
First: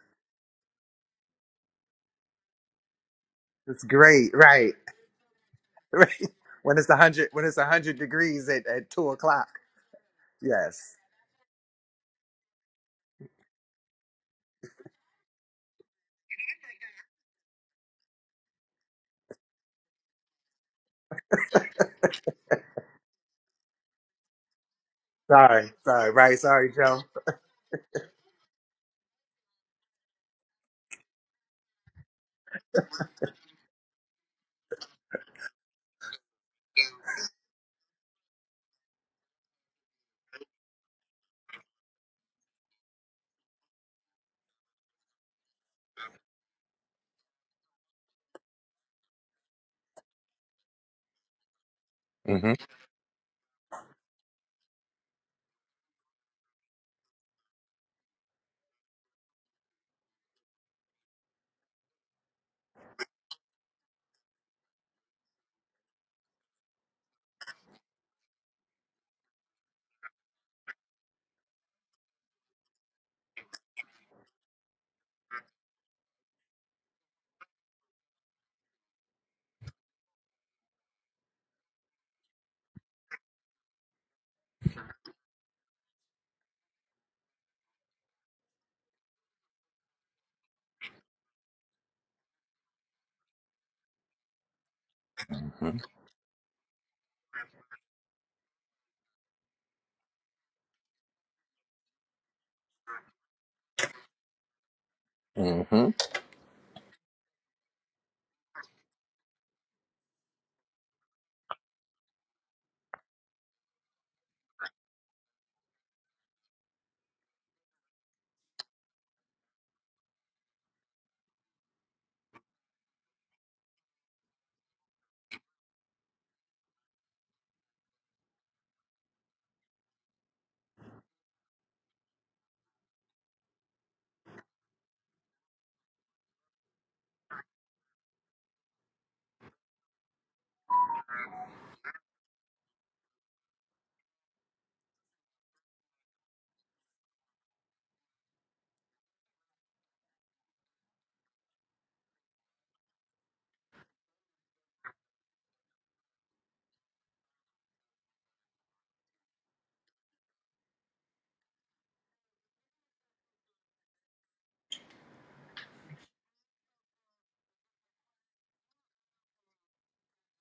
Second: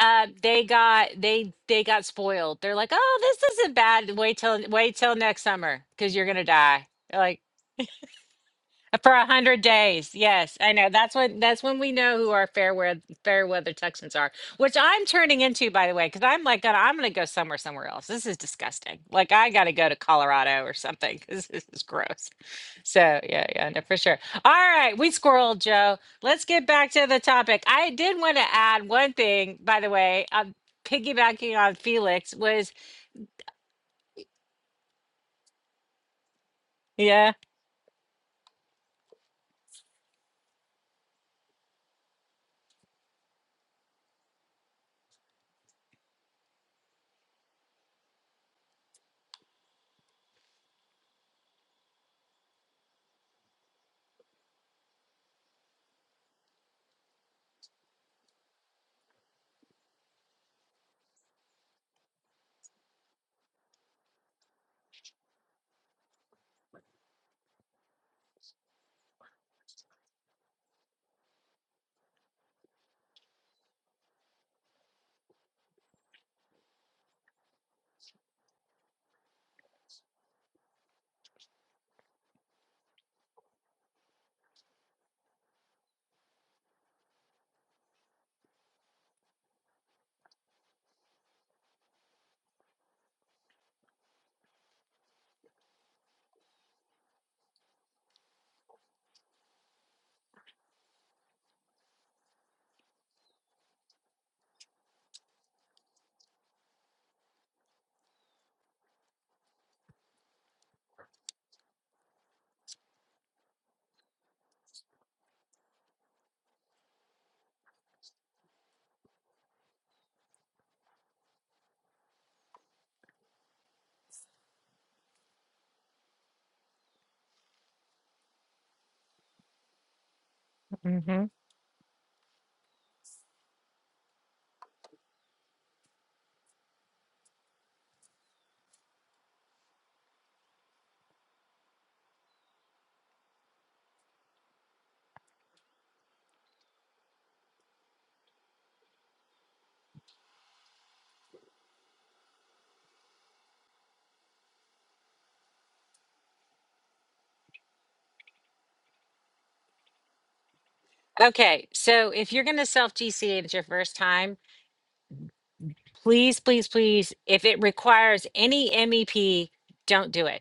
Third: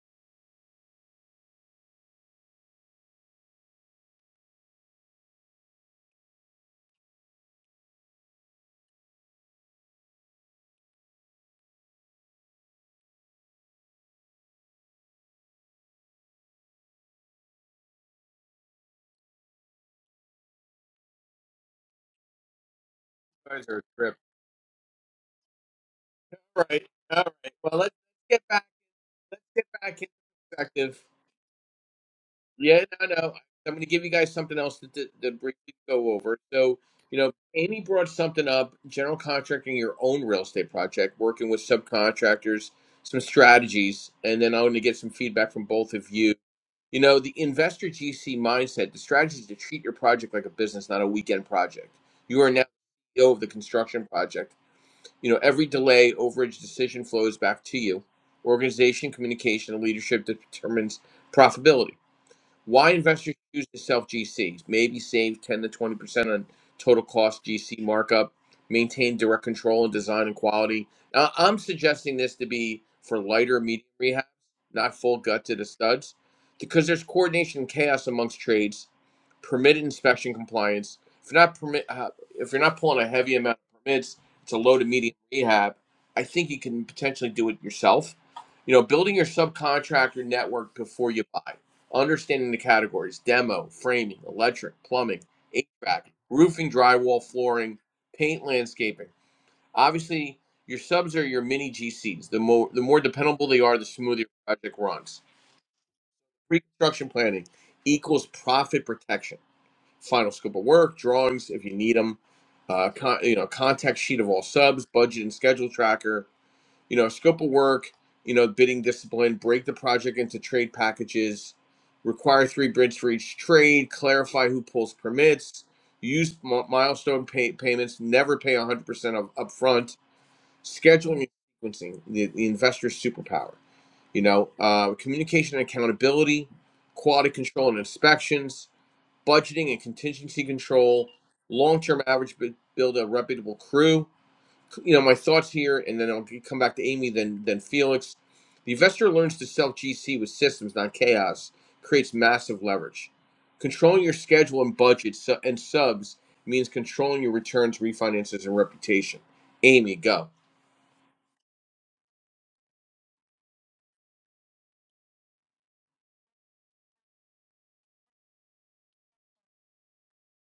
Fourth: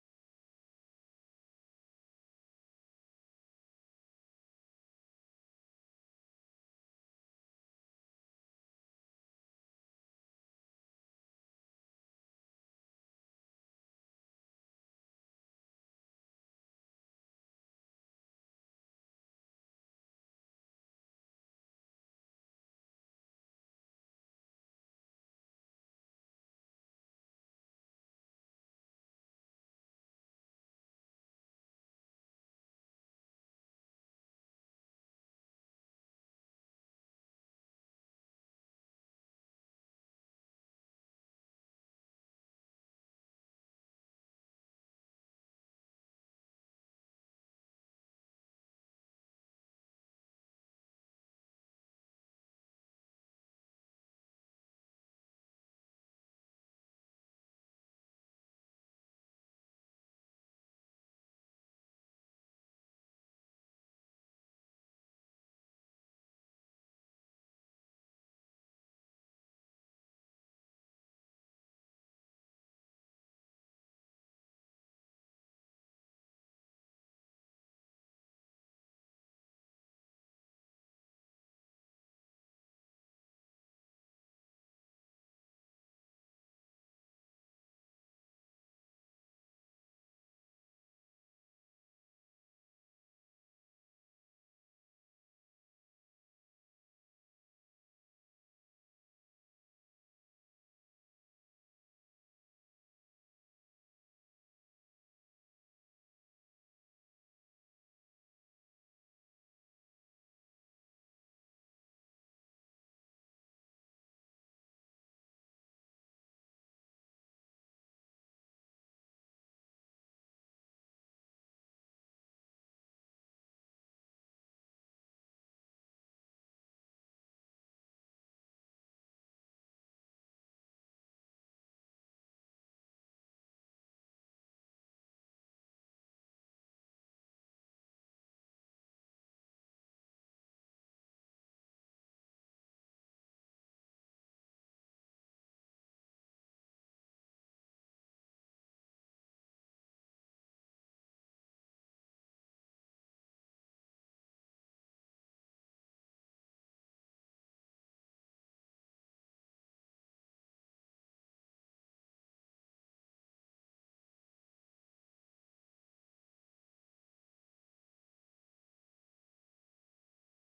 Speaker 2: uh, they got they they got spoiled. They're like, oh, this isn't
Speaker 3: It's
Speaker 2: bad.
Speaker 3: great.
Speaker 2: Wait till
Speaker 3: Right.
Speaker 2: wait till next summer because you're
Speaker 3: Right.
Speaker 2: gonna
Speaker 3: When
Speaker 2: die.
Speaker 3: it's a hundred when it's a hundred degrees at, at two
Speaker 2: For a
Speaker 3: o'clock.
Speaker 2: hundred days, yes, I know.
Speaker 3: Yes.
Speaker 2: That's when that's when we know who our fair weather fair weather Texans are, which I'm turning into, by the way, because I'm like, God, I'm going to go somewhere somewhere else. This is disgusting. Like, I got to go to Colorado or something because this is gross. So yeah,
Speaker 1: guys
Speaker 2: yeah,
Speaker 1: are
Speaker 2: no,
Speaker 1: a
Speaker 2: for
Speaker 1: trip.
Speaker 2: sure. All right, we squirreled,
Speaker 3: Sorry.
Speaker 2: Joe.
Speaker 3: Sorry. Right.
Speaker 2: Let's
Speaker 1: All
Speaker 2: get
Speaker 3: Sorry,
Speaker 1: right.
Speaker 2: back
Speaker 3: Joe.
Speaker 2: to the
Speaker 1: All right.
Speaker 2: topic.
Speaker 1: Well,
Speaker 2: I
Speaker 1: let's
Speaker 2: did want
Speaker 1: get
Speaker 2: to
Speaker 1: back.
Speaker 2: add one
Speaker 1: Let's
Speaker 2: thing,
Speaker 1: get
Speaker 2: by
Speaker 1: back
Speaker 2: the
Speaker 1: into
Speaker 2: way. I'm
Speaker 1: perspective.
Speaker 2: piggybacking on Felix was
Speaker 1: Yeah, no, no. I'm going to give you guys something else to, to, to briefly go over. So, you know,
Speaker 2: yeah.
Speaker 1: Amy brought something up, general contracting your own real estate project, working with subcontractors, some strategies, and then I'm going to get some feedback from both of you. You know, the investor GC mindset, the strategy is to treat your project like a business, not a weekend project. You are now
Speaker 3: Mm-hmm.
Speaker 1: CEO of the construction project. You know, every delay, overage, decision flows back to you. Organization, communication, and leadership determines profitability why investors choose to sell GCs? Maybe save 10 to 20% on total cost GC markup, maintain direct control and design and quality. Now, I'm suggesting this to be for lighter medium rehabs, not full gut to the studs, because there's coordination and chaos amongst trades, permitted inspection compliance. If you're not permit, uh, if you're not pulling a heavy amount of permits, it's a low to medium rehab. I think you can potentially do it yourself. You know, building your subcontractor network before you buy Understanding the categories demo, framing, electric, plumbing,
Speaker 3: Mm-hmm.
Speaker 1: HVAC, roofing, drywall, flooring, paint, landscaping. Obviously, your subs are your mini GCs. The more, the more dependable they are, the smoother your project runs.
Speaker 3: Mm-hmm.
Speaker 1: Pre construction planning equals profit protection. Final scope of work, drawings if you need them, uh, con- you know, contact sheet of all subs, budget and schedule tracker, you know, scope of work, you know, bidding discipline, break the project into trade packages, require three bids for each trade, clarify who pulls permits, use milestone pay- payments, never pay 100% of upfront,
Speaker 2: hmm
Speaker 1: scheduling and sequencing, the, the investor's superpower, you know, uh, communication and accountability, quality control and inspections, budgeting and contingency control, long-term average build a reputable crew, you know my thoughts here, and then I'll come back to Amy, then then Felix. The investor learns to sell GC with systems, not chaos, creates massive leverage. Controlling your schedule and budget su- and subs means controlling your returns, refinances, and reputation. Amy, go.
Speaker 2: Okay, so if you're going to self GCA it's your first time. Please, please, please, if it requires any MEP, don't do it.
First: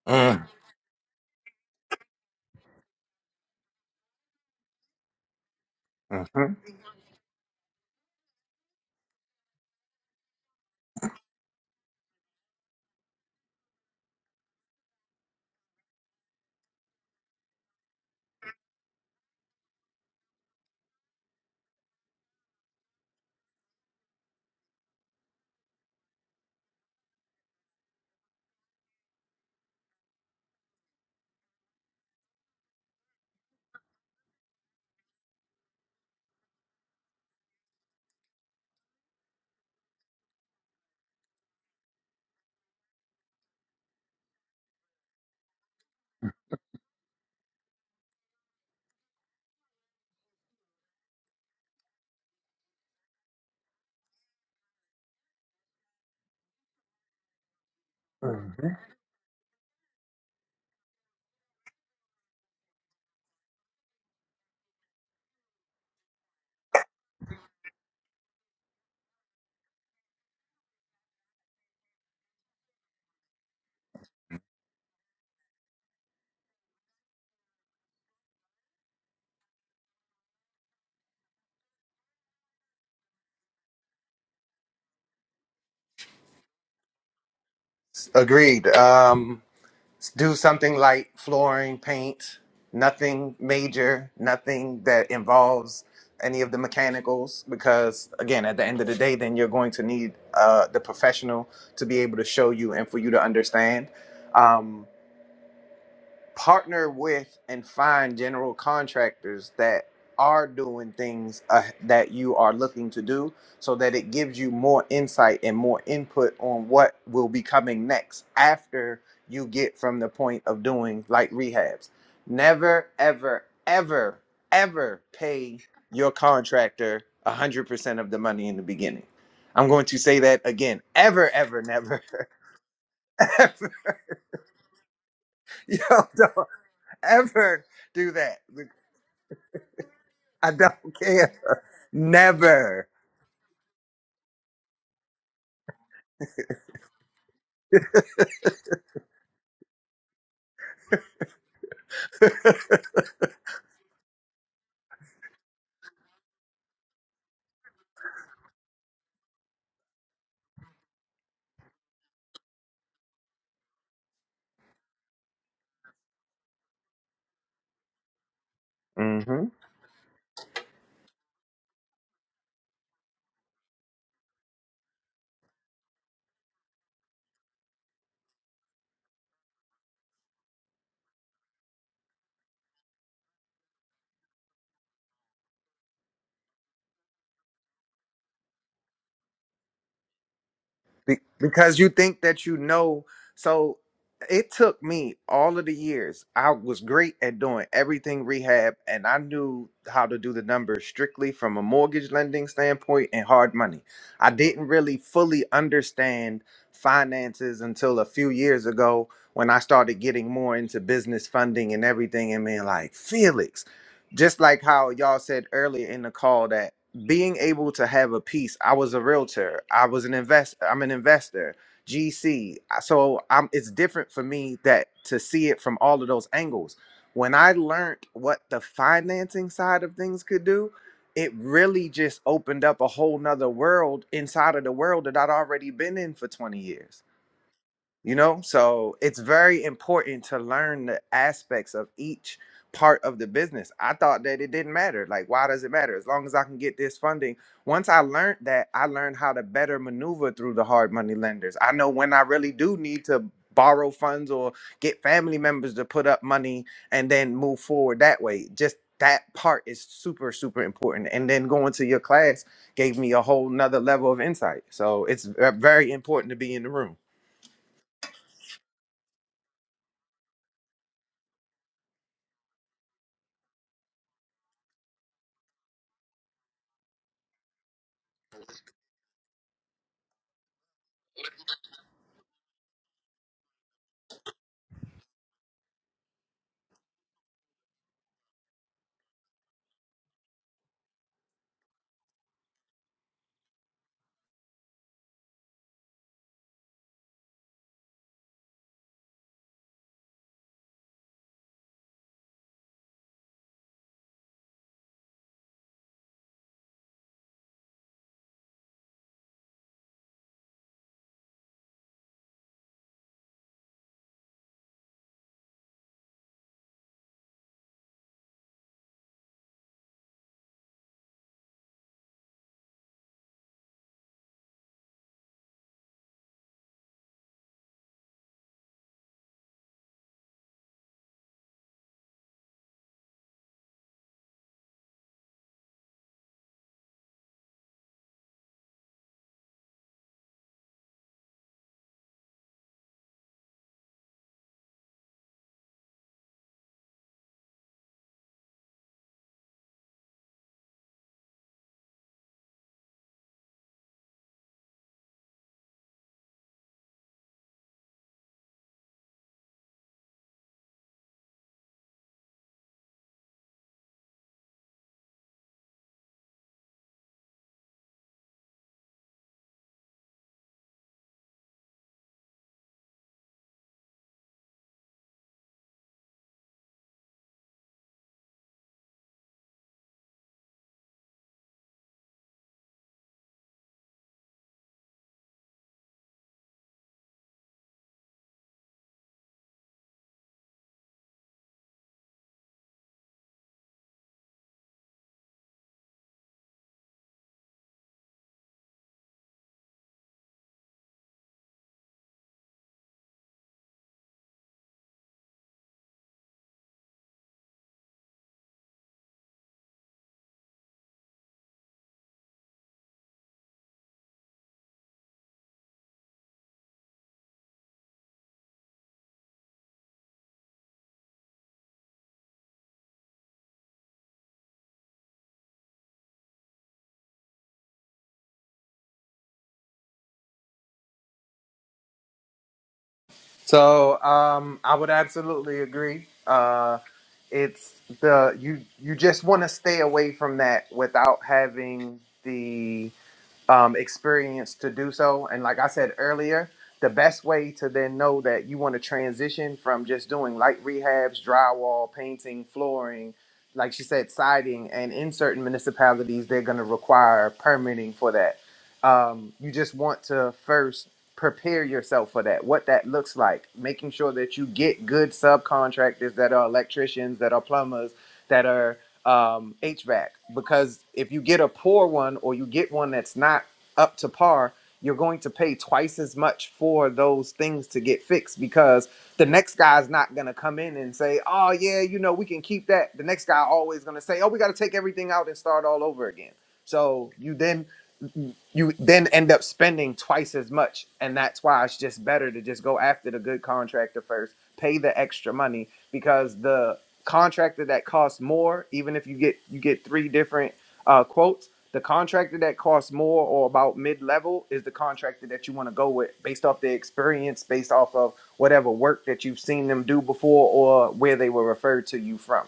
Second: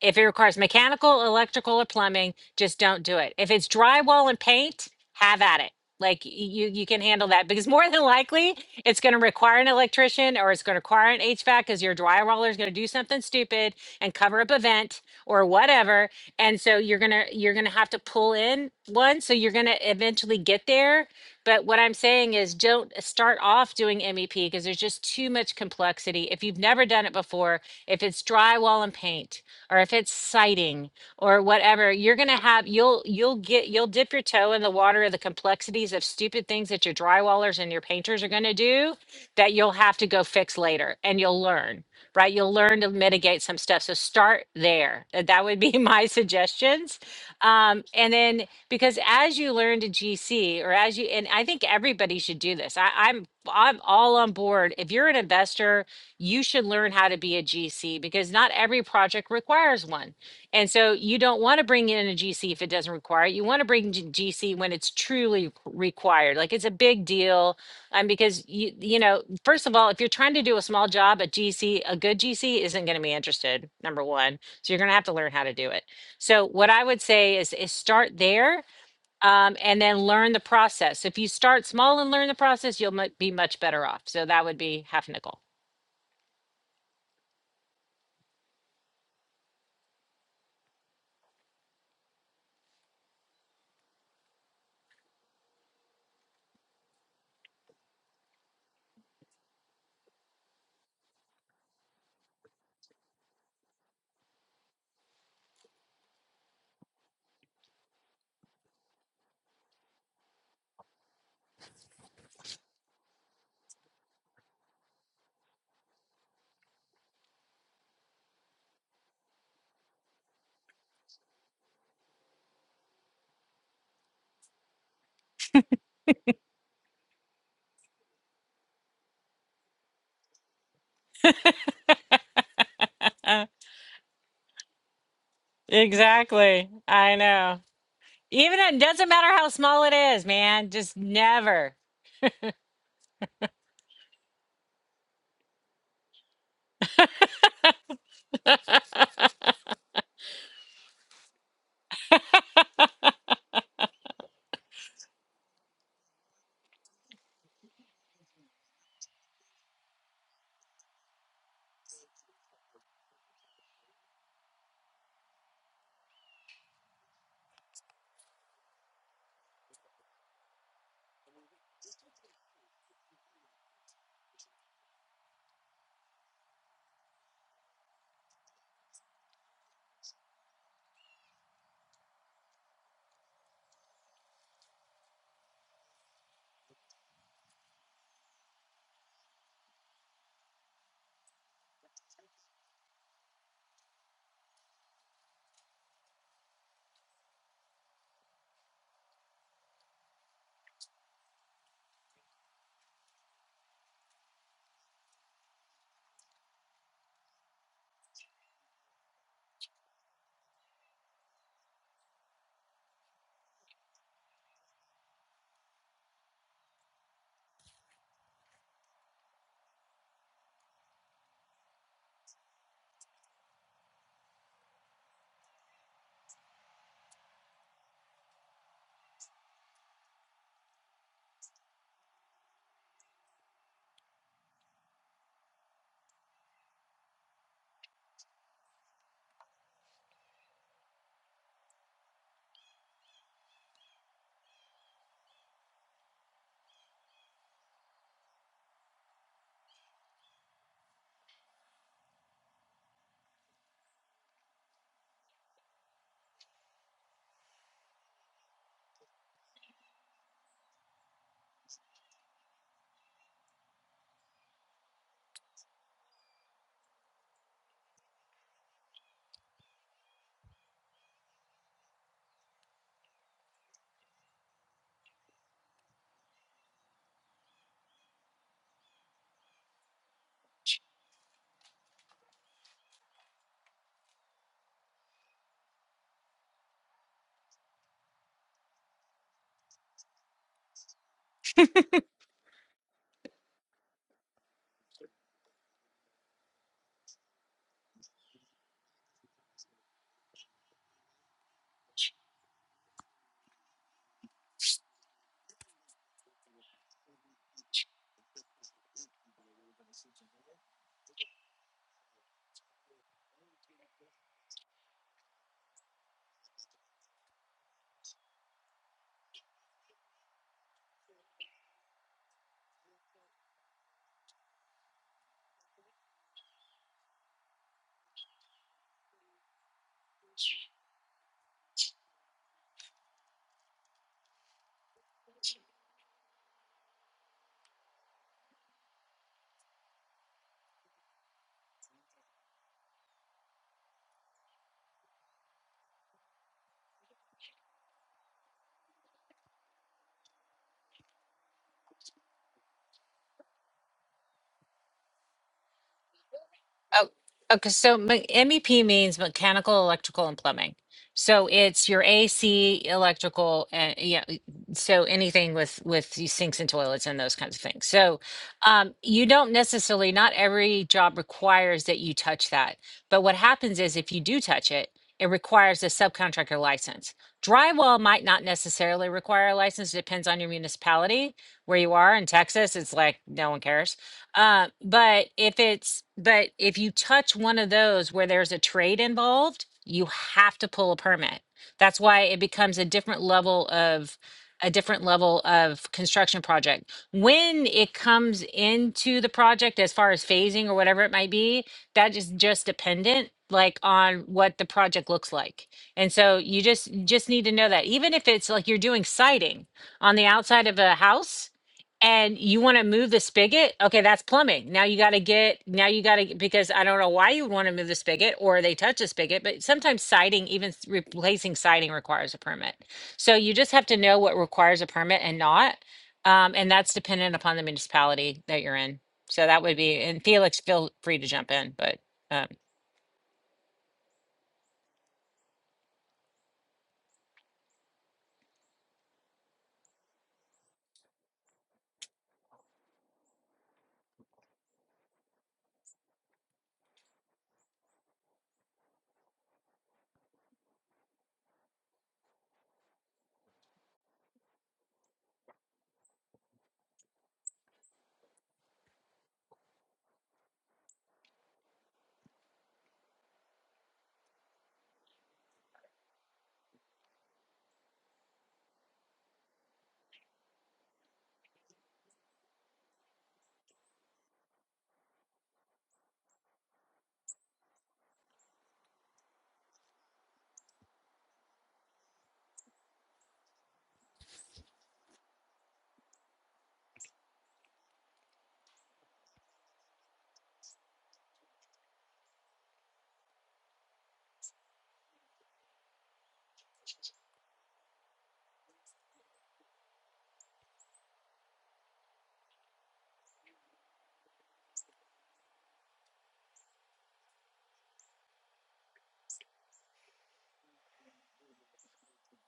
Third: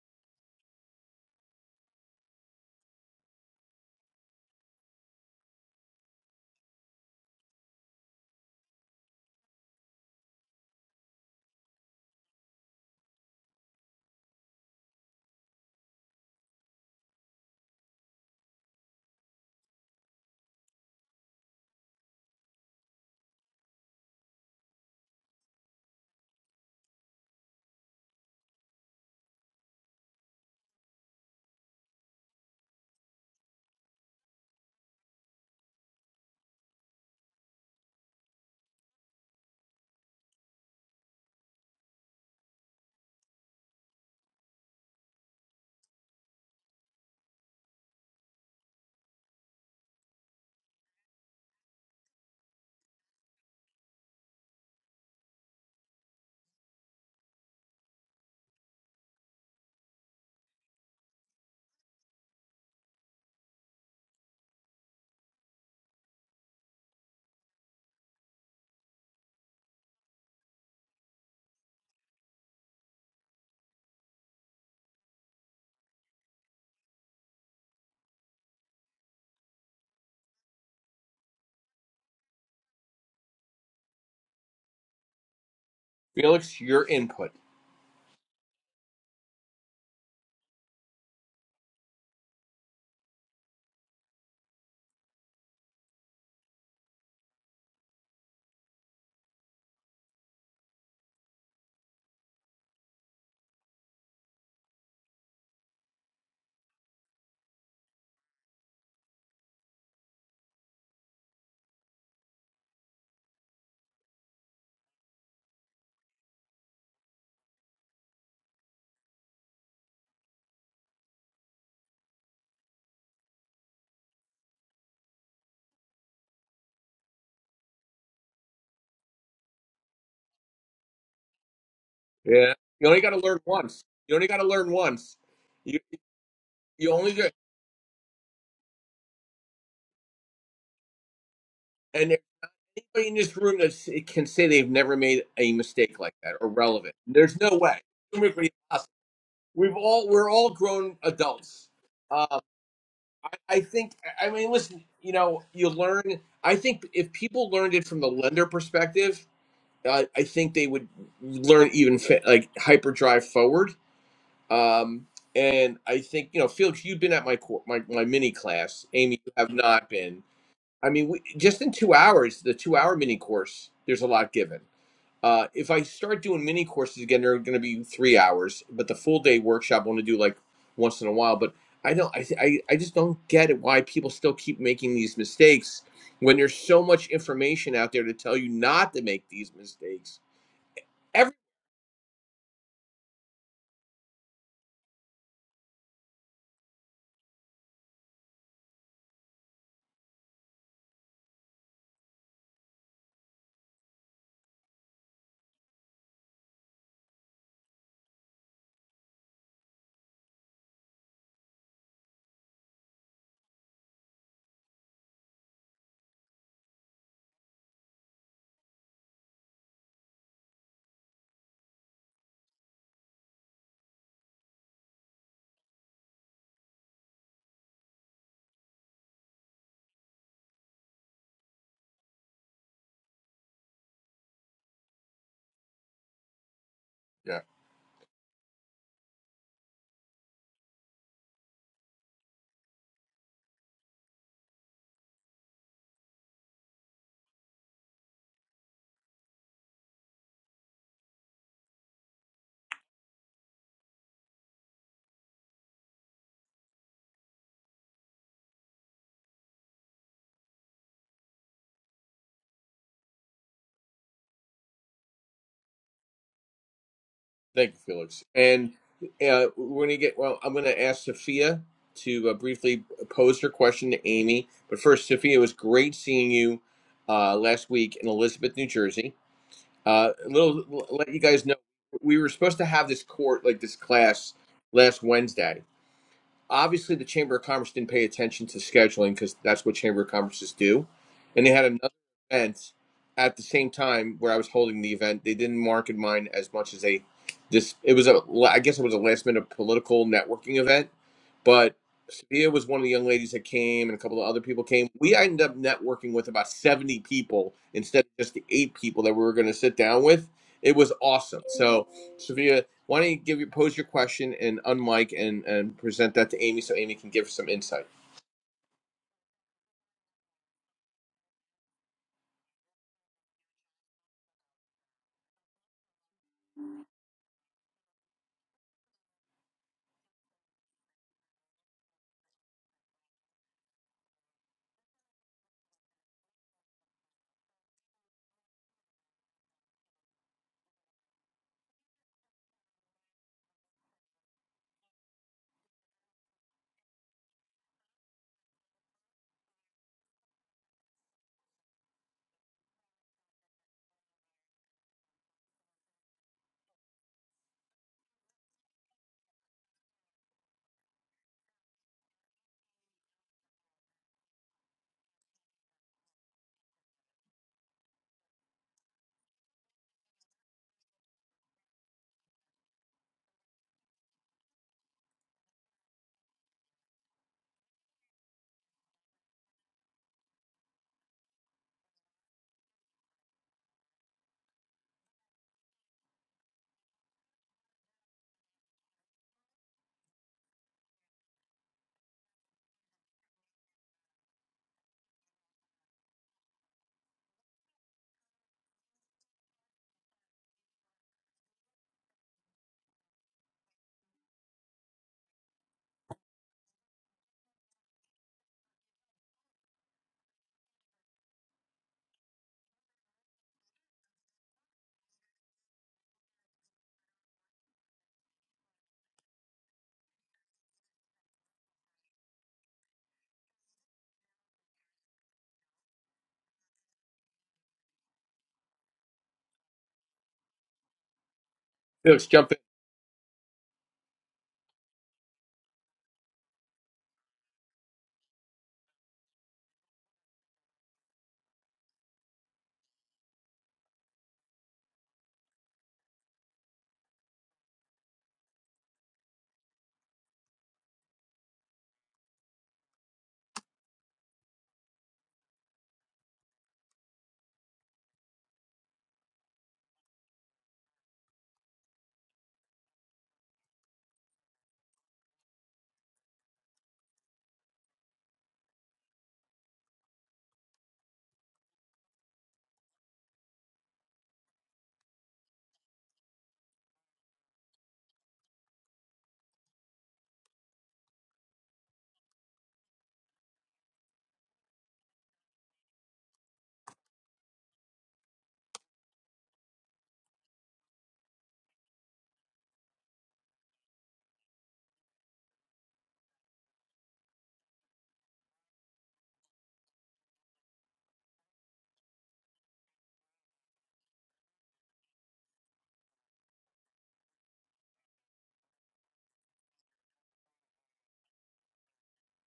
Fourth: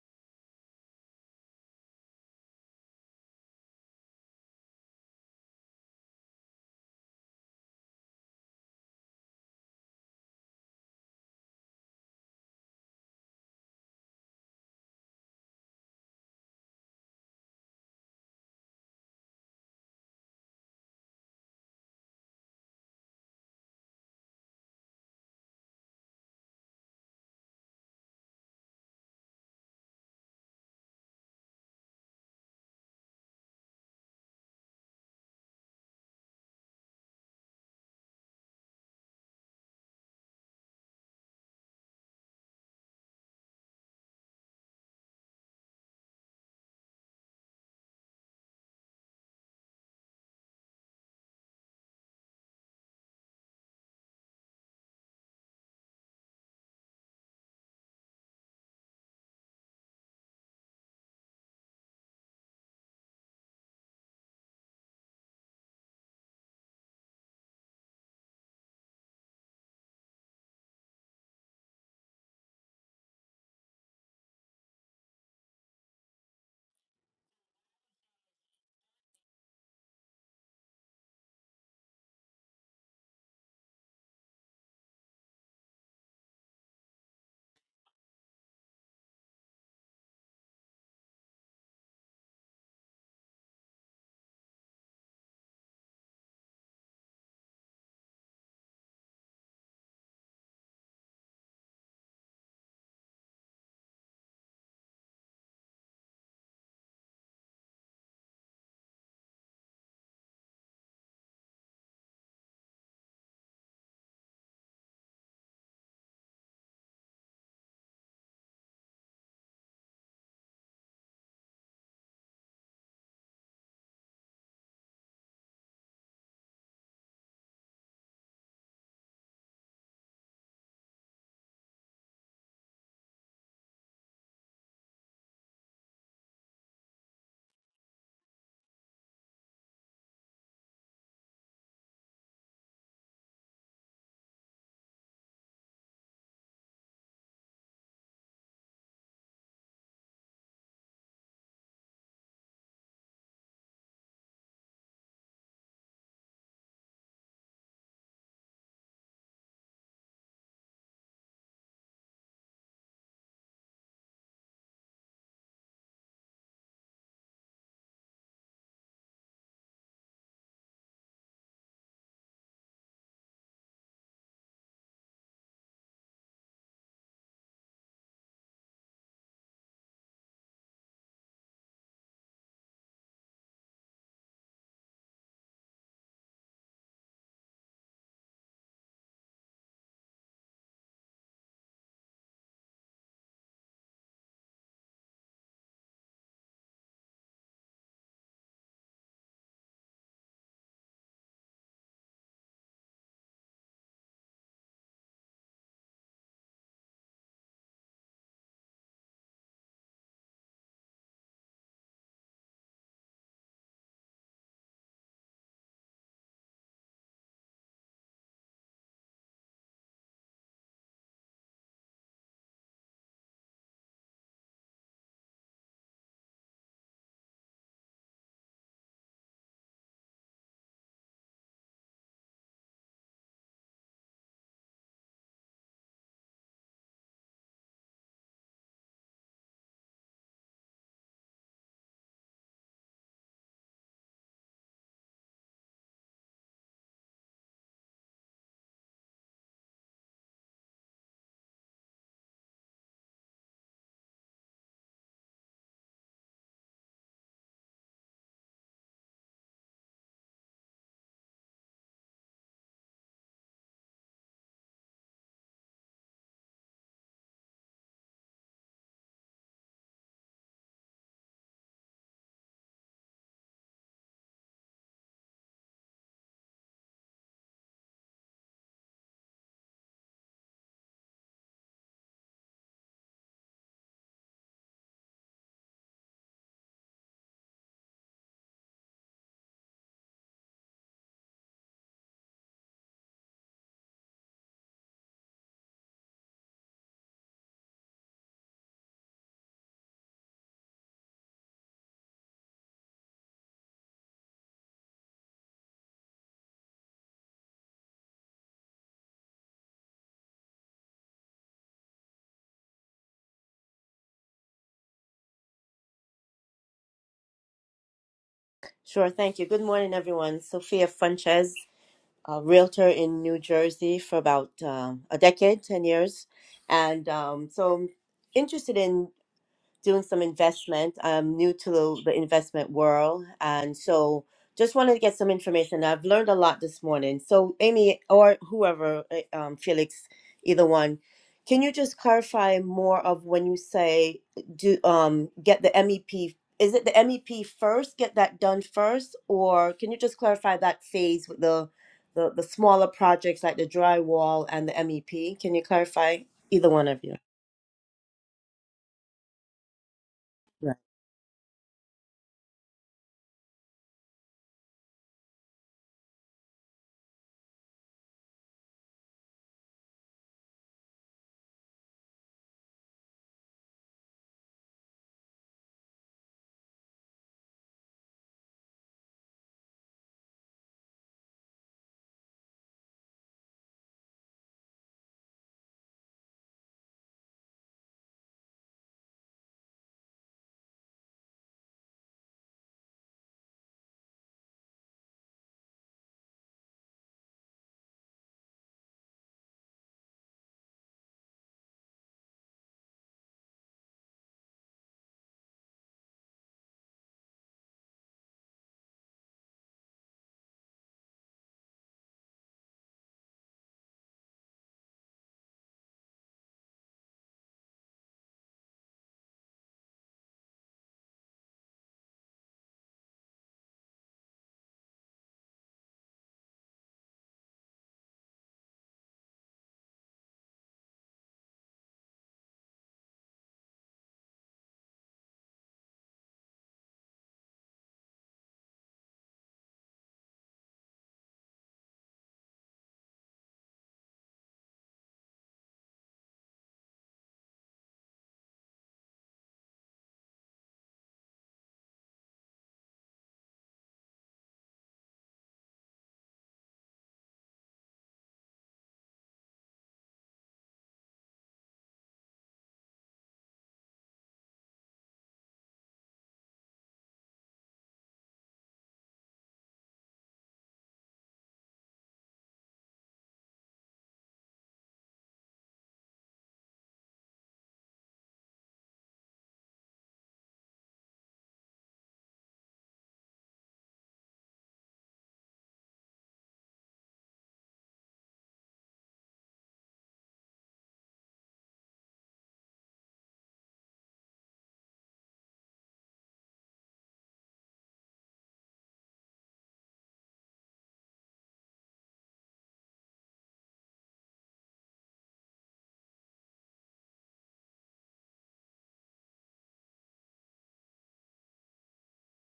Speaker 2: If it requires mechanical, electrical, or plumbing, just don't do it. If it's drywall and paint, have at it. Like y-
Speaker 3: Mm-hmm.
Speaker 2: you, you can handle that because more than likely it's going to require an electrician or it's going to require an HVAC because your drywaller is going to do something stupid and cover up a vent or whatever. And so you're gonna you're gonna have to pull in one. So you're gonna eventually get there. But what I'm saying is don't start off doing MEP because there's just too much complexity. If you've never done it before, if it's drywall and paint, or if it's sighting or whatever, you're going to have you'll you'll get you'll dip your toe in the water of the complexities of stupid things that your drywallers and your painters are going to do that you'll have to go fix later and you'll learn, right? You'll learn to mitigate some stuff. So start there. Uh, That would be my suggestions. Um, and then because as you learn to GC or as you and I think everybody should do this. I, I'm I'm all on board. If you're an investor you should learn how to be a GC because not
Speaker 3: Mm-hmm.
Speaker 2: every project requires one. And so you don't want to bring in a GC if it doesn't require it. You want to bring G- GC when it's truly required. Like it's a big deal. Um, because you, you know, first of all, if you're trying to do a small job, a GC, a good GC isn't going to be interested, number one. So you're going to have to learn how to do it. So what I would say is, is start there um, and then learn the process. If you start small and learn the process, you'll mu- be much better off. So that would be half nickel.
Speaker 1: Felix, your input.
Speaker 3: Agreed. Um do something like flooring, paint, nothing major, nothing that involves any of the mechanicals, because again, at the end of the day, then you're going to need uh, the professional to be able to show you and for you to understand. Um, partner with and find general contractors that are doing things uh, that you are looking to do so that it gives you more insight and more input on what will be coming next after you get from the point of doing like rehabs never ever ever ever pay your contractor 100% of the money in the beginning i'm going to say that again ever ever never
Speaker 1: Yeah, you only got to
Speaker 2: Uh,
Speaker 1: learn
Speaker 3: ever
Speaker 1: once. You only got to learn once.
Speaker 3: you
Speaker 1: You
Speaker 3: don't
Speaker 2: Exactly.
Speaker 1: you only
Speaker 2: I
Speaker 1: do.
Speaker 2: know.
Speaker 3: ever do that
Speaker 2: Even it doesn't matter how small it is,
Speaker 3: I
Speaker 2: man. Just
Speaker 3: don't care.
Speaker 2: never.
Speaker 1: And if
Speaker 3: Never.
Speaker 1: anybody in this room that s- can say they've never made a mistake like that or relevant, there's no way. we've all we're all grown adults. Uh, I, I think. I mean, listen. You know, you learn. I think if people learned it from the lender perspective, uh, I think they would learn even fa- like hyperdrive forward. Um, and I think you know, Felix, you've been at my cour my my mini class. Amy, you
Speaker 3: hmm
Speaker 1: have not been. I mean, we, just in two hours, the two hour mini course, there's a lot given. Uh, if I start doing mini courses again, they're going to be three hours, but the full day workshop I want to do like once in a while. But I don't, I, I, I just don't get it why people still keep making these mistakes when there's so much information out there to tell you not to make these mistakes.
Speaker 3: Be-
Speaker 1: Every
Speaker 3: because you think that you know. So it took me all of the years. I was great at doing everything rehab, and I knew how to do the numbers strictly from a mortgage lending standpoint and hard money. I didn't really fully understand finances until a few years ago when I started getting more into business funding and everything and being like, Felix, just like how y'all said earlier in the call that being able to have a piece i was a realtor i was an investor i'm an investor gc so i'm it's different for me that to see it from all of those angles when i learned what the financing side of things could do it really just opened up a whole nother world inside of the world that i'd already been in for 20 years
Speaker 1: yeah,
Speaker 3: you know so it's very important to learn the aspects of each part of the business i thought that it didn't matter like why does it matter as long as i can get this funding once i learned that i learned how to better maneuver through the hard money lenders i know when i really do need to borrow funds or get family members to put up money and then move forward that way just that part is super super important and then going to your class gave me a whole nother level of insight so it's uh, very important to be in the room
Speaker 1: thank you, Felix. And uh, we're going to get well. I'm going to ask Sophia to uh, briefly pose her question to Amy, but first, Sophia, it was great seeing you uh, last week in Elizabeth, New Jersey. Uh, a little let you guys know we were supposed to have this court like this class last Wednesday. Obviously, the Chamber of Commerce didn't pay attention to scheduling because that's what Chamber of Commerces do. And they had another event at the same time where I was holding the event. They didn't market mine as much as they just. It was a. I guess it was a last minute political networking event, but Sophia was one of the young ladies that came, and a couple of other people came. We ended up networking with about seventy people instead of just the eight people that we were going to sit down with. It was awesome. So. Sophia. Why don't you give your pose your question and unmic and and present that to Amy so Amy can give some insight.
Speaker 4: Sure, thank you. Good morning, everyone. Sophia Fuentes, a realtor in New Jersey for about um a decade, 10 years. And um, so I'm interested in doing some investment. I'm new to the, the investment world, and so just wanted to get some information. I've learned a lot this morning. So, Amy or whoever, eh, um, Felix, either one, can you just clarify more of when you say do um, get the MEP? Is it the MEP first? Get that done first, or can you just clarify that phase with the the, the smaller projects like the drywall and the MEP? Can you clarify either one of
Speaker 2: Oh,
Speaker 4: you?
Speaker 2: okay. So me- MEP means mechanical, electrical, and
Speaker 4: Yeah.
Speaker 2: plumbing. So it's your AC, electrical, and yeah. y- So anything with with these sinks and toilets and those kinds of things. So um, you don't necessarily. Not every job requires that you touch that. But what happens is if you do touch it, it requires a subcontractor license. Drywall might not necessarily require a license. Depends on your municipality where you are. In Texas, it's like no one cares uh, but if it's but if you touch one of those where there's a trade involved, you have to pull a permit. That's why it becomes a different level of a different level of construction project. When it comes into the project as far as phasing or whatever it might be, that is just dependent like on what the project looks like. And so you just just need to know that even if it's like you're doing siding on the outside of a house, and you want to move the spigot okay that's plumbing now you got to get now you got to because i don't know why you would want to move the spigot or they touch the spigot but sometimes siding even s- replacing siding requires a permit so you just have to know what requires a permit and not um, and that's dependent upon the municipality that you're in so that would be and felix feel free to jump in but
Speaker 1: Yeah, Let's
Speaker 2: um,
Speaker 1: jump in.
Speaker 3: So um, I would absolutely agree. Uh, it's the you you just want to stay away from that without having the um, experience to do so. And like I said earlier, the best way to then know that you want to transition from just doing light rehabs, drywall, painting, flooring, like she said, siding, and in certain municipalities, they're going to require permitting for that. Um, you just want to first prepare yourself for that, what that looks like, making sure that you get good subcontractors that are electricians, that are plumbers, that are um, HVAC because if you get a poor one or you get one that's not up to par, you're going to pay twice as much for those things to get fixed because the next guy's not going to come in and say, "Oh yeah, you know, we can keep that." The next guy always going to say, "Oh, we got to take everything out and start all over again." So you then you then end up spending twice as much and that's why it's just better to just go after the good contractor first pay the extra money because the contractor that costs more, even if you get you get three different uh, quotes, the contractor that costs more or about mid level is the contractor that you want to go with based off their experience, based off of whatever work that you've seen them do before or where they were referred to you from.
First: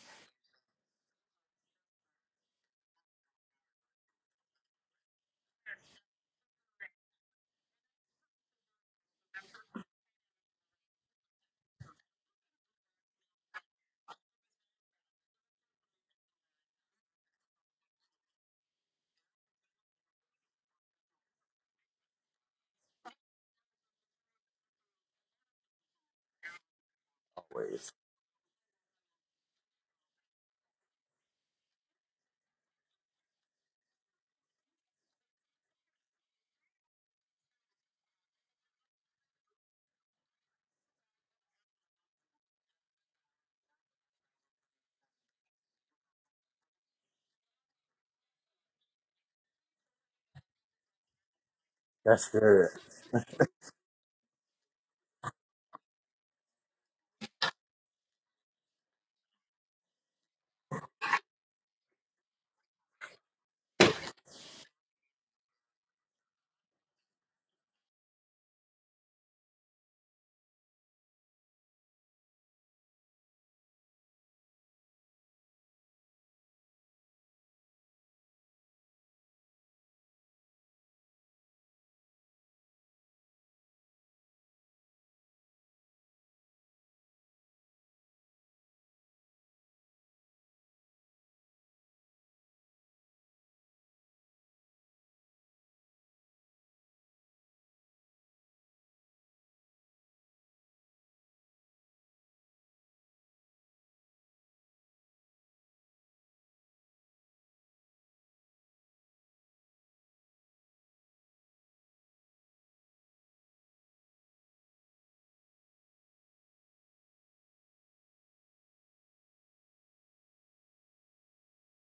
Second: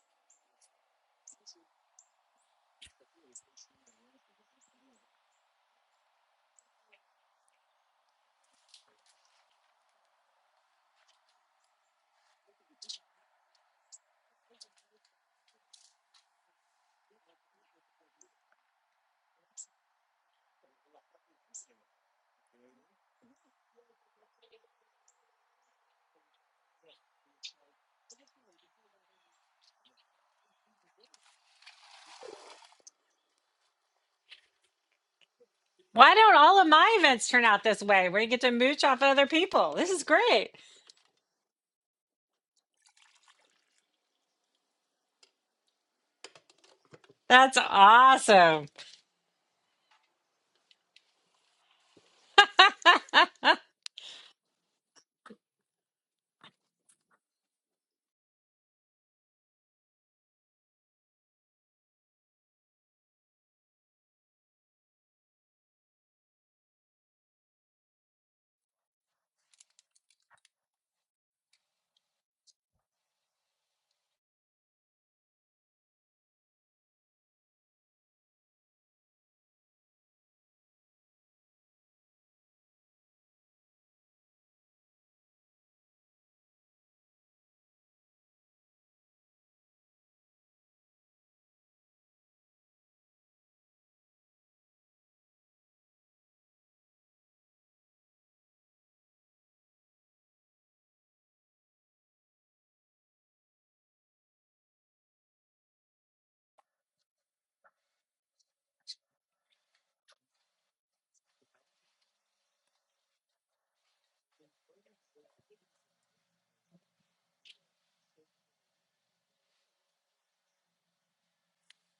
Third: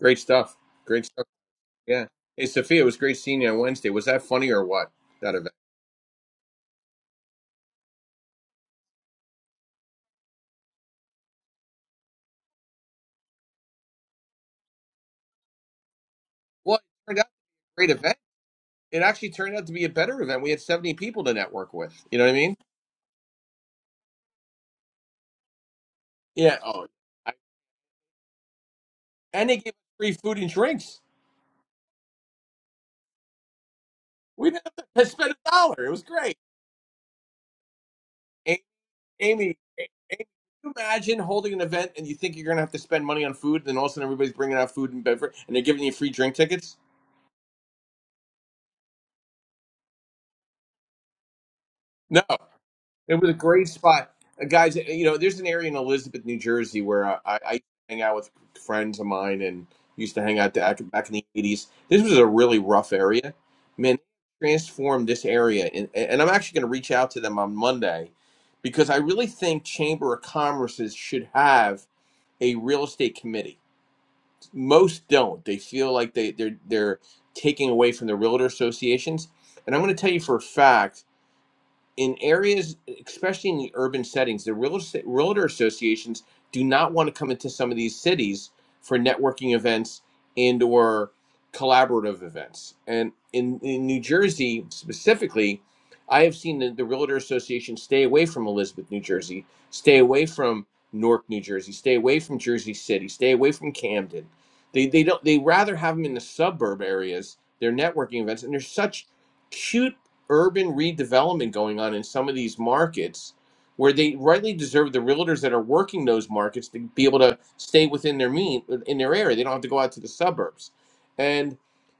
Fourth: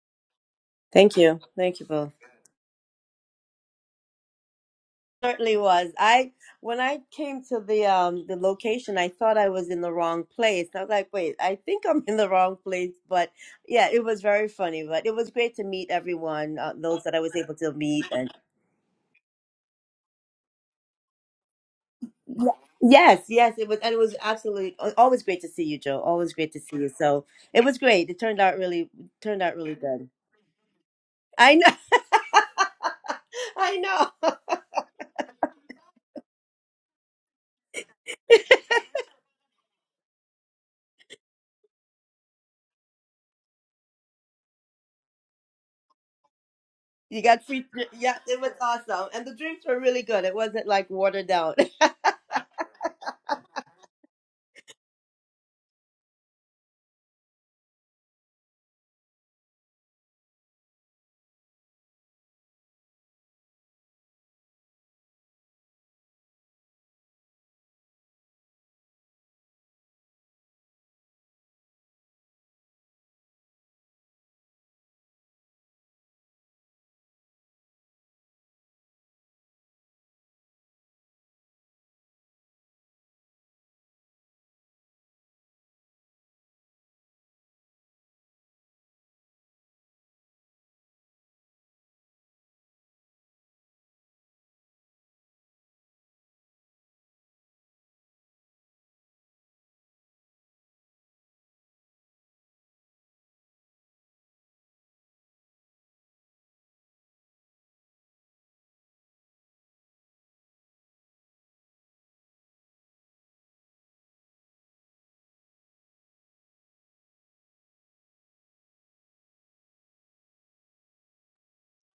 Speaker 1: Great stuff. Great
Speaker 4: Thank
Speaker 1: stuff.
Speaker 4: you. Thank you
Speaker 1: Yeah.
Speaker 4: both.
Speaker 1: Hey Sophia, it was great seeing you on Wednesday. Was that funny or what? That event.
Speaker 4: certainly was. I when I came to the um the location, I thought I was in the wrong place. I was like, wait, I think I'm in the wrong place. But yeah, it was very funny. But it was great to meet everyone, uh,
Speaker 1: Well, it
Speaker 4: those that
Speaker 1: turned
Speaker 4: I
Speaker 1: out to
Speaker 4: was able to
Speaker 1: be a great
Speaker 4: meet.
Speaker 1: event.
Speaker 4: And
Speaker 1: It actually turned out to be a better event. We had seventy people to network with. You know what I
Speaker 4: Yeah.
Speaker 1: mean?
Speaker 4: yes, yes, it was, and it was absolutely al- always great to see you, Joe. Always great
Speaker 1: Yeah.
Speaker 4: to see
Speaker 1: Oh,
Speaker 4: you. So
Speaker 1: I,
Speaker 4: it was great. It turned out really turned
Speaker 1: and
Speaker 4: out
Speaker 1: they gave us
Speaker 4: really good.
Speaker 1: free food and drinks.
Speaker 4: I know, I know.
Speaker 1: We didn't have to spend a dollar. It was
Speaker 2: why don't
Speaker 1: great.
Speaker 2: all of my events turn out this way where you get to
Speaker 1: Amy
Speaker 2: mooch off other
Speaker 1: Amy,
Speaker 2: people
Speaker 1: A-
Speaker 2: this is
Speaker 1: Amy, can
Speaker 2: great
Speaker 1: you imagine holding an event and you think you're going to have to spend money on food, and then all of a sudden everybody's bringing out food and beverage, and they're giving you free drink tickets?
Speaker 4: You got
Speaker 2: that's
Speaker 4: free. Yeah, it was
Speaker 2: awesome
Speaker 4: awesome, and the drinks were really good. It wasn't like watered down.
Speaker 1: No,
Speaker 3: That's good.
Speaker 1: it was a great spot, Uh, guys. uh, You know, there's an area in Elizabeth, New Jersey, where I, I I hang out with friends of mine and used to hang out back back in the '80s. This was a really rough area, man. Transformed this area, and, and I'm actually going to reach out to them on Monday because I really think Chamber of Commerce's should have a real estate committee most don't. They feel like they they're they're taking away from the realtor associations. And I'm going to tell you for a fact in areas, especially in the urban settings, the real estate, realtor associations do not want to come into some of these cities for networking events and or collaborative events. And in, in New Jersey specifically, I have seen the, the realtor association stay away from Elizabeth, New Jersey, stay away from Newark, New Jersey, stay away from Jersey City, stay away from Camden. They, they don't they rather have them in the suburb areas, their networking events, and they're such cute urban redevelopment going on in some of these markets where they rightly deserve the realtors that are working those markets to be able to stay within their mean in their area. They don't have to go out to the suburbs. And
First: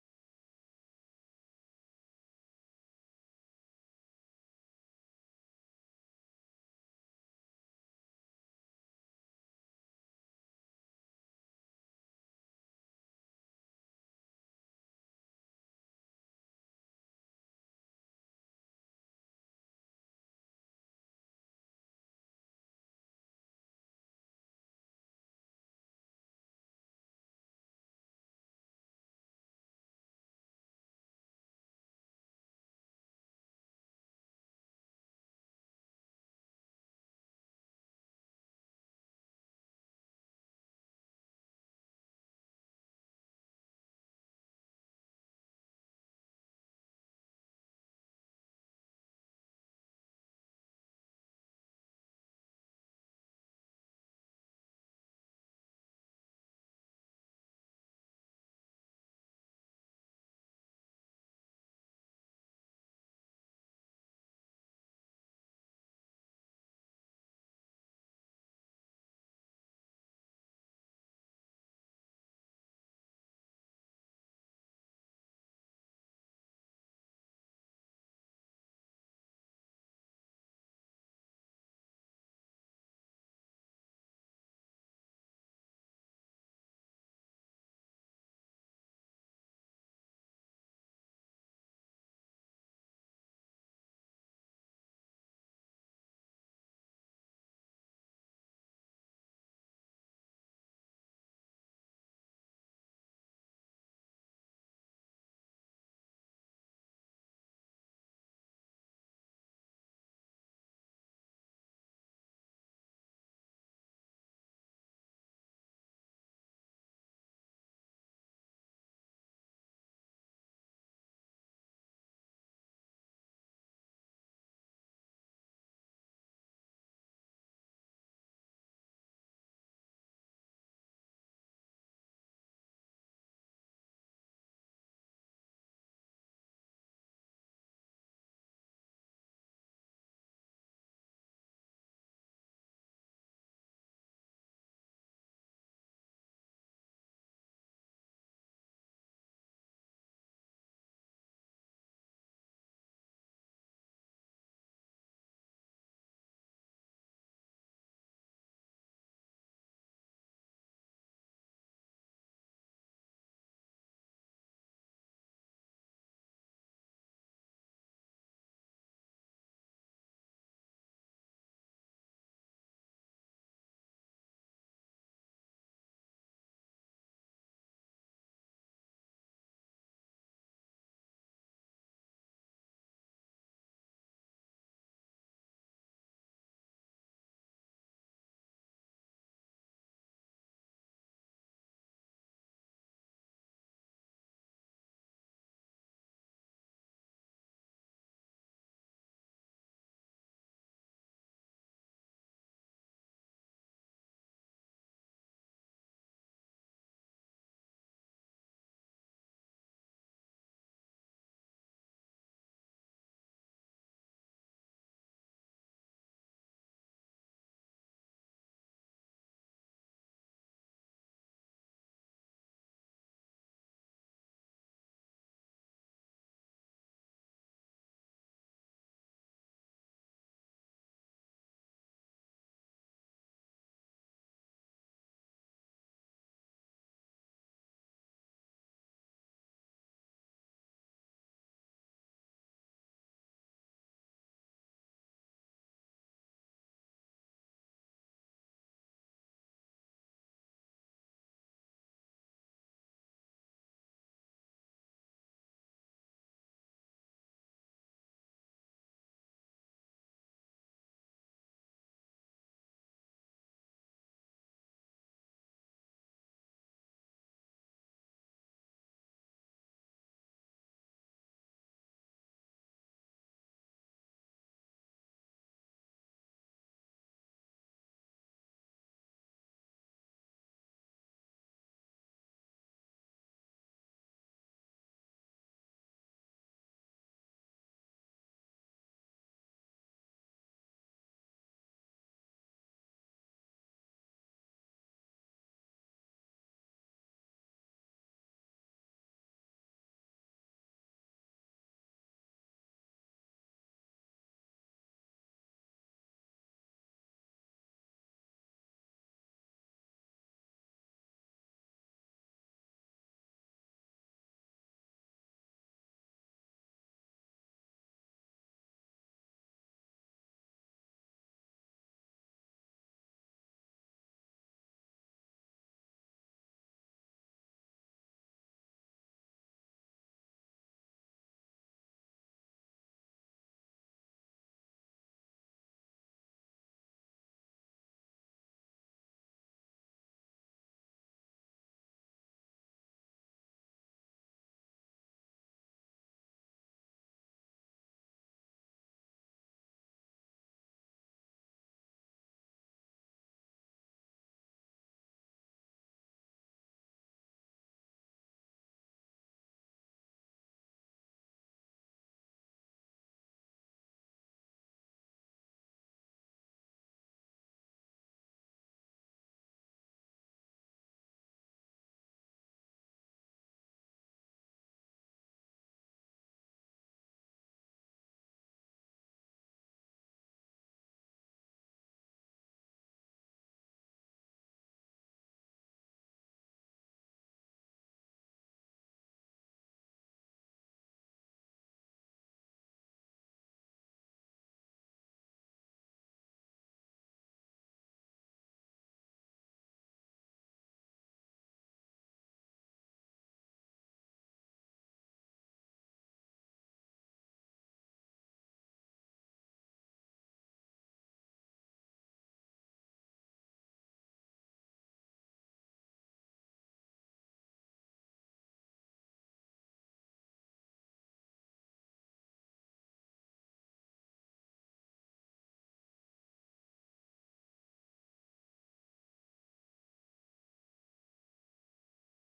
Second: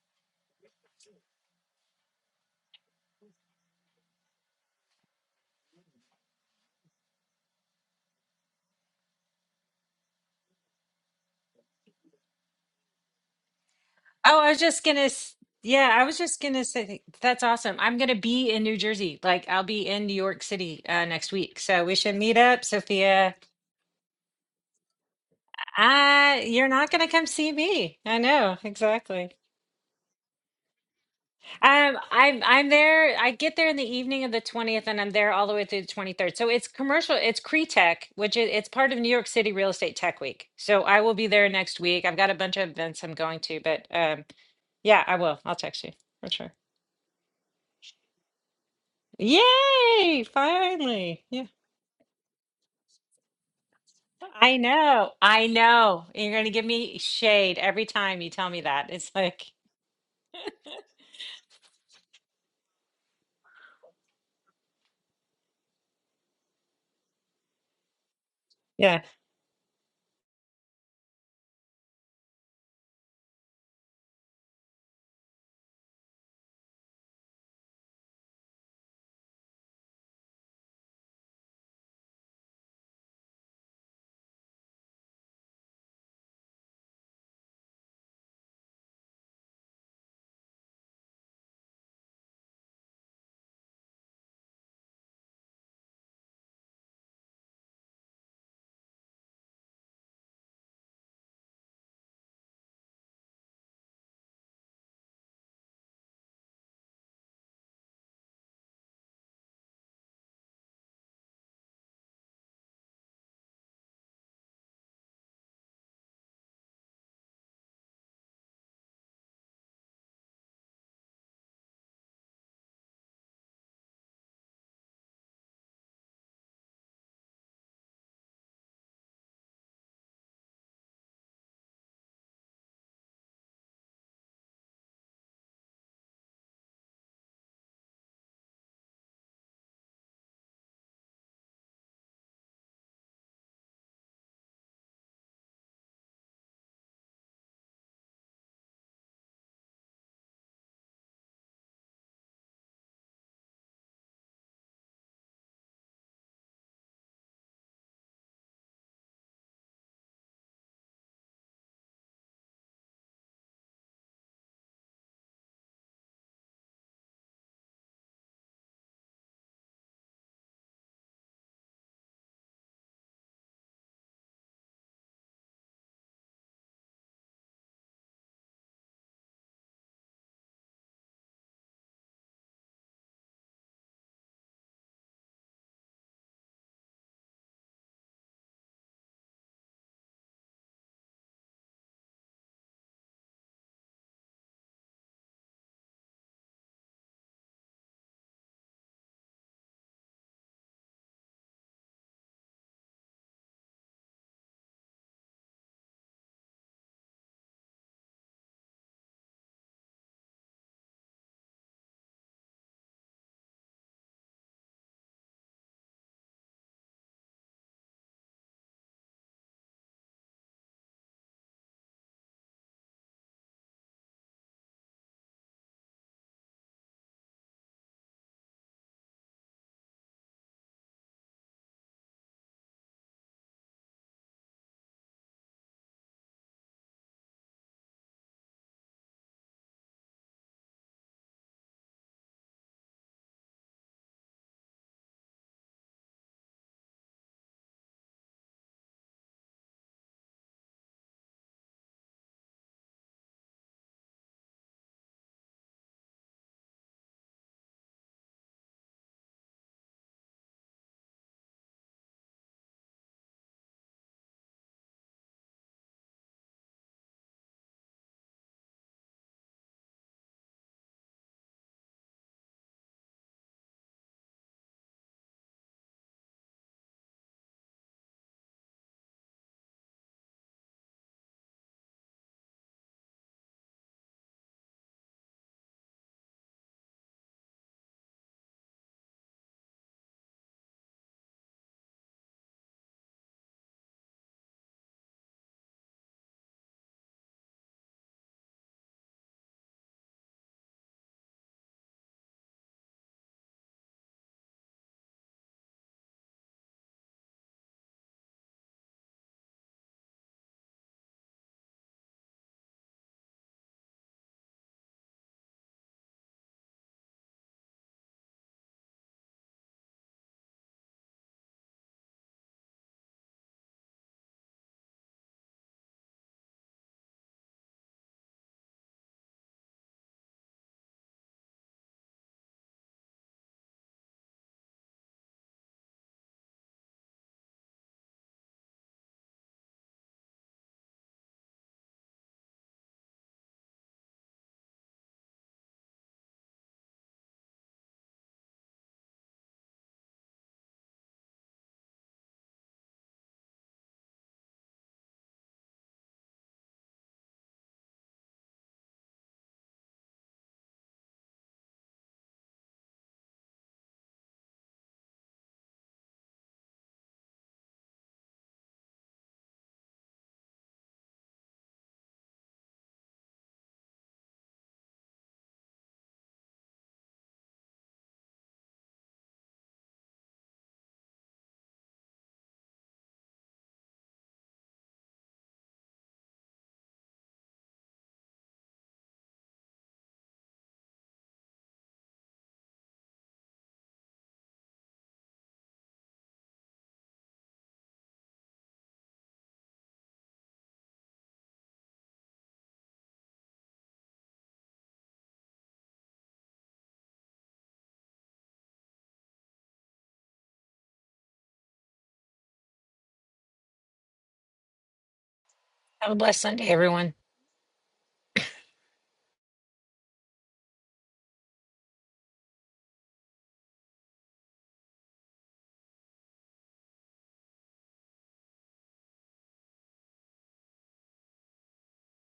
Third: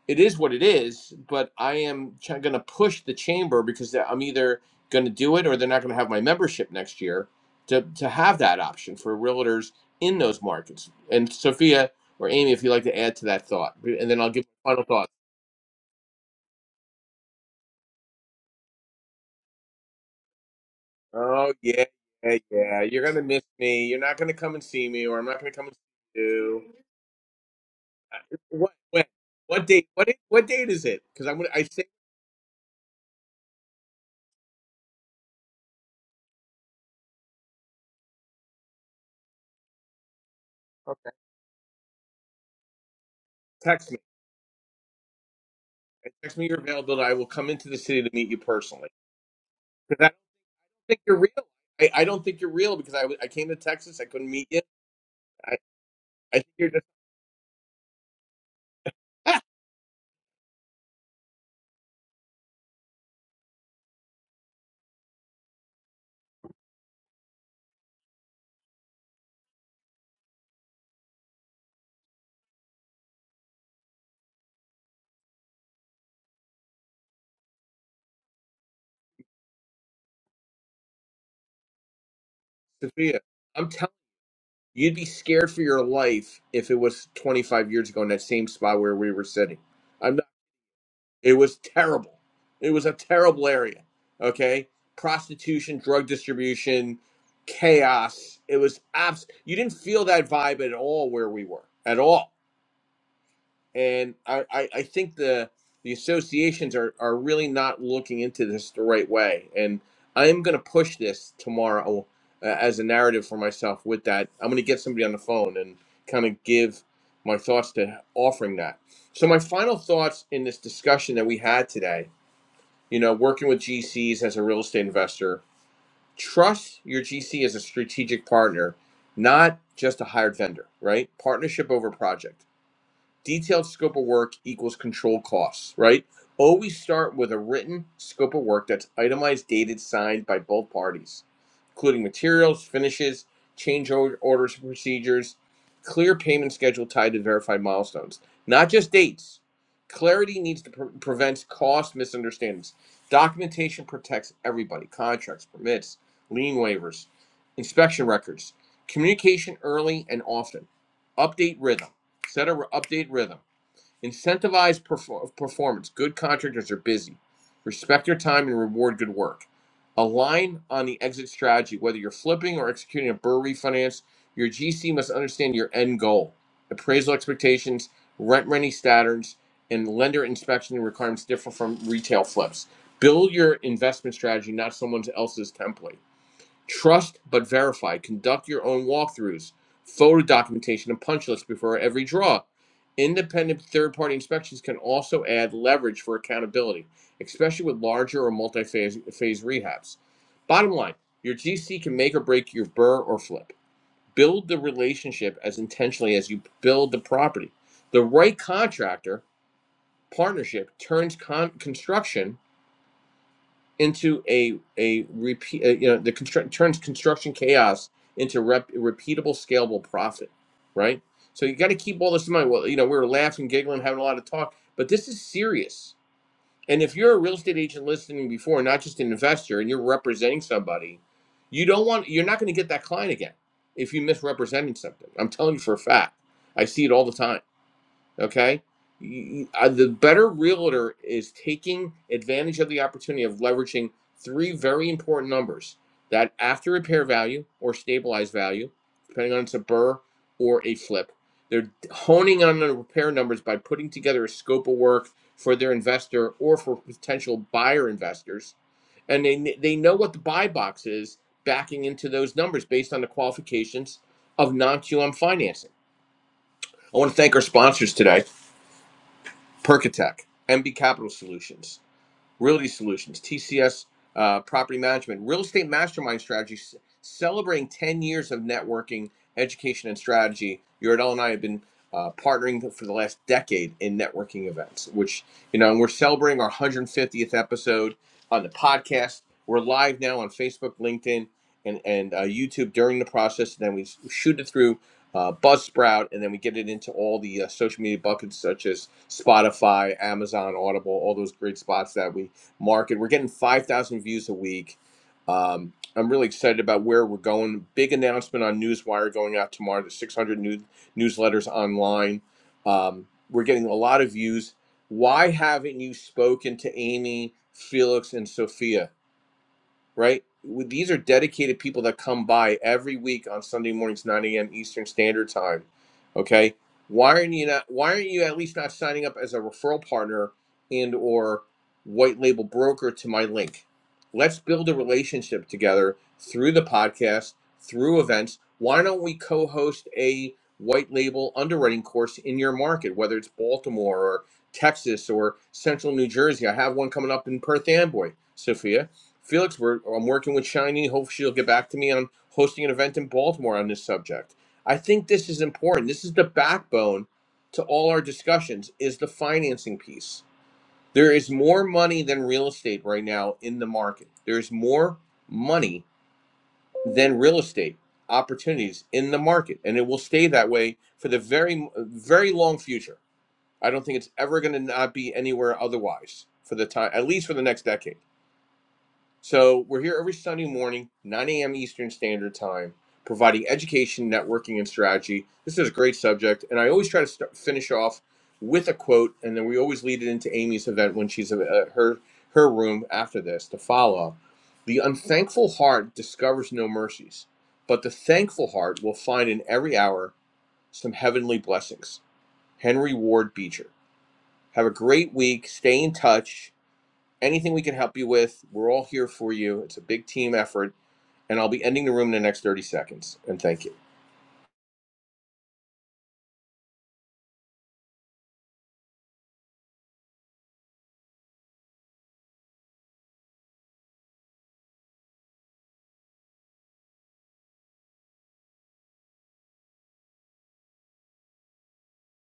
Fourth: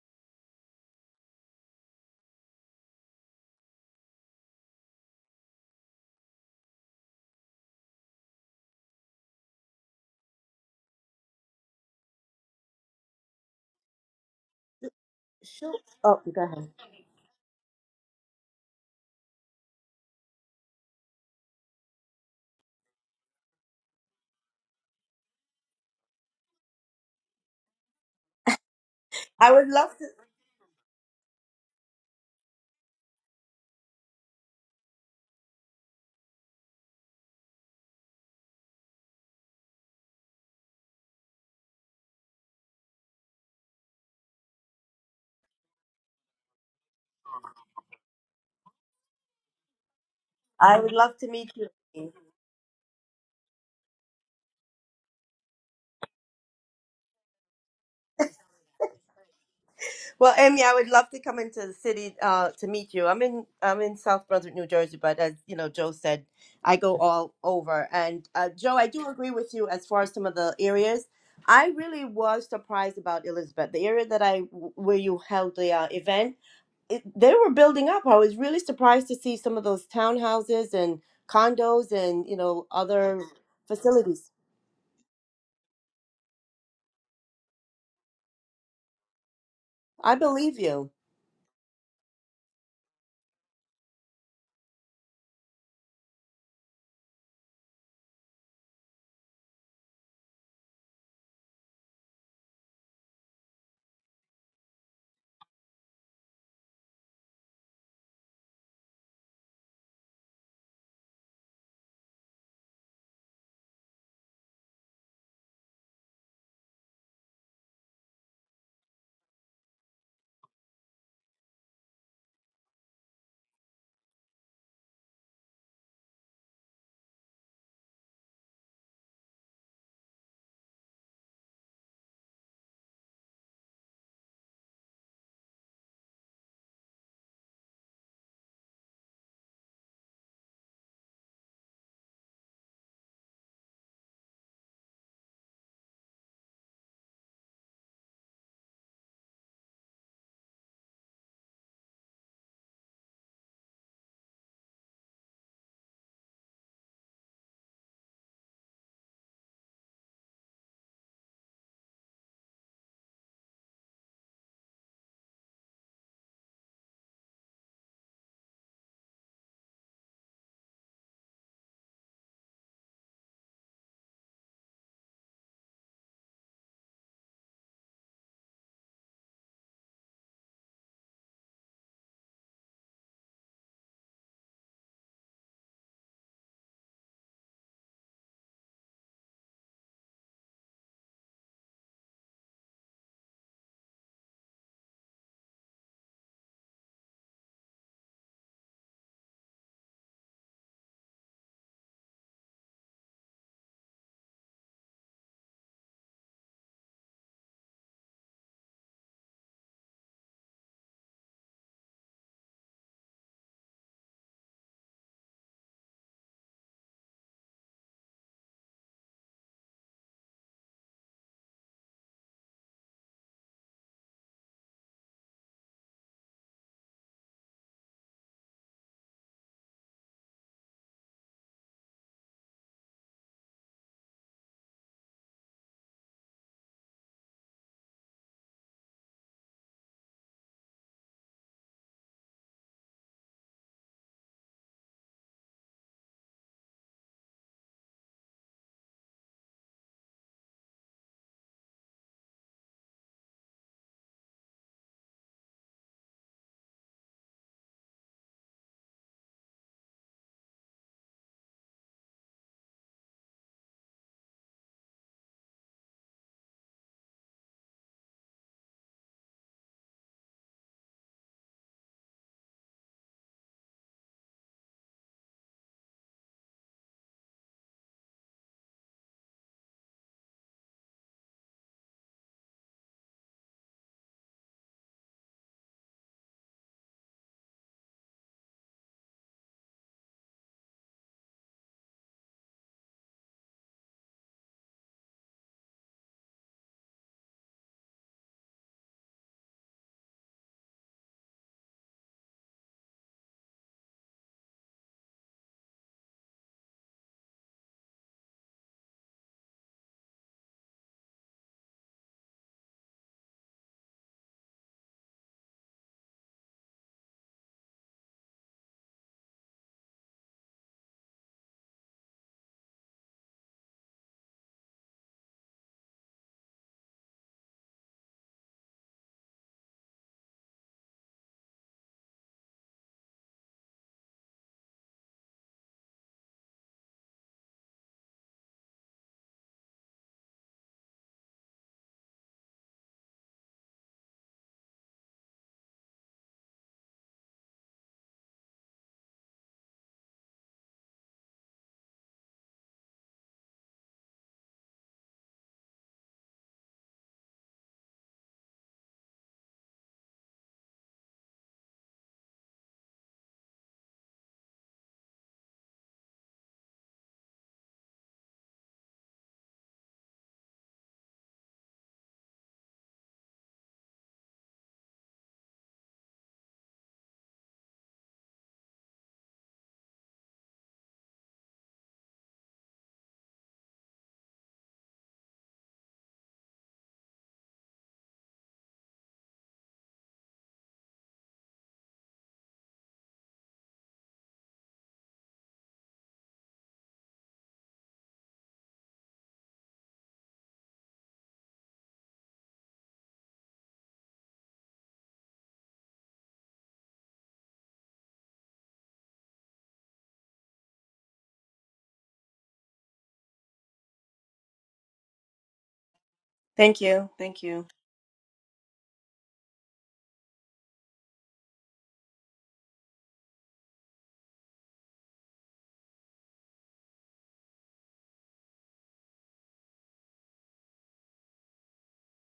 Speaker 1: it is what it is, but I am ch- going to push the chamber because I'm either going to do it or they're not going to have my membership next year to, to have that option for realtors in those markets. And Sophia or Amy, if you'd like to add to that thought, and then I'll
Speaker 2: Oh,
Speaker 1: give
Speaker 2: I was
Speaker 1: final
Speaker 2: just gonna,
Speaker 1: thoughts.
Speaker 2: s-
Speaker 4: Sure.
Speaker 2: yeah, I was
Speaker 4: Oh,
Speaker 2: just
Speaker 4: go
Speaker 2: gonna
Speaker 4: ahead.
Speaker 2: say that's awesome. I'm gonna be in New Jersey. Like I'll be in New York City uh, next
Speaker 1: Oh
Speaker 2: week, so
Speaker 1: yeah,
Speaker 2: we should meet
Speaker 1: yeah,
Speaker 2: up,
Speaker 1: yeah. You're gonna
Speaker 2: Sophia.
Speaker 1: miss me. You're not gonna come and see me, or I'm not gonna come and see
Speaker 2: Uh,
Speaker 1: you.
Speaker 2: you're not gonna come see me. I
Speaker 1: Uh,
Speaker 2: know
Speaker 1: What? When?
Speaker 2: exactly.
Speaker 4: I
Speaker 1: What
Speaker 4: would
Speaker 1: date?
Speaker 4: love to.
Speaker 1: What? i- What date is it? Because I'm gonna. I say.
Speaker 2: Um, I'm I'm there. I get there in the evening of the 20th, and I'm there all the way through the 23rd. So it's commercial. It's Cree Tech, which is it's part of New York City Real Estate Tech Week. So I
Speaker 1: Okay.
Speaker 2: will be there next week. I've got a bunch of events I'm going to, but
Speaker 1: Text me.
Speaker 2: um, yeah, I will. I'll text you for
Speaker 1: Text
Speaker 2: sure.
Speaker 1: me your availability. I will come into the city to meet you personally. Because I don't
Speaker 2: Yay!
Speaker 4: I would
Speaker 1: think
Speaker 4: love
Speaker 1: you're
Speaker 2: Finally.
Speaker 4: to
Speaker 2: Yeah.
Speaker 1: real.
Speaker 4: meet
Speaker 1: I, I
Speaker 4: you.
Speaker 1: don't think you're real because I, w- I came to Texas. I couldn't meet
Speaker 2: I
Speaker 1: you.
Speaker 2: know. I
Speaker 1: I,
Speaker 2: know. You're
Speaker 1: I
Speaker 2: going
Speaker 1: think
Speaker 2: to give
Speaker 1: you're just
Speaker 2: me shade every time you tell me that. It's like,
Speaker 4: Well, Amy, I would love to come into the city uh, to meet you. I'm in I'm in South Brunswick, New Jersey, but as you know, Joe said, I go all over. And uh, Joe, I
Speaker 2: yeah.
Speaker 4: do agree with you as far as some of the areas. I really was surprised about Elizabeth, the area that I where you held the uh, event. It, they were building up. I was really surprised to see some of those townhouses and condos and you know
Speaker 1: Sophia.
Speaker 4: other
Speaker 1: I'm telling
Speaker 4: facilities.
Speaker 1: you, you'd be scared for your life if it was 25 years ago in that same spot where we were sitting.
Speaker 4: I believe you.
Speaker 1: It was terrible. It was a terrible area. Okay, prostitution, drug distribution, chaos. It was abs. You didn't feel that vibe at all where we were at all. And I, I, I think the the associations are are really not looking into this the right way. And I am going to push this tomorrow uh, as a narrative for myself. With that, I'm going to get somebody on the phone and kind of give my thoughts to offering that. So my final thoughts in this discussion that we had today you know, working with GCs as a real estate investor, trust your GC as a strategic partner, not just a hired vendor, right? Partnership over project detailed scope of work equals control costs, right? Always start with a written scope of work that's itemized, dated, signed by both parties, including materials, finishes, change or- orders, procedures, clear payment schedule tied to verified milestones, not just dates. Clarity needs to pre- prevent cost misunderstandings. Documentation protects everybody contracts, permits, lien waivers, inspection records. Communication early and often. Update rhythm Set a update rhythm. Incentivize perfor- performance. Good contractors are busy. Respect their time and reward good work. Align on the exit strategy. Whether you're flipping or executing a burr refinance, your GC must understand your end goal, appraisal expectations, rent ready standards, and lender inspection requirements differ from retail flips. Build your investment strategy, not someone else's template. Trust but verify. Conduct your own walkthroughs, photo documentation, and punch lists before every draw. Independent third party inspections can also add leverage for accountability, especially with larger or multi phase rehabs. Bottom line your GC can make or break your burr or flip. Build the relationship as intentionally as you build the property. The right contractor partnership turns con- construction into a a repeat uh, you know the construct turns construction chaos into rep, repeatable scalable profit right so you got to keep all this in mind well you know we were laughing giggling having a lot of talk but this is serious and if you're a real estate agent listening before not just an investor and you're representing somebody you don't want you're not going to get that client again if you misrepresenting something i'm telling you for a fact i see it all the time Okay. You- uh, the better realtor is taking advantage of the opportunity of leveraging three very important numbers that after repair value or stabilized value, depending on it's a burr or a flip, they're honing on the repair numbers by putting together a scope of work for their investor or for potential buyer investors. And they, they know what the buy box is backing into those numbers based on the qualifications of non QM financing. I want to thank our sponsors today. Percatech, MB Capital Solutions. Realty Solutions, TCS uh, Property Management, Real Estate Mastermind Strategy, celebrating 10 years of networking, education, and strategy. Uradell and I have been uh, partnering for the last decade in networking events, which, you know, and we're celebrating our 150th episode on the podcast. We're live now on Facebook, LinkedIn, and, and uh, YouTube during the process. And then we shoot it through uh, Buzzsprout, and then we get it into all the uh, social media buckets such as Spotify, Amazon, Audible, all those great spots that we market. We're getting 5,000 views a week. Um, I'm really excited about where we're going. Big announcement on Newswire going out tomorrow. There's 600 new newsletters online. Um, we're getting a lot of views. Why haven't you spoken to Amy, Felix, and Sophia? right? These are dedicated people that come by every week on Sunday mornings, 9 a.m. Eastern Standard Time. Okay, why aren't you not? Why aren't you at least not signing up as a referral partner and or white label broker to my link? Let's build a relationship together through the podcast, through events. Why don't we co-host a white label underwriting course in your market, whether it's Baltimore or Texas or Central New Jersey? I have one coming up in Perth Amboy, Sophia Felix, we're, I'm working with Shiny. Hopefully, she'll get back to me on hosting an event in Baltimore on this subject. I think this is important. This is the backbone to all our discussions is the financing piece. There is more money than real estate right now in the market. There is more money than real estate opportunities in the market, and it will stay that way for the very, very long future. I don't think it's ever going to not be anywhere otherwise for the time, at least for the next decade. So we're here every Sunday morning, 9 a.m. Eastern Standard Time, providing education, networking, and strategy. This is a great subject, and I always try to start, finish off with a quote, and then we always lead it into Amy's event when she's at uh, her her room after this to follow. The unthankful heart discovers no mercies, but the thankful heart will find in every hour some heavenly blessings. Henry Ward Beecher. Have a great week. Stay in touch anything we can help you with, we're all here for you. It's a big team effort. And I'll be ending the room in the next 30 seconds. And thank you.
Speaker 2: Have a blessed Sunday,
Speaker 4: Thank
Speaker 2: everyone.
Speaker 4: you. Thank you.